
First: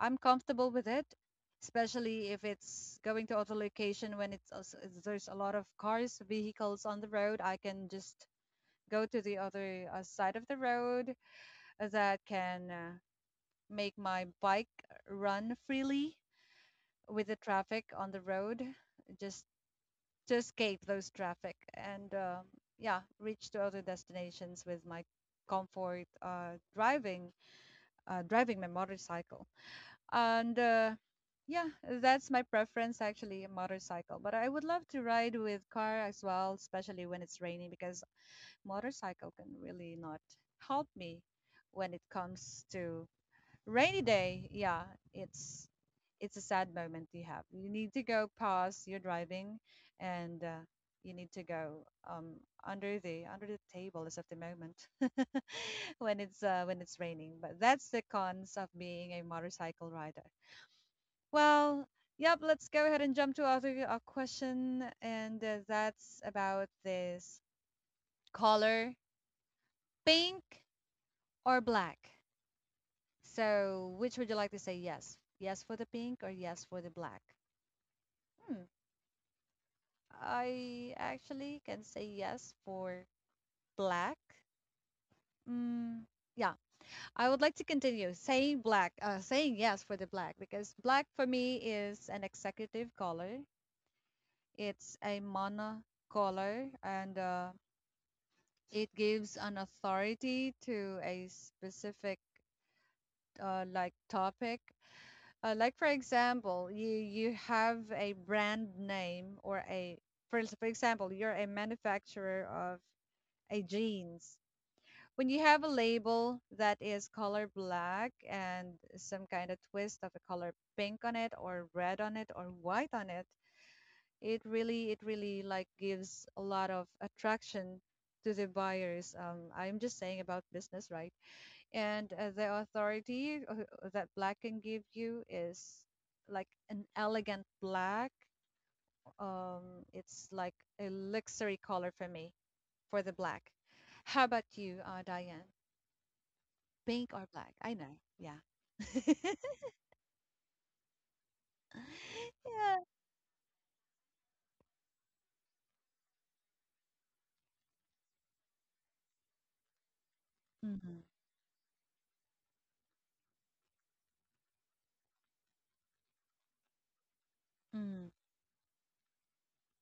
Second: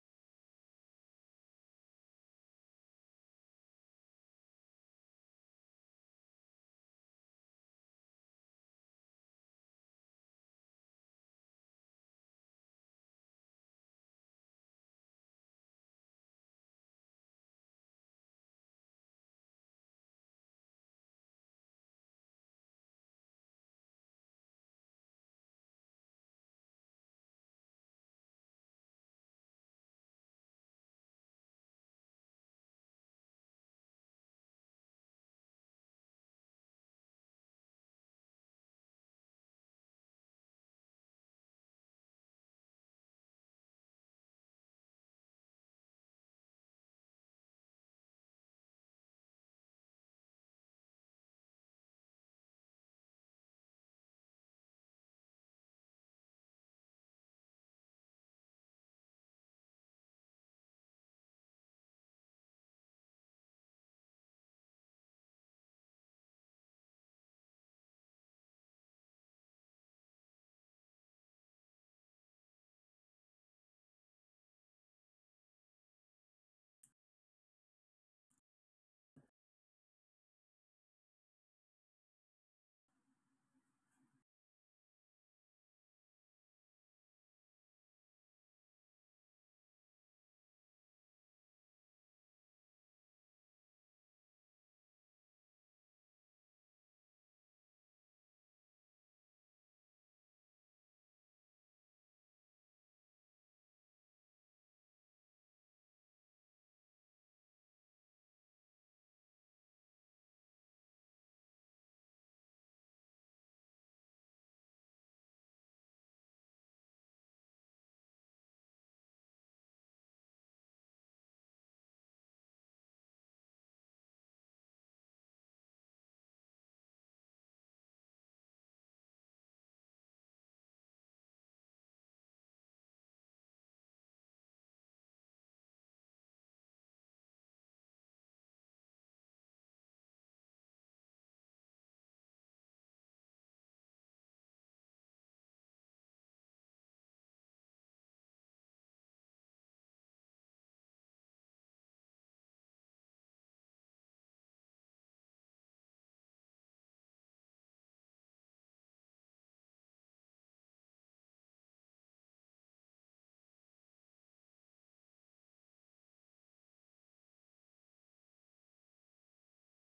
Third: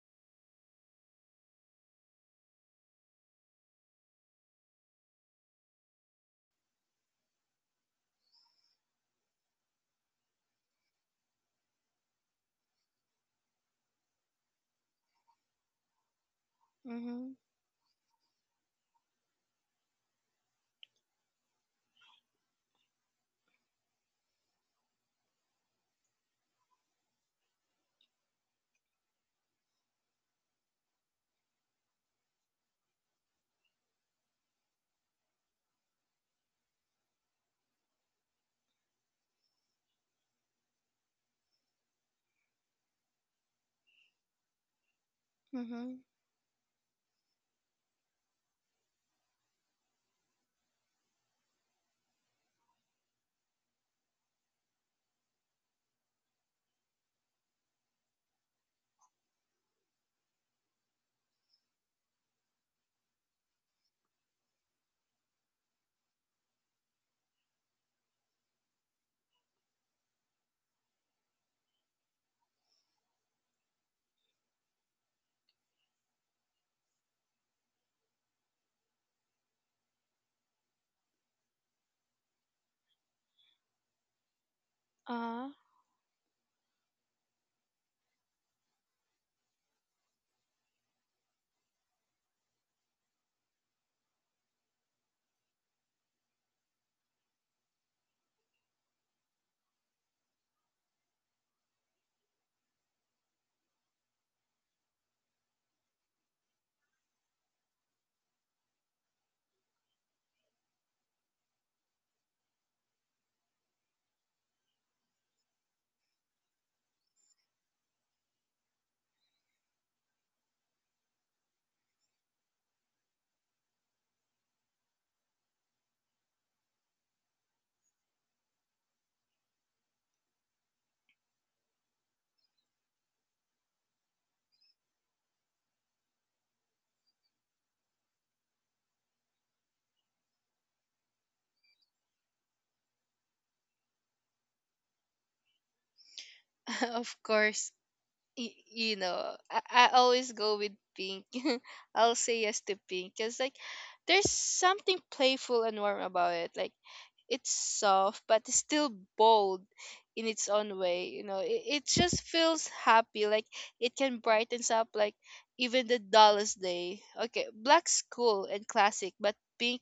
Speaker 1: I'm comfortable with it, especially if it's going to auto location when it's there's a lot of cars, vehicles on the road. I can just go to the other side of the road that can make my bike run freely with the
Speaker 3: Mhm.
Speaker 1: traffic on the road, just to escape those traffic, and yeah, reach to other destinations with my comfort driving my motorcycle, and yeah, that's my preference, actually a motorcycle, but I would love to ride with car as well, especially when it's raining, because motorcycle can really not help me when it comes to rainy day, yeah, it's
Speaker 3: Mhm.
Speaker 1: it's a sad moment. You have, you need to go pause your driving, and you need to go, um, under the table as of the moment when it's raining, but that's the cons of being a motorcycle rider. Well, yep, let's go ahead and jump to other question, and that's about this color pink or black. So, which would you like to say yes? Yes for the pink or yes for the black? Hmm. I actually can say yes for black.
Speaker 3: Uh,
Speaker 1: Mm, yeah, I would like to continue saying black, saying yes for the black, because black for me is an executive color. It's a mono color, and it gives an authority to a specific like topic. Like for example, you have a brand name or a, for example, you're a manufacturer of a jeans. When you have a label that is color black and some kind of twist of a color pink on it or red on it or white on it, it really like gives a lot of attraction to the buyers. I'm just saying about business, right? And the authority that black can give you is like an elegant black, it's like a luxury color for me, for the black. How about you, Diane?
Speaker 3: of
Speaker 1: Pink or black?
Speaker 3: course.
Speaker 1: I know, yeah.
Speaker 3: You
Speaker 1: Yeah.
Speaker 3: know, I always go with pink. I'll say yes to pink because like there's something playful and warm about it. Like it's soft but it's still bold in its own
Speaker 1: Mm-hmm.
Speaker 3: way. You know, it just feels happy. Like it can brightens up like even the dullest day. Okay, black's cool and classic, but pink,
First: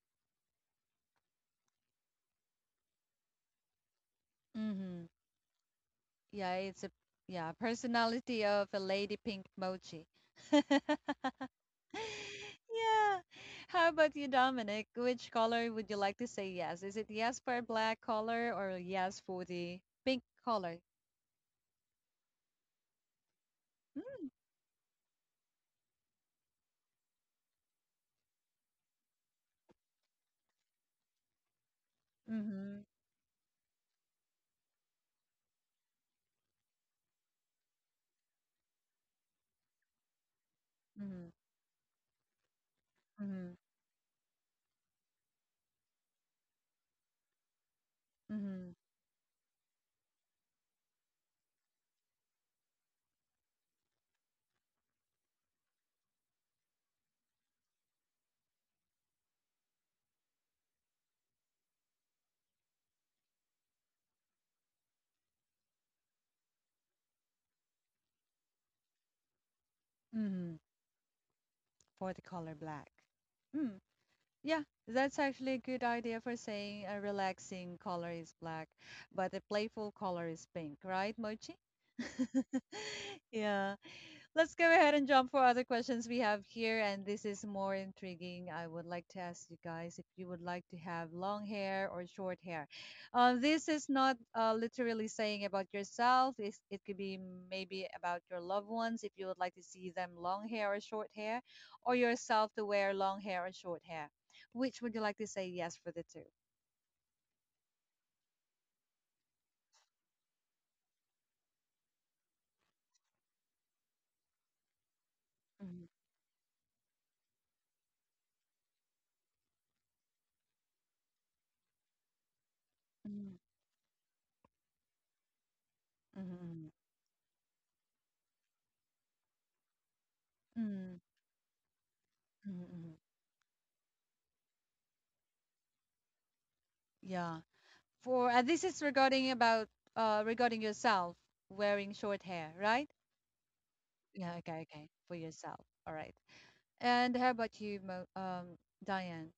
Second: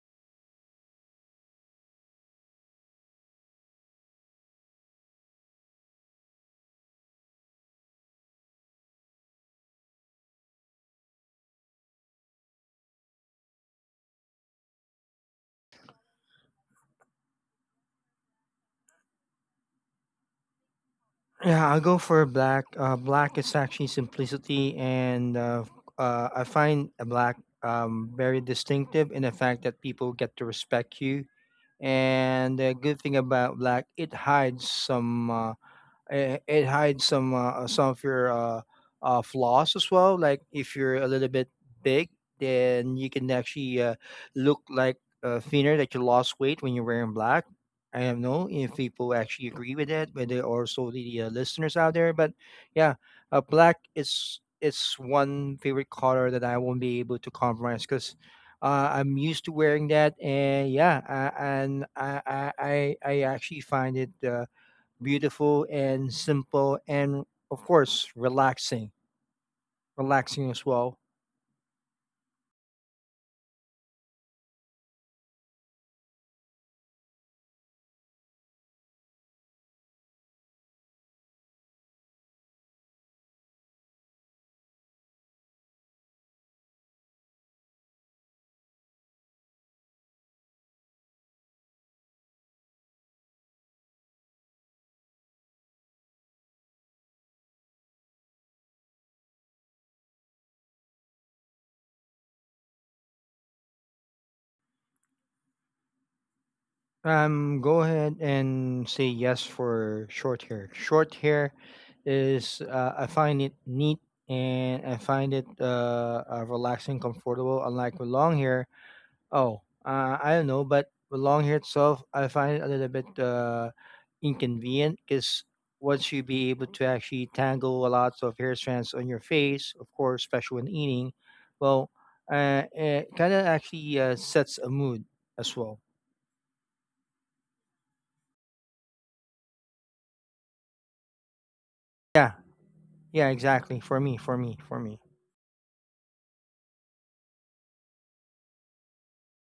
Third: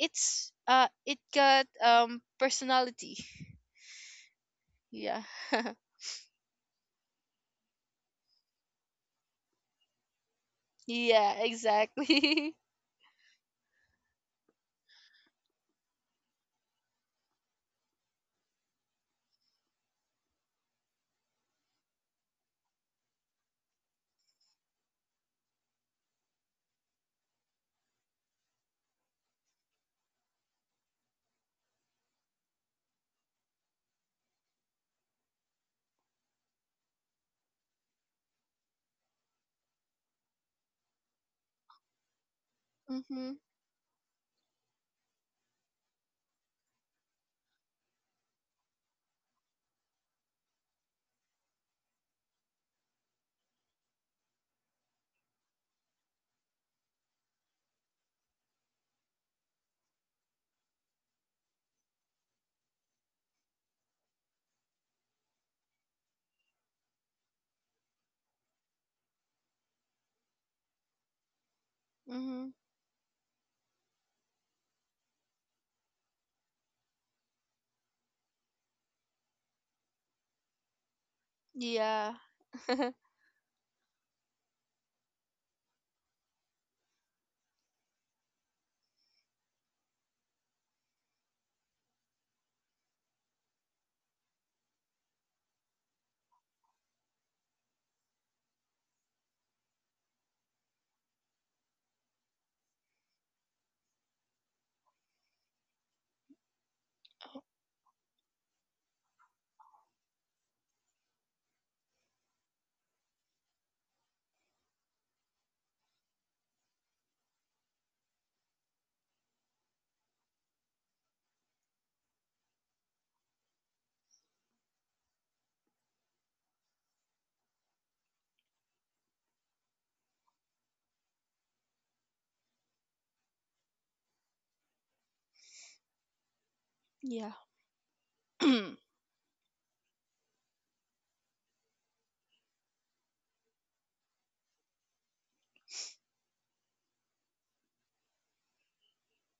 Speaker 3: it's it got personality.
Speaker 1: Mm-hmm.
Speaker 3: Yeah.
Speaker 1: Yeah, it's a, yeah, personality of a lady, pink mochi.
Speaker 3: Yeah, exactly.
Speaker 1: Yeah. How about you, Dominic? Which color would you like to say yes? Is it yes for black color or yes for the pink color?
Speaker 2: Yeah, I'll go for black. Black is actually
Speaker 1: Mm.
Speaker 2: simplicity, and I find a black very distinctive in the fact that people get to respect you. And the
Speaker 1: Mm-hmm.
Speaker 2: good thing about black, it hides some it hides some of your flaws as well. Like if you're a
Speaker 1: Mm-hmm.
Speaker 2: little bit big, then you can
Speaker 3: Mhm.
Speaker 1: Mm-hmm.
Speaker 2: actually look like thinner, that you lost weight when you're wearing black. I don't know
Speaker 1: Mm-hmm.
Speaker 2: if people actually agree with that, but there are also the listeners out there. But yeah, black is, it's one favorite color that I won't be able to compromise, because I'm used to wearing that. And yeah, and I actually find it beautiful and simple, and of course relaxing,
Speaker 1: Mm-hmm.
Speaker 2: relaxing as well.
Speaker 1: For the
Speaker 3: Mhm.
Speaker 1: color black. Mm. Yeah, that's actually a good idea for saying a relaxing color is black, but a playful color is pink, right, Mochi?
Speaker 3: Yeah.
Speaker 1: Yeah. Let's go ahead and jump for other questions we have here. And this is more intriguing. I would like to ask you guys if you would like to have long hair or short hair. This is not literally saying about yourself, it could be maybe about your loved ones if you would like to see them long hair or short hair, or yourself to wear long hair or short hair. Which would you like to say yes for the two?
Speaker 2: Go ahead and say yes for short hair. Short hair is, I find it neat, and I find it
Speaker 1: Mhm.
Speaker 2: relaxing, comfortable, unlike with long hair. Oh, I don't know, but the long hair itself, I find it a little bit inconvenient, because once you be able
Speaker 1: Mm-hmm.
Speaker 2: to actually tangle a lot of hair strands on your face, of course, especially when
Speaker 1: Mm-hmm.
Speaker 2: eating, well,
Speaker 1: Mm-hmm.
Speaker 2: it kind of actually sets a mood as well.
Speaker 3: Yeah.
Speaker 1: Yeah. For this
Speaker 3: Oh,
Speaker 1: is regarding about regarding yourself wearing short
Speaker 2: Yeah,
Speaker 1: hair, right?
Speaker 2: yeah, exactly. For me, for
Speaker 1: Yeah,
Speaker 2: me,
Speaker 1: okay,
Speaker 2: for
Speaker 1: okay,
Speaker 2: me.
Speaker 1: for yourself. All right. And how about you, Mo Diane?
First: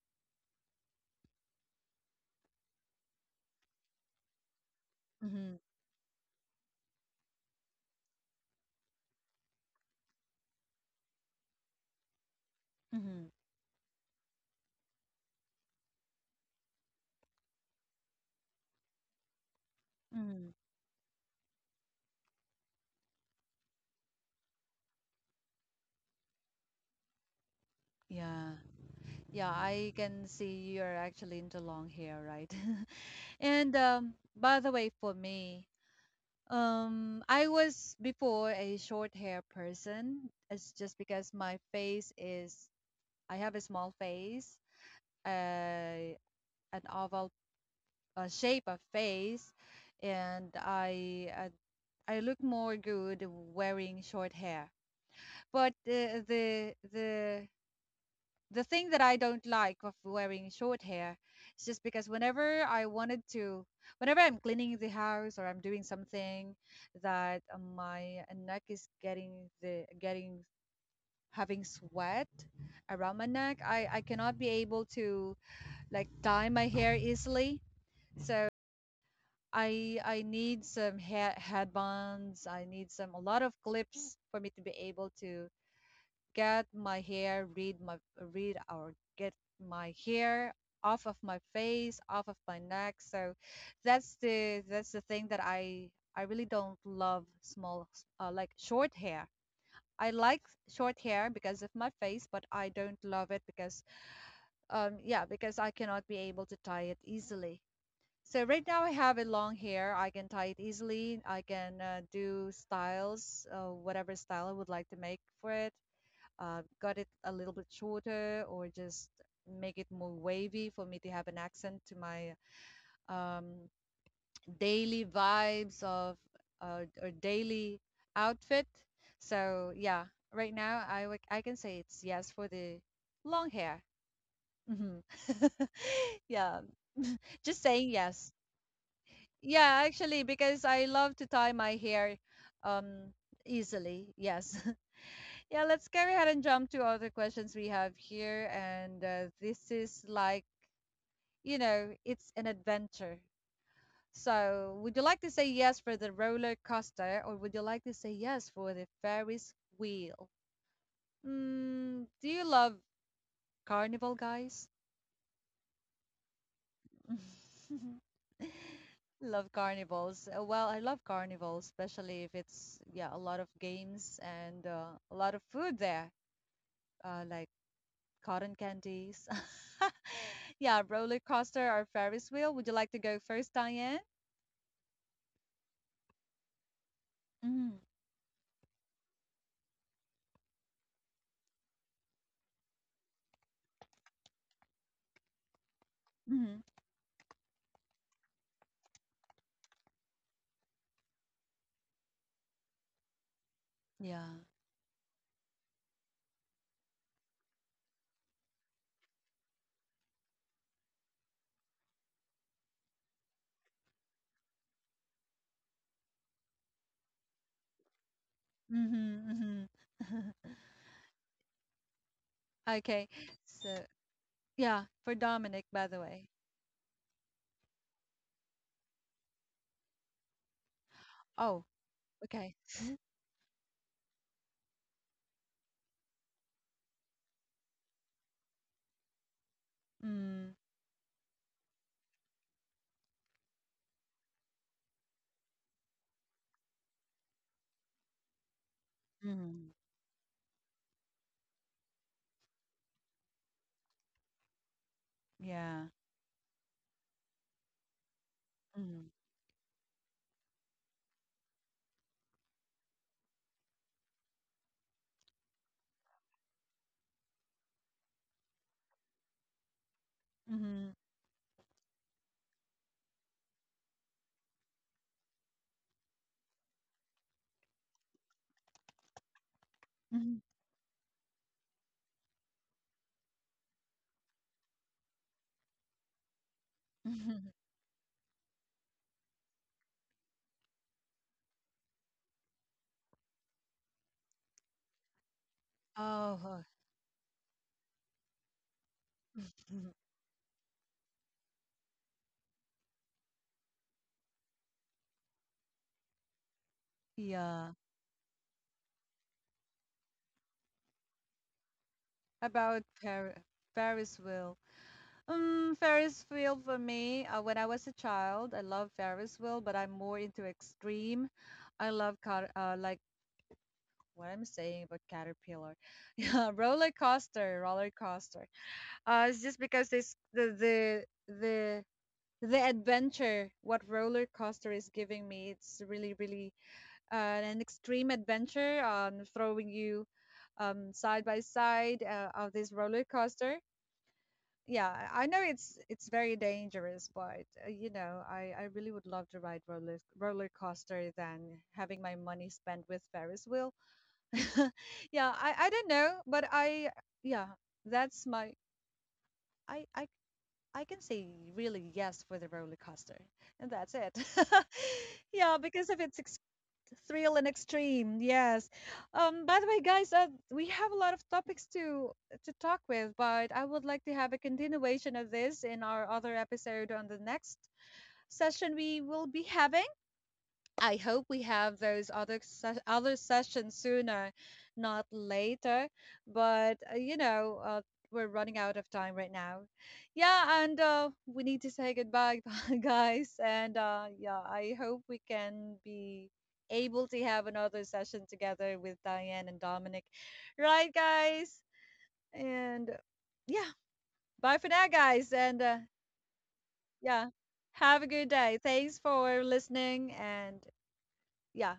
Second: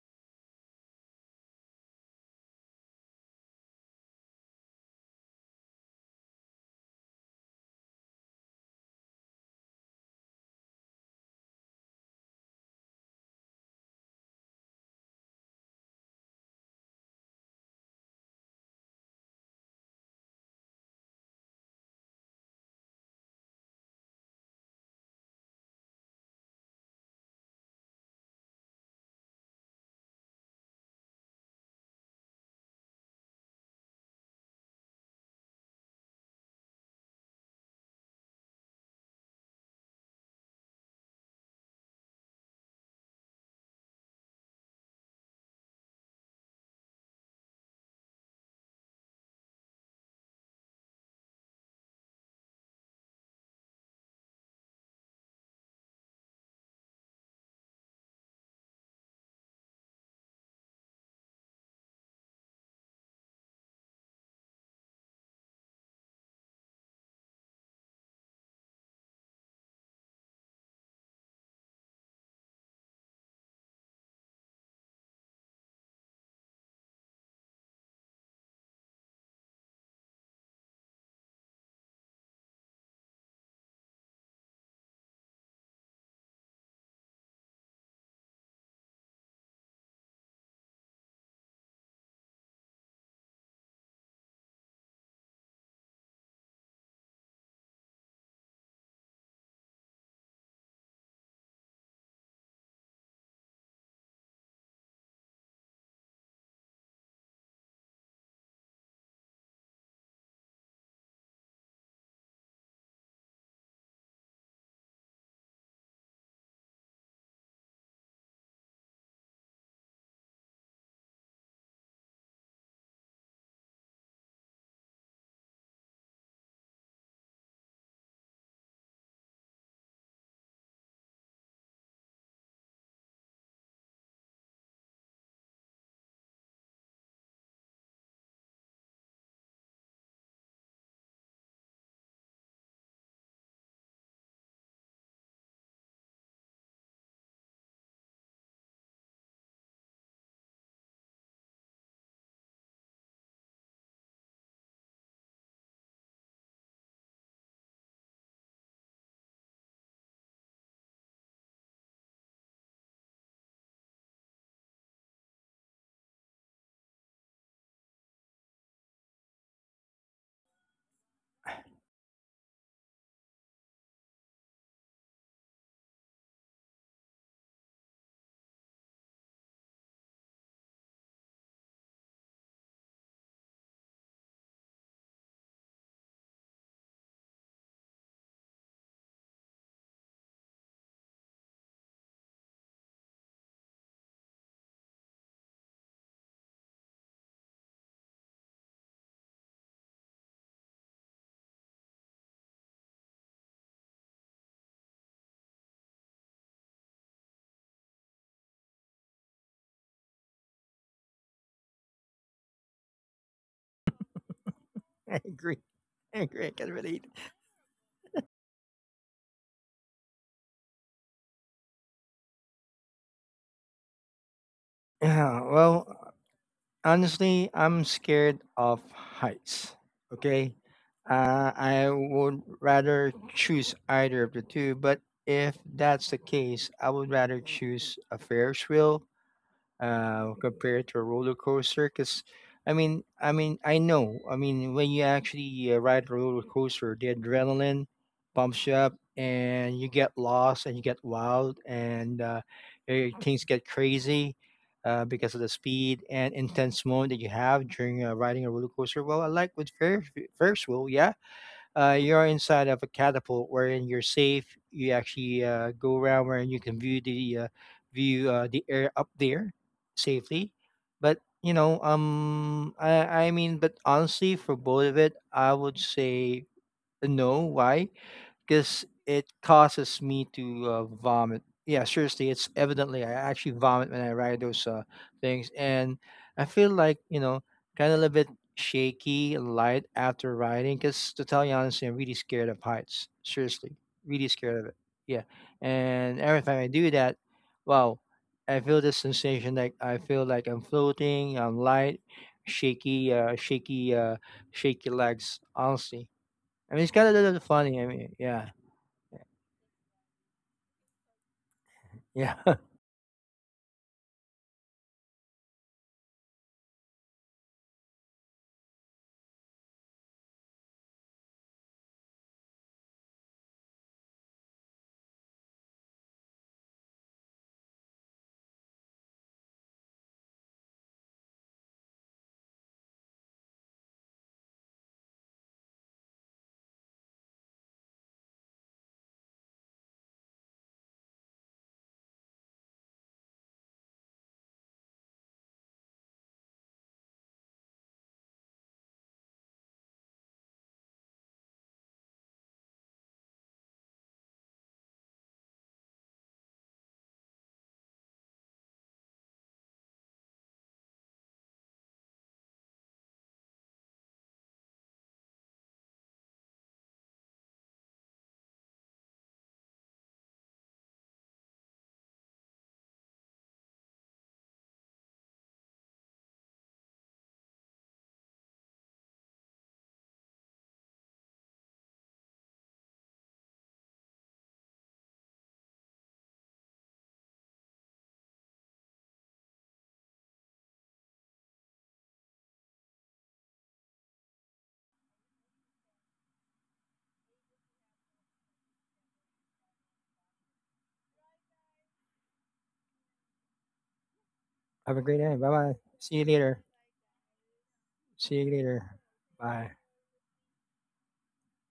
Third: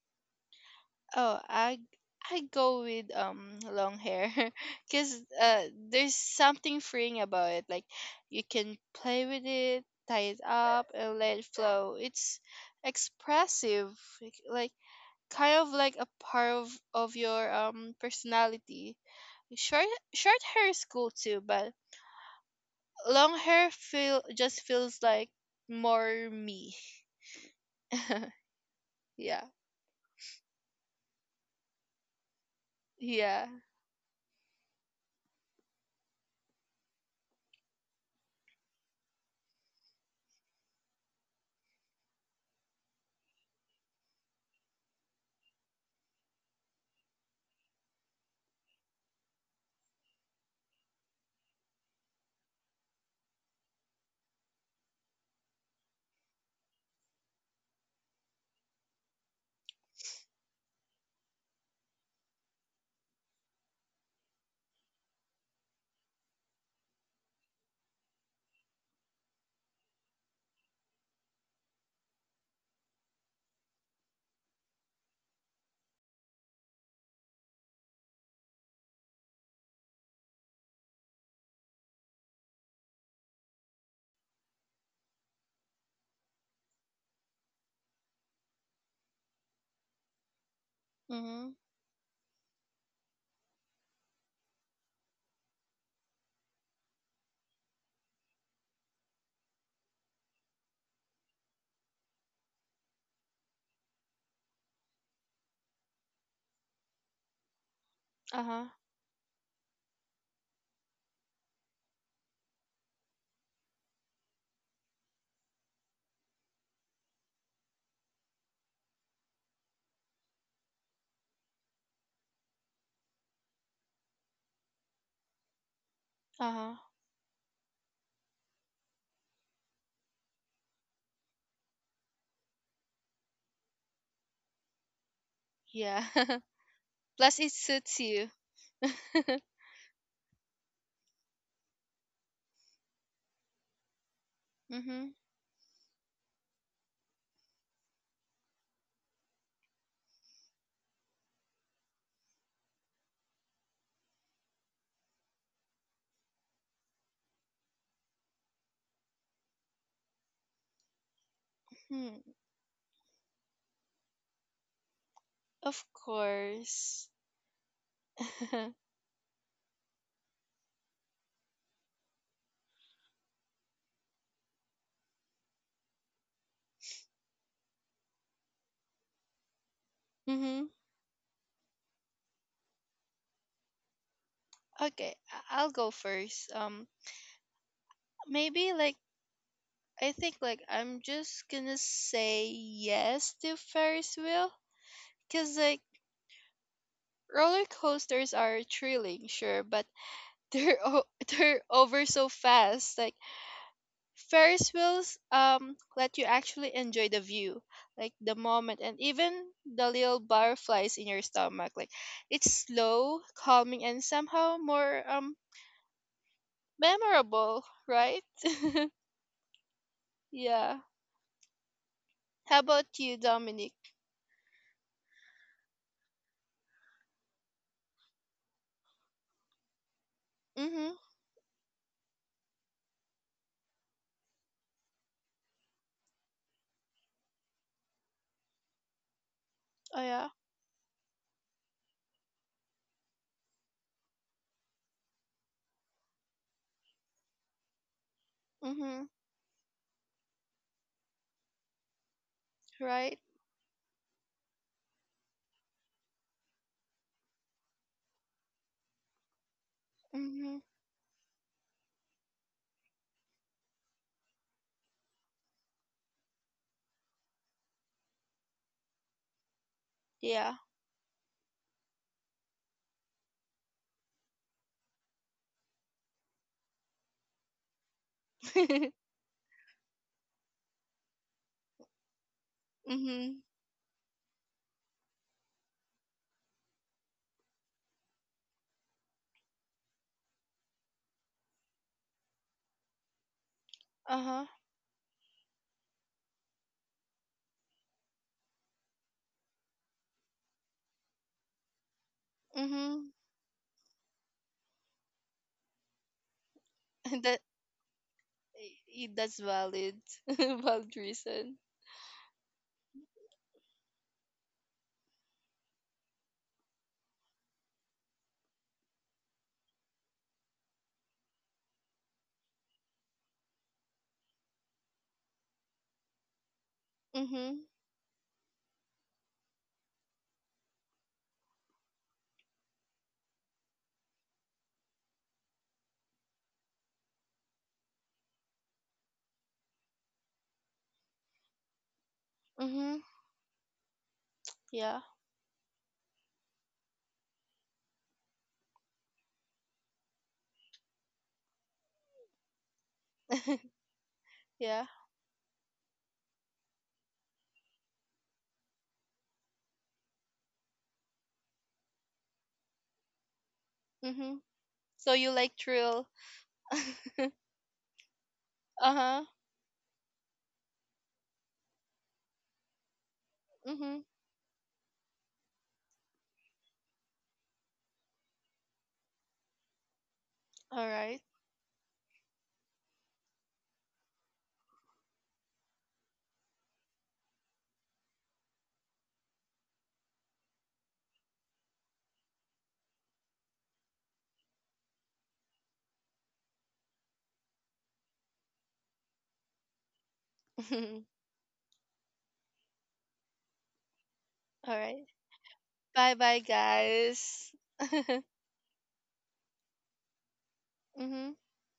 Speaker 3: I I go with long hair cuz
Speaker 1: Mm-hmm.
Speaker 3: there's something freeing about it. Like you can play with it, tie it up and let it flow. It's
Speaker 1: Mm-hmm.
Speaker 3: expressive. Like like, kind of like a part of your personality. Short Short
Speaker 1: Mm-hmm.
Speaker 3: hair is cool too, but long hair feel just feels like more me.
Speaker 1: Yeah,
Speaker 3: Yeah.
Speaker 1: yeah, I can see you're actually into long hair, right?
Speaker 3: Yeah.
Speaker 1: And by the way, for me, I was before a short hair person. It's just because my face is, I have a small face, uh, an oval shape of face, and I look more good wearing short hair. But the thing that I don't like of wearing short hair is just because whenever I'm cleaning the house or I'm doing something that my neck is getting having sweat around my neck, I cannot be able to like dye my hair easily. So I need some headbands. I need some a lot of clips for me to be able to get my hair, read my read or get my hair off of my
Speaker 3: Mhm.
Speaker 1: face, off of my neck. So that's the thing that I really don't love small like short hair. I like short hair because of my face, but I don't love it because yeah, because I cannot be able to tie it easily. So right
Speaker 3: Uh-huh.
Speaker 1: now I have a long hair. I can tie it easily. I can do styles, whatever style I would like to make for it. Got it a little bit shorter or just make it more wavy for me to have an accent to my um, daily vibes of
Speaker 3: Uh-huh.
Speaker 1: or daily outfit. So yeah, right now I can say it's yes for the long hair. hmm
Speaker 3: Yeah.
Speaker 1: yeah,
Speaker 3: Plus it
Speaker 1: just saying
Speaker 3: suits you.
Speaker 1: yes. Yeah, actually, because I love to tie my hair um easily. Yes.
Speaker 3: Mm-hmm.
Speaker 1: Yeah, let's carry ahead and jump to other questions we have here. And this is like, you know, it's an adventure. So, would you like to say yes for the roller coaster or would you like to say yes for the Ferris wheel? Do
Speaker 3: Hmm.
Speaker 1: you love carnival, guys?
Speaker 3: Of course.
Speaker 1: Love carnivals. Well, I love carnivals, especially if it's yeah, a lot of games and a lot of food there, like cotton candies.
Speaker 3: Mm-hmm.
Speaker 1: Yeah, roller coaster or Ferris wheel. Would you like to go first, Diane?
Speaker 3: Okay, I'll go first.
Speaker 1: Mm-hmm.
Speaker 3: Maybe like I think like I'm just gonna say yes to Ferris wheel cuz like
Speaker 1: Mm-hmm.
Speaker 3: roller coasters are thrilling, sure, but they're they're over so fast. Like
Speaker 1: Yeah.
Speaker 3: Ferris wheels let you actually enjoy the view, like the moment and even the little butterflies in your stomach. Like it's slow, calming and somehow more
Speaker 2: I agree. I agree. I can relate.
Speaker 3: memorable, right?
Speaker 1: Mm-hmm. Mm-hmm.
Speaker 3: Yeah. How about
Speaker 1: Okay.
Speaker 3: you,
Speaker 1: So
Speaker 3: Dominic?
Speaker 1: yeah, for
Speaker 2: Yeah,
Speaker 1: Dominic, by the
Speaker 2: well,
Speaker 1: way.
Speaker 2: honestly, I'm scared of heights. Okay.
Speaker 3: Mhm.
Speaker 1: Oh,
Speaker 2: I would
Speaker 1: okay.
Speaker 2: rather choose either of the two, but if that's the case, I would rather choose a Ferris wheel
Speaker 3: Oh yeah.
Speaker 1: Mm-hmm.
Speaker 2: compared to a roller coaster. Because I know. I mean, when you actually ride a roller coaster, the adrenaline pumps you up,
Speaker 3: Mhm.
Speaker 2: and you get lost, and you get wild, and
Speaker 3: Right.
Speaker 2: things get crazy. Because of the
Speaker 1: Yeah.
Speaker 2: speed and intense moment that you have during riding a roller
Speaker 1: Mm-hmm.
Speaker 2: coaster, well, I like with Ferris
Speaker 3: Mhm.
Speaker 2: Ferris wheel, yeah, you're inside of a catapult wherein you're safe. You actually go around wherein you can view the air up there
Speaker 3: Yeah.
Speaker 2: safely. But you know, I mean, but honestly, for both of it, I would say no. Why? Because it causes me
Speaker 1: Mm-hmm.
Speaker 2: to vomit. Yeah, seriously, it's evidently, I
Speaker 3: Mhm.
Speaker 2: actually vomit when I ride those things. And I feel like, you know, kind of a little bit shaky and light after riding. Because to tell you honestly, I'm really scared of heights. Seriously, really
Speaker 3: Uh-huh.
Speaker 2: scared of it. Yeah, and every
Speaker 1: Oh,
Speaker 2: time I do that, wow, I feel this sensation, like I feel like I'm floating. I'm light,
Speaker 3: Mhm.
Speaker 2: shaky, uh, shaky, uh, shaky legs. Honestly, I mean, it's kind of a
Speaker 3: That
Speaker 2: little
Speaker 1: yeah.
Speaker 2: funny. I mean, yeah.
Speaker 3: that's valid. Valid reason.
Speaker 2: Yeah.
Speaker 1: About Ferris wheel. Ferris wheel for me, when I was a child, I love Ferris wheel, but I'm more into extreme. I love car like what I'm saying about Caterpillar. Yeah,
Speaker 3: Mhm.
Speaker 1: roller coaster. It's just because this the the adventure what roller coaster is giving me, it's really really an extreme adventure, throwing you side by side of this
Speaker 3: Mhm.
Speaker 1: roller coaster. Yeah,
Speaker 3: Yeah.
Speaker 1: I know it's very dangerous, but you know, I really would love to ride roller coaster than having my money spent with Ferris wheel.
Speaker 3: Yeah.
Speaker 1: yeah, I don't know, but I yeah, that's my I, I I can say really yes for the roller coaster, and that's it.
Speaker 3: Mhm. So you
Speaker 1: yeah,
Speaker 3: like
Speaker 1: because of
Speaker 3: thrill.
Speaker 1: its thrill and extreme, yes.
Speaker 3: Uh-huh.
Speaker 1: By the way, guys, we have a lot of topics to talk with, but I would
Speaker 3: Mhm.
Speaker 1: like to have a continuation of this in our other episode on the next session we will be having.
Speaker 3: All
Speaker 1: I
Speaker 3: right.
Speaker 1: hope we have those other sessions sooner, not later. But we're running out of time right now. Yeah, and we need to say goodbye, guys. And yeah, I hope we can be able to have another session together with Diane and Dominic, right,
Speaker 3: All
Speaker 1: guys? And yeah, bye for now,
Speaker 3: right.
Speaker 2: Have a great
Speaker 1: guys.
Speaker 2: day. Bye
Speaker 1: And
Speaker 2: bye. See you
Speaker 3: Bye-bye
Speaker 2: later.
Speaker 1: yeah,
Speaker 3: guys.
Speaker 1: have a good
Speaker 2: See
Speaker 1: day.
Speaker 2: you
Speaker 1: Thanks
Speaker 2: later.
Speaker 1: for
Speaker 2: Bye.
Speaker 1: listening and
Speaker 3: Mhm.
Speaker 1: yeah,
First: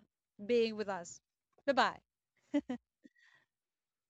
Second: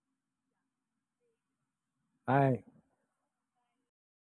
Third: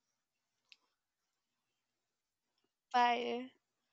Speaker 1: being with us. Bye bye.
Speaker 2: Bye.
Speaker 3: Bye.